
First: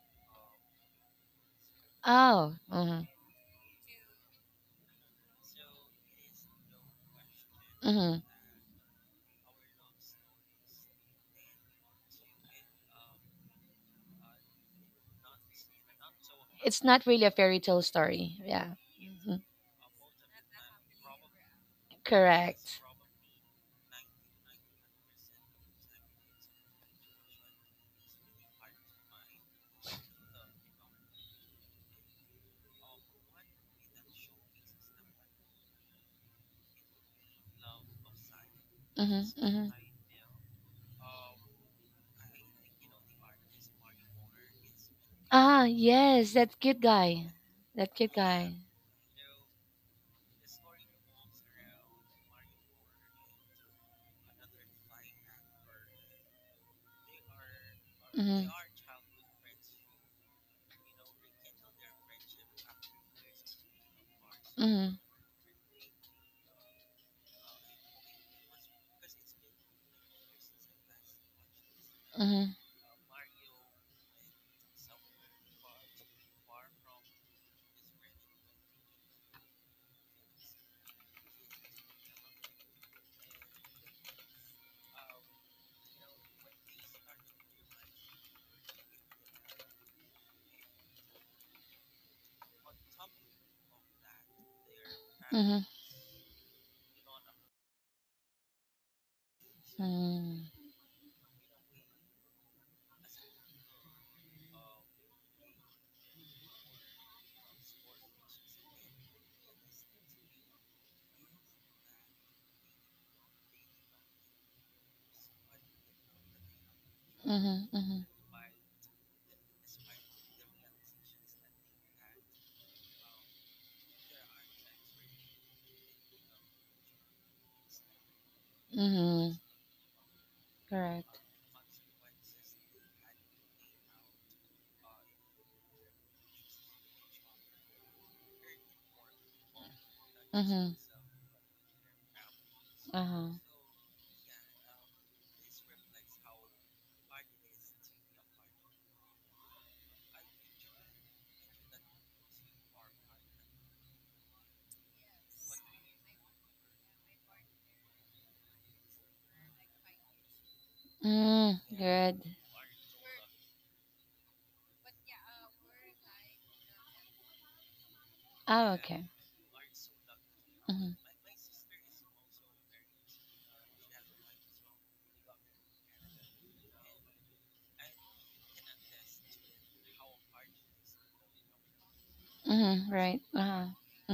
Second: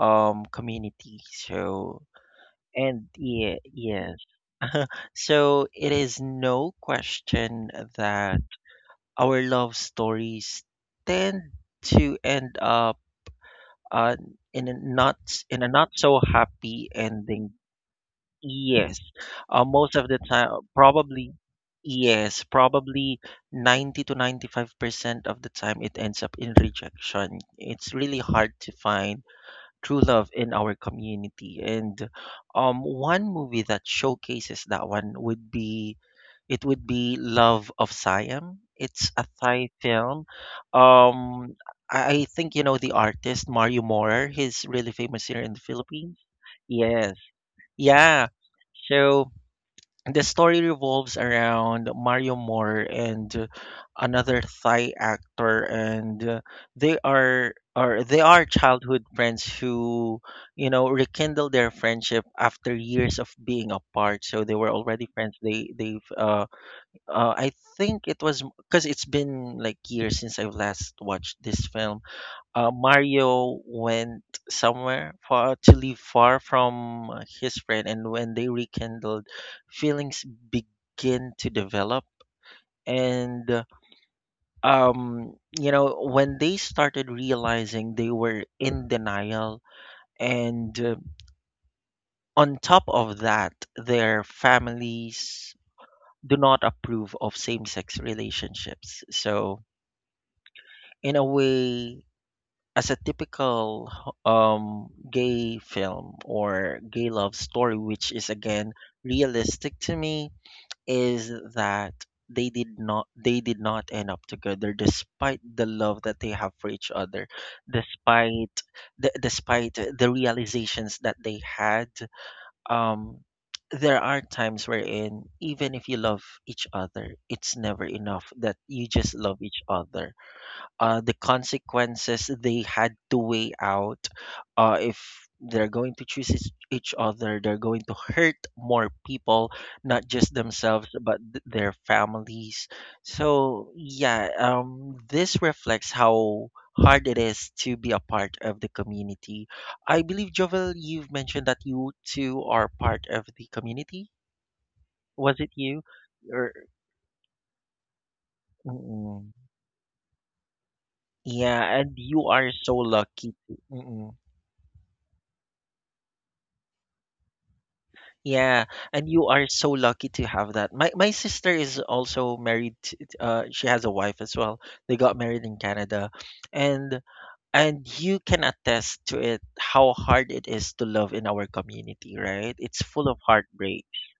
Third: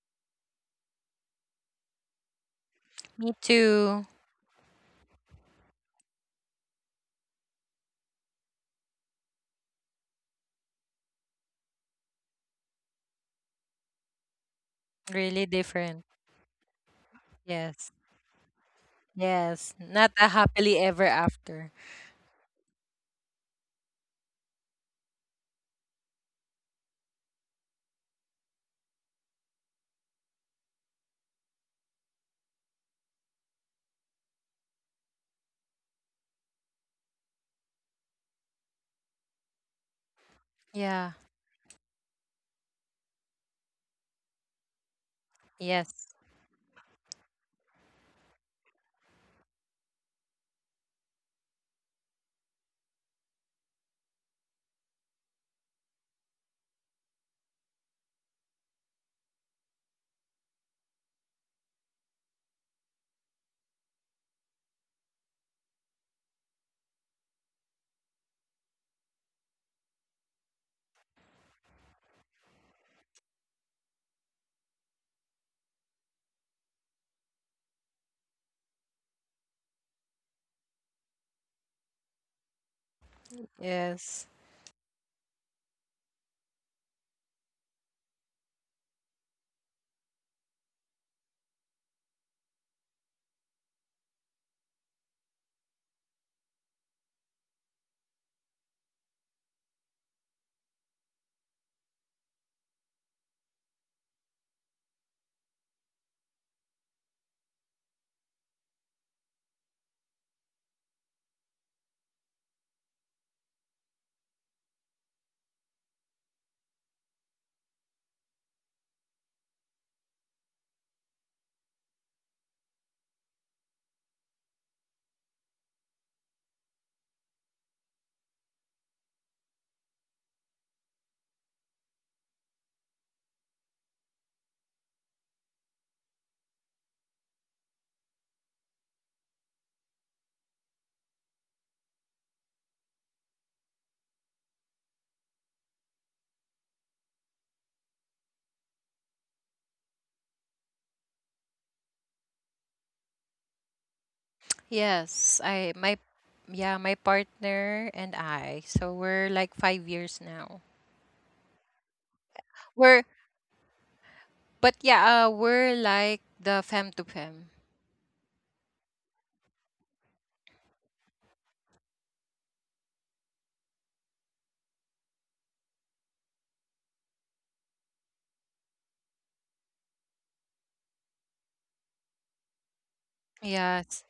S1: community, so,
S2: Oh, mhm.
S1: and
S3: Me
S1: yeah,
S3: too.
S1: yes. *laughs* So it is no question
S2: Mhm.
S1: that our love stories tend to end up, uh, in a not
S3: Really
S1: in a not
S3: different.
S1: so
S2: It's
S1: happy
S2: not really a
S1: ending.
S2: fairy tale
S3: Yes.
S2: story. Yeah.
S1: Yes,
S2: Mm-hmm.
S3: Yes.
S1: most of
S3: Not
S1: the
S3: a
S1: time,
S3: happily ever
S1: probably
S3: after.
S1: yes,
S2: Correct.
S1: probably 90-95% of the time, it ends up in rejection. It's really hard to find true love in our community, and one movie that showcases that one would be Love of Siam. It's
S2: Hmm,
S1: a
S2: hmm.
S1: Thai film.
S3: Yeah.
S1: Um, I think you know the artist Mario Morer. He's really famous here in
S2: Ah,
S1: the
S3: Yes.
S1: Philippines.
S2: yes, that cute
S1: Yes.
S2: guy. That cute
S1: Yeah.
S2: guy.
S1: So the story revolves around Mario Moore and, another Thai actor, and they are or they
S2: Hmm.
S1: are childhood friends who, rekindle their friendship after years of being apart. So they were
S2: Mm-hmm.
S1: already friends. They they've I think it was because it's been like years since I've last watched this film.
S2: Mm-hmm.
S1: Mario went somewhere far, to live far from, his friend, and when they rekindled, feelings begin to develop. And
S3: Yes.
S1: when they started realizing they were in denial, and on top of that, their families do not approve of same-sex relationships. So
S2: Mm-hmm.
S1: in a way, as a typical gay film or gay love story, which is again realistic to me, is that they did not end up together despite the love that they have for each other, despite the realizations that they had, um there are times wherein even if you love each other, it's never enough that you just love each other. The consequences they had to weigh out, if they're going to choose each other, they're going to hurt more people, not just themselves, but their families. So yeah, this reflects how hard it is to be a part of the community. I believe, Jovel, you've mentioned that you too are part of the community. Was
S3: Yes,
S1: it
S3: I,
S1: you,
S3: my.
S1: or
S3: Yeah, my partner and I. So we're
S1: mm,
S3: like 5 years now.
S2: Mm,
S1: yeah, and
S2: good.
S1: you are so
S3: We're.
S1: lucky. Mm.
S3: But yeah, we're like the fem to fem.
S1: Yeah,
S2: Oh, okay.
S1: and you are so lucky to have that. My sister is also married. She has a wife as well. They got married in Canada, and you can attest to it how hard it is to love in our community, right? It's full of heartbreak.
S3: Yes,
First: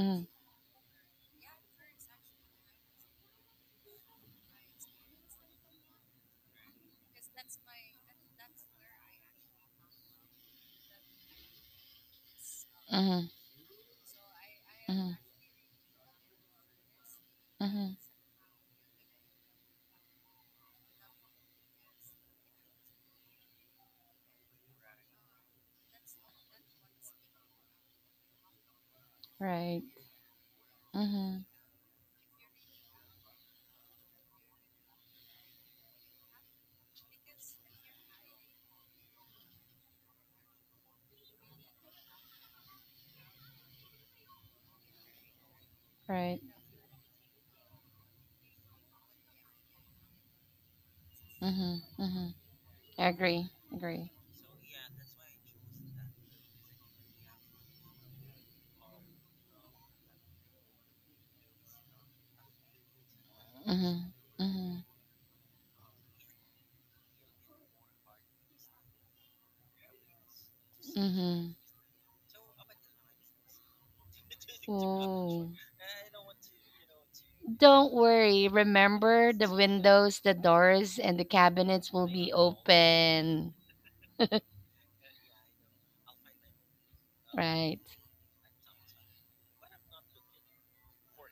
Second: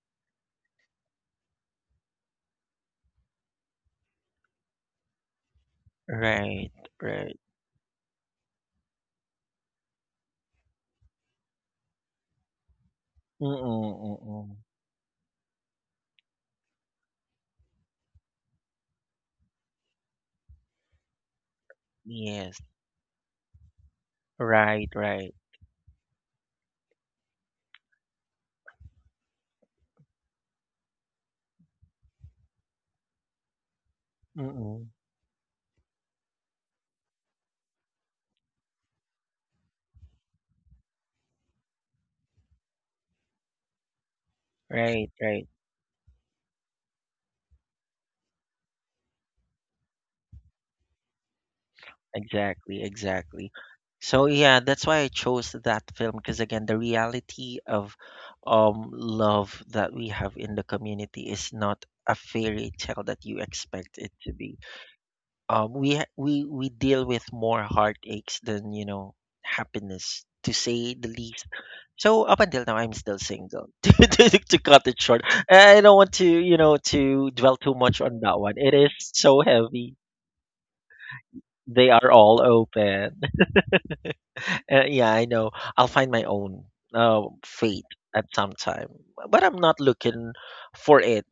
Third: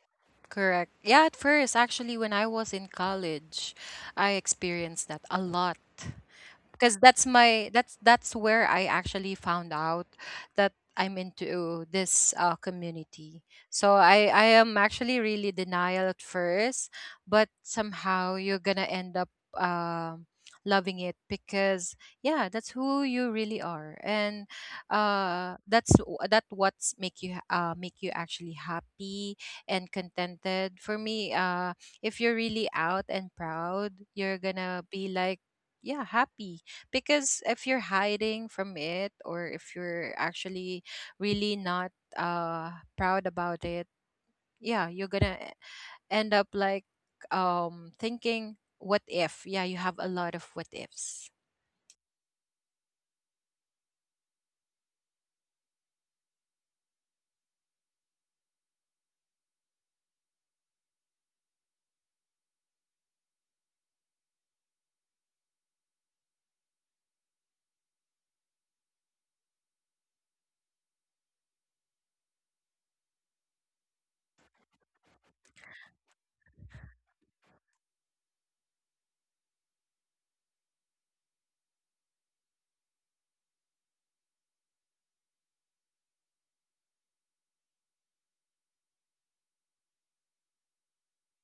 S3: correct. Yeah, at first, actually, when I was in college, I experienced that a lot,
S1: Right,
S3: because that's
S1: right.
S3: my, that's where I actually found out that I'm into this, community.
S1: Mm-mm,
S3: So I
S1: mm-mm.
S3: am
S2: Mhm.
S3: actually really denial at first, but
S2: Mhm.
S3: somehow you're gonna end up loving it, because yeah, that's
S1: Yes,
S3: who you really are, and,
S1: right, right.
S3: that what's make you ha-, make you actually happy and
S2: Right.
S3: contented. For me,
S2: Mhm.
S3: if you're really out and proud, you're gonna
S1: Mm-mm.
S3: be like, yeah, happy. Because if you're hiding from it, or if you're actually really not proud about it, yeah, you're
S1: Right,
S3: gonna
S1: right.
S3: end up
S2: Right.
S3: like, thinking what if. Yeah, you have a lot of what ifs.
S2: Mhm. Mhm.
S1: Exactly,
S2: I agree.
S1: exactly.
S2: Agree.
S1: So yeah, that's why I chose that film because again, the reality of love that we have in the community is not a fairy tale that you
S2: Mhm.
S1: expect it to be.
S2: Mhm.
S1: We ha- we deal with more heartaches than, happiness, to say the least.
S2: Mm-hmm.
S1: So up until now, I'm still single. *laughs* To cut it short,
S2: Oh.
S1: I don't want to you know to dwell too
S2: Don't
S1: much on that
S2: worry.
S1: one. It is
S2: Remember,
S1: so
S2: the
S1: heavy.
S2: windows, the doors, and the
S1: They
S2: cabinets will
S1: are
S2: be
S1: all open.
S2: open.
S1: Yeah, I know. I'll find my own,
S2: Right.
S1: fate at some time, but I'm not looking for it.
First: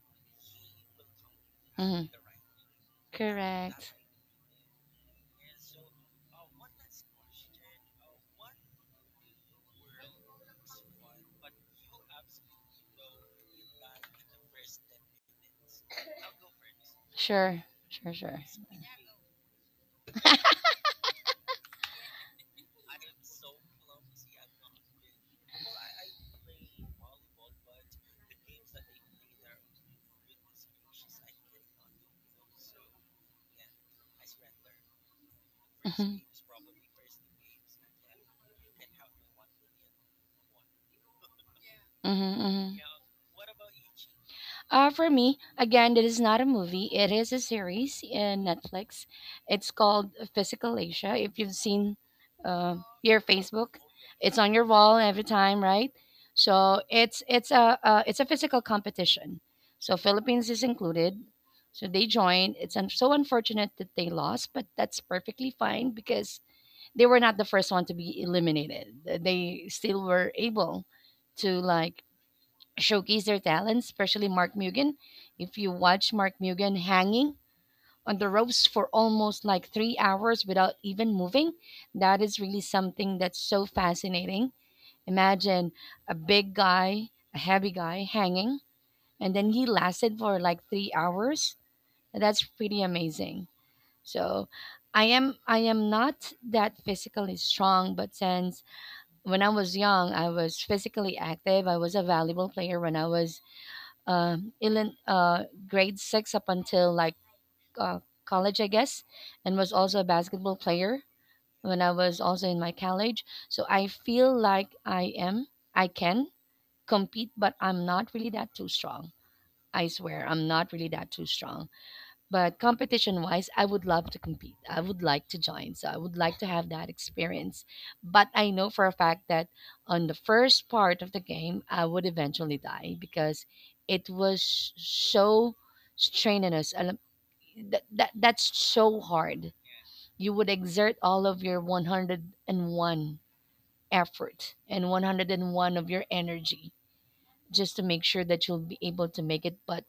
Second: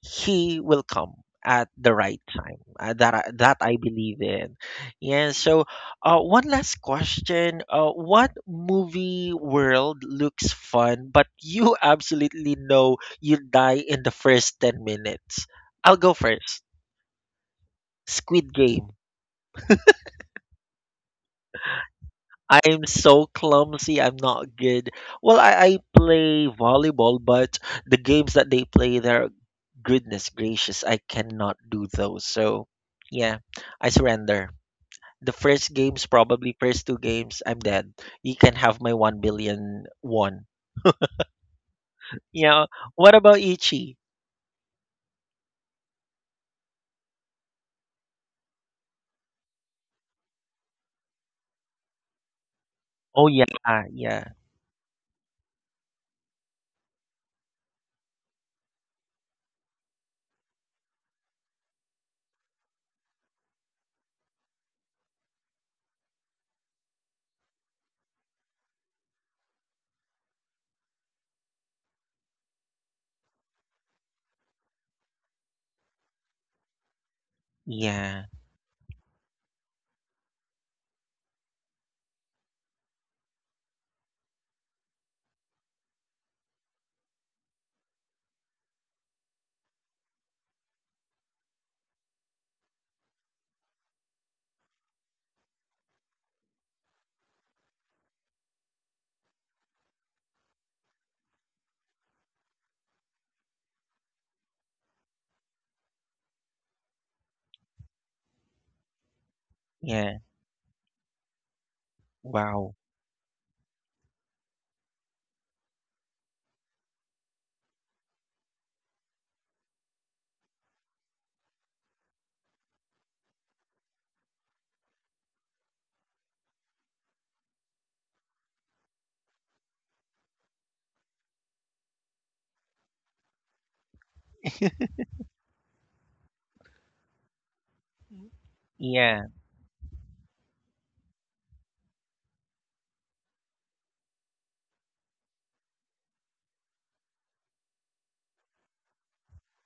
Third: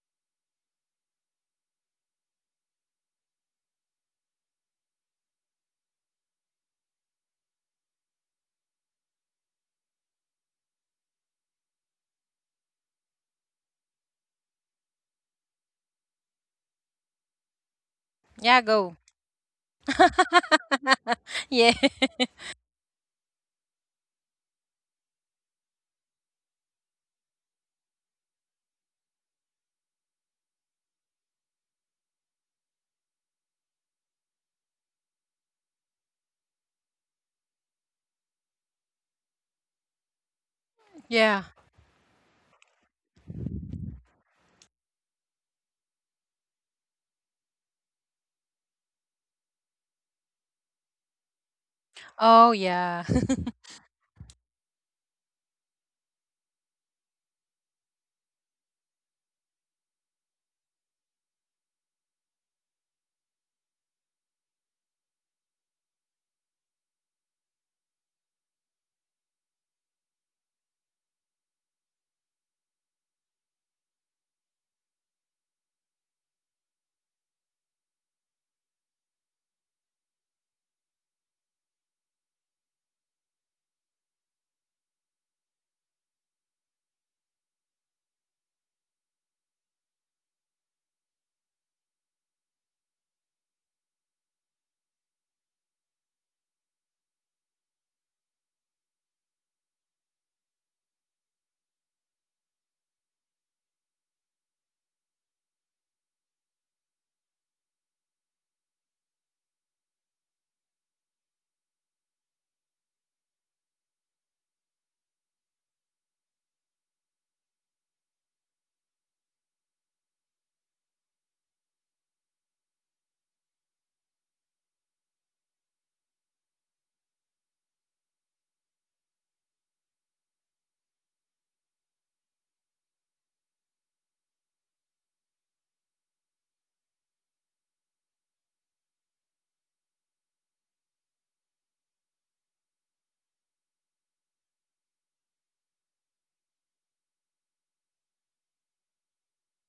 S1: He will come at the
S2: Mm-hmm.
S1: right time. That I
S2: Correct.
S1: believe in. Yeah. So, one last question. What movie world looks fun, but you *laughs* absolutely know you die in the first 10 minutes? I'll go first.
S2: Sure. Sure, sure.
S1: Squid
S3: Yeah,
S1: Game.
S3: go. *laughs* Yeah.
S1: I'm so clumsy. I'm not good. Well, I play volleyball, but the games that they play there, goodness gracious, I cannot do those. So yeah, I surrender. The first games, probably first two games, I'm dead. You can have my 1 billion won.
S3: Yeah.
S2: *laughs* Mhm.
S1: Yeah.
S2: Mhm.
S1: What about Ichi?
S2: For me, again, it is not a movie. It is a series in Netflix. It's called Physical Asia. If you've seen
S3: Oh
S2: uh, your
S3: yeah.
S1: Oh
S2: Facebook,
S1: yeah,
S3: *laughs*
S2: it's on
S1: yeah,
S2: your wall every time, right? So it's a physical competition. So Philippines is included. So they joined. It's so unfortunate that they lost, but that's perfectly fine because they were not the first one to be eliminated. They still were able to like showcase their talents, especially Mark Mugen. If you watch Mark Mugen hanging on the
S1: yeah,
S2: ropes for almost like 3 hours without even moving, that is really something that's so fascinating. Imagine a big guy, a heavy guy hanging, and then he lasted for like 3 hours. That's pretty amazing. So I am not that physically strong, but since when I was young, I was physically active. I was a volleyball player when I was grade six up until like uh, college, I guess, and was also a
S1: yeah.
S2: basketball player when I was also in my
S1: Wow.
S2: college. So I feel like I am, I can compete, but I'm not really that too strong. I swear, I'm not really that too strong. But competition wise, I would love to compete. I would like to join. So I would like to have that experience. But I know for a fact that on the first part of the game, I would eventually die because it was so strenuous. That's so hard.
S1: Yeah.
S2: You would exert all of your 101 effort and 101 of your energy just to make sure that you'll be able to make it. But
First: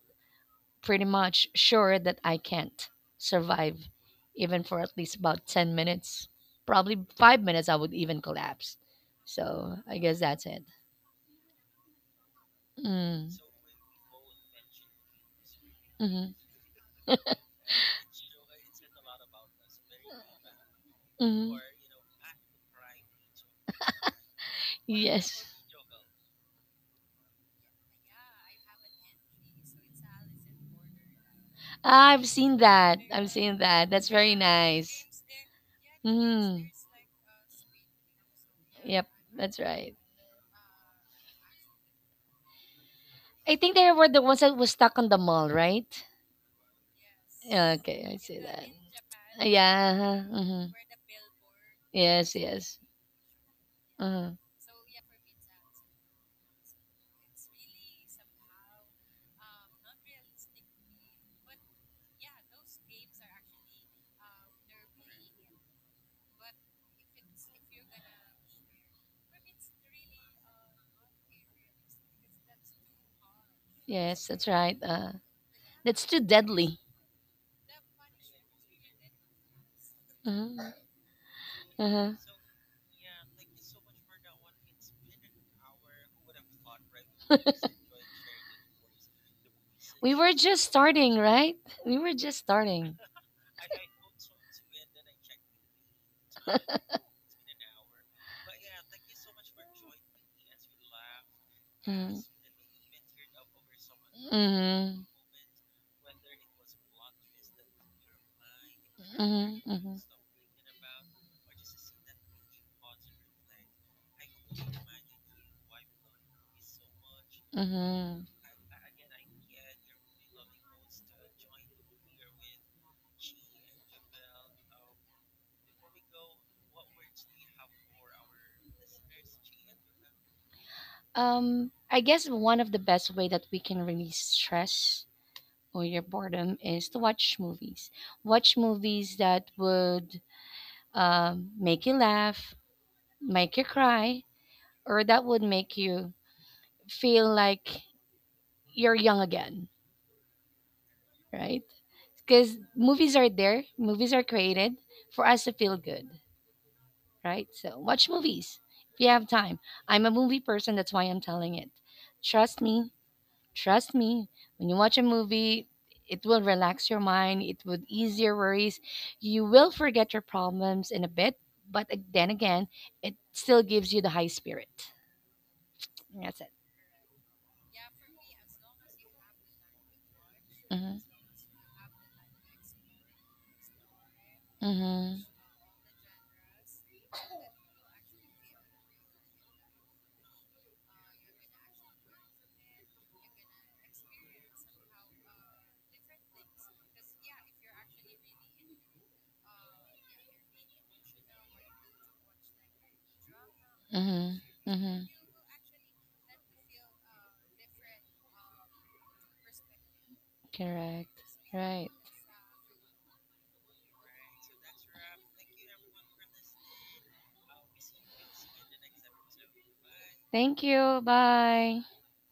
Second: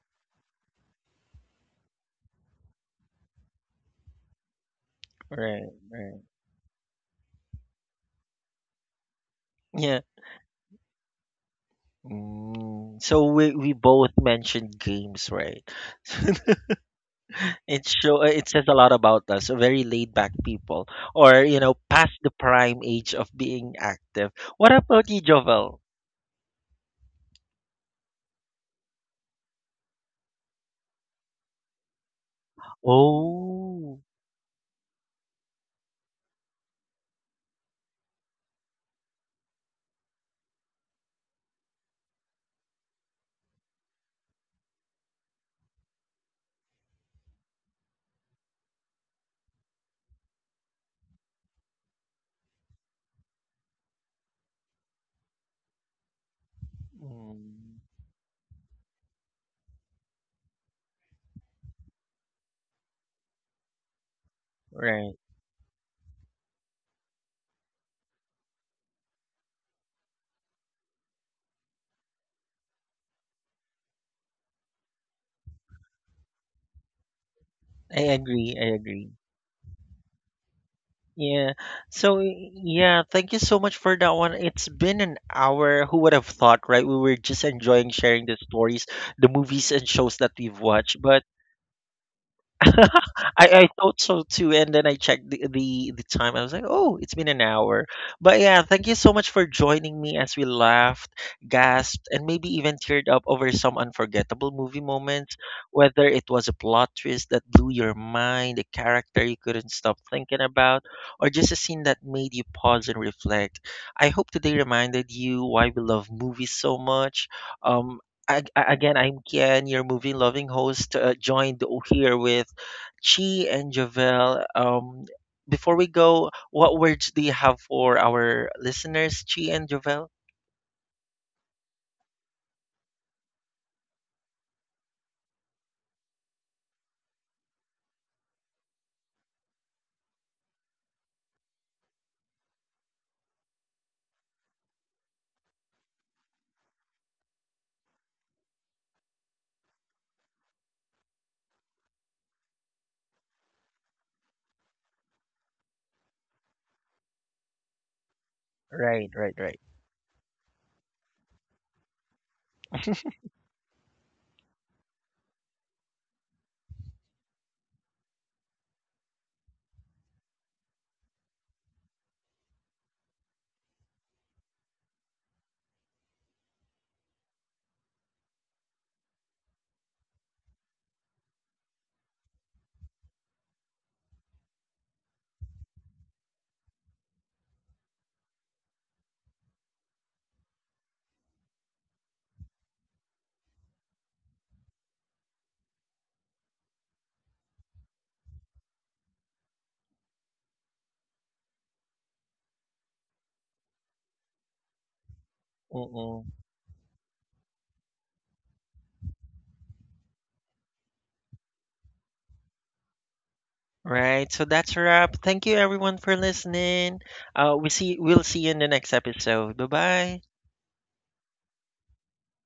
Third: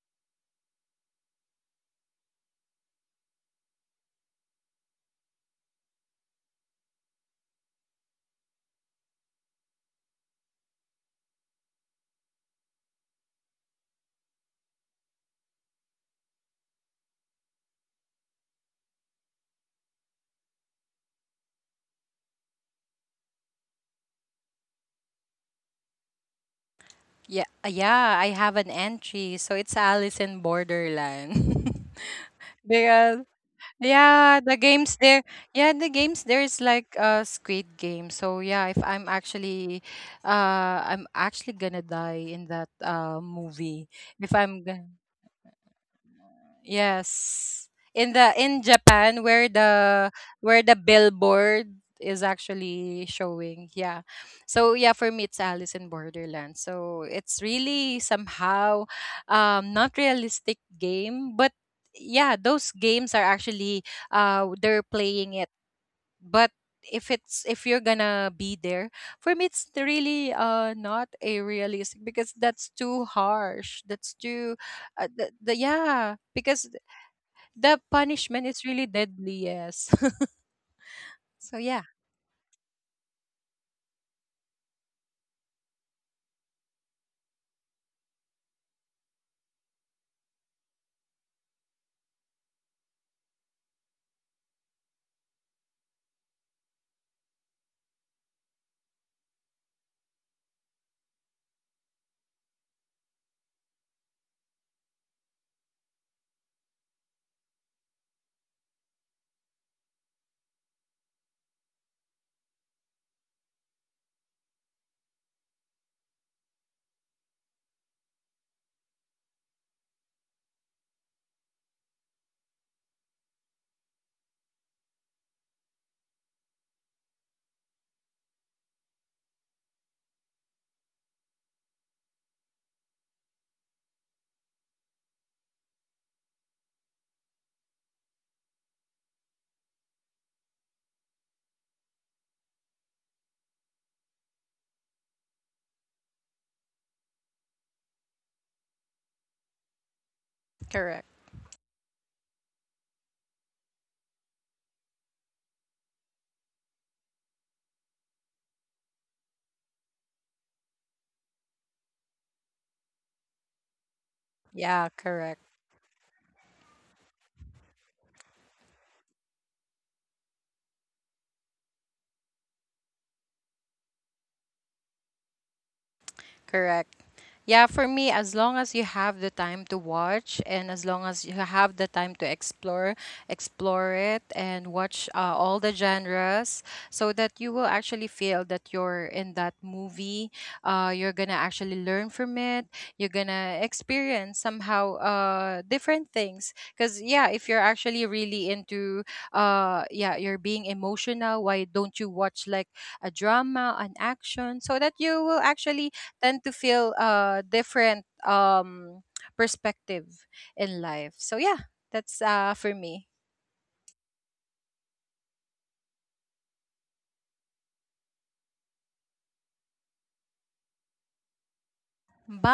S2: pretty much sure that I can't survive even for at least about
S1: Right.
S2: 10
S1: Right.
S2: minutes. Probably 5 minutes, I would even collapse. So I
S1: Yeah.
S2: guess that's it.
S1: Mm, so
S2: Mm.
S1: we both mentioned games, right?
S2: Hmm,
S1: *laughs* It says a lot about us very laid back people, or
S2: hmm. *laughs*
S1: past the prime age of being active. What about you,
S2: Yes.
S1: Jovel?
S3: Yeah. Yeah, I have an entry, so it's Alice in Borderland.
S2: I've seen
S3: *laughs*
S2: that.
S3: Because,
S2: I've seen that.
S1: Oh.
S2: That's very
S3: yeah, the games
S2: nice.
S3: there. Yeah, the games there is
S2: Mm.
S3: like a Squid Game. So yeah, if I'm
S2: Yep, that's
S3: actually,
S2: right.
S3: I'm actually gonna die in that
S2: I think
S3: movie.
S2: they were the
S3: If
S2: ones that
S3: I'm
S2: was
S3: gonna.
S2: stuck on the mall, right?
S3: Yes.
S2: Yeah, okay,
S3: In
S2: I
S3: the,
S2: see
S3: in
S2: that.
S3: Japan, where the,
S2: Yeah.
S3: where
S2: Hmm.
S3: the billboard is
S2: Yes, yes.
S3: actually showing. Yeah.
S2: Hmm.
S3: So yeah, for me it's Alice in Borderland. So it's
S1: Mm,
S3: really somehow, not realistic game, but yeah, those games are actually they're
S1: right.
S3: playing it. But if it's, if you're gonna be there, for me it's really not a realistic, because that's too harsh. That's
S2: Yes,
S3: too,
S2: that's right.
S3: the yeah,
S2: That's too
S3: because
S2: deadly.
S3: the
S1: I
S3: punishment is
S1: agree,
S3: really
S1: I agree.
S3: deadly, yes. *laughs*
S2: Hmm.
S3: So
S1: Yeah.
S3: yeah,
S1: So
S2: *laughs*
S1: yeah, thank you so much for that one. It's been an hour. Who would have thought, right? We were just enjoying sharing the stories, the movies and
S2: *laughs*
S1: shows that we've
S2: Just,
S1: watched. But
S2: right? We were just starting.
S1: *laughs* I thought so too, and then I checked the, the time. I was like, oh, it's been an hour. But yeah, thank you so much for joining me as we laughed, gasped, and maybe even teared up over some unforgettable movie moments. Whether it was a plot twist that blew your mind, a character you couldn't stop
S2: Mm-hmm.
S1: thinking about, or just a scene that made you pause and reflect. I hope today reminded you why we love movies so much. Um,
S2: Mm-hmm.
S1: Again, I'm Kian, your movie loving host, joined here with Chi and Javel. Before we go, what words do you have for our listeners, Chi and Javel?
S2: I guess one of the best way that we can release stress or your boredom is to watch movies. Watch movies that would make you laugh, make you cry, or that would make you feel like you're young again,
S3: correct.
S2: right? Because movies are there, movies are created for us to feel good, right? So watch movies
S1: Right,
S2: if you
S1: right,
S2: have
S1: right.
S2: time. I'm a movie person, that's why I'm telling it. Trust me, trust me, when you
S3: Yeah,
S2: watch a
S3: correct.
S2: movie, it will relax your mind, it would ease your worries. You will forget your problems in a bit, but then again, it still gives you the high spirit. That's it.
S3: Correct. Yeah, for me, as long as you have the time to watch, and as
S2: Hmm,
S3: long as you have the time to explore, explore it, and watch
S2: hmm.
S3: all the genres, so that you will actually feel that you're in that movie. You're going to actually learn from it. You're going to experience somehow different things. Because, yeah, if you're actually really into, yeah, you're being emotional, why don't you watch like a drama, an
S2: Mm-hmm.
S3: action, so that you
S2: Mm-hmm.
S3: will actually
S1: Mm-mm.
S3: tend to feel different, perspective in life. So
S2: Correct.
S3: yeah,
S2: Right.
S3: that's for me.
S1: Right. So that's a wrap. Thank you, everyone, for listening. We'll see you in the next episode. Bye bye.
S2: Thank you. Bye.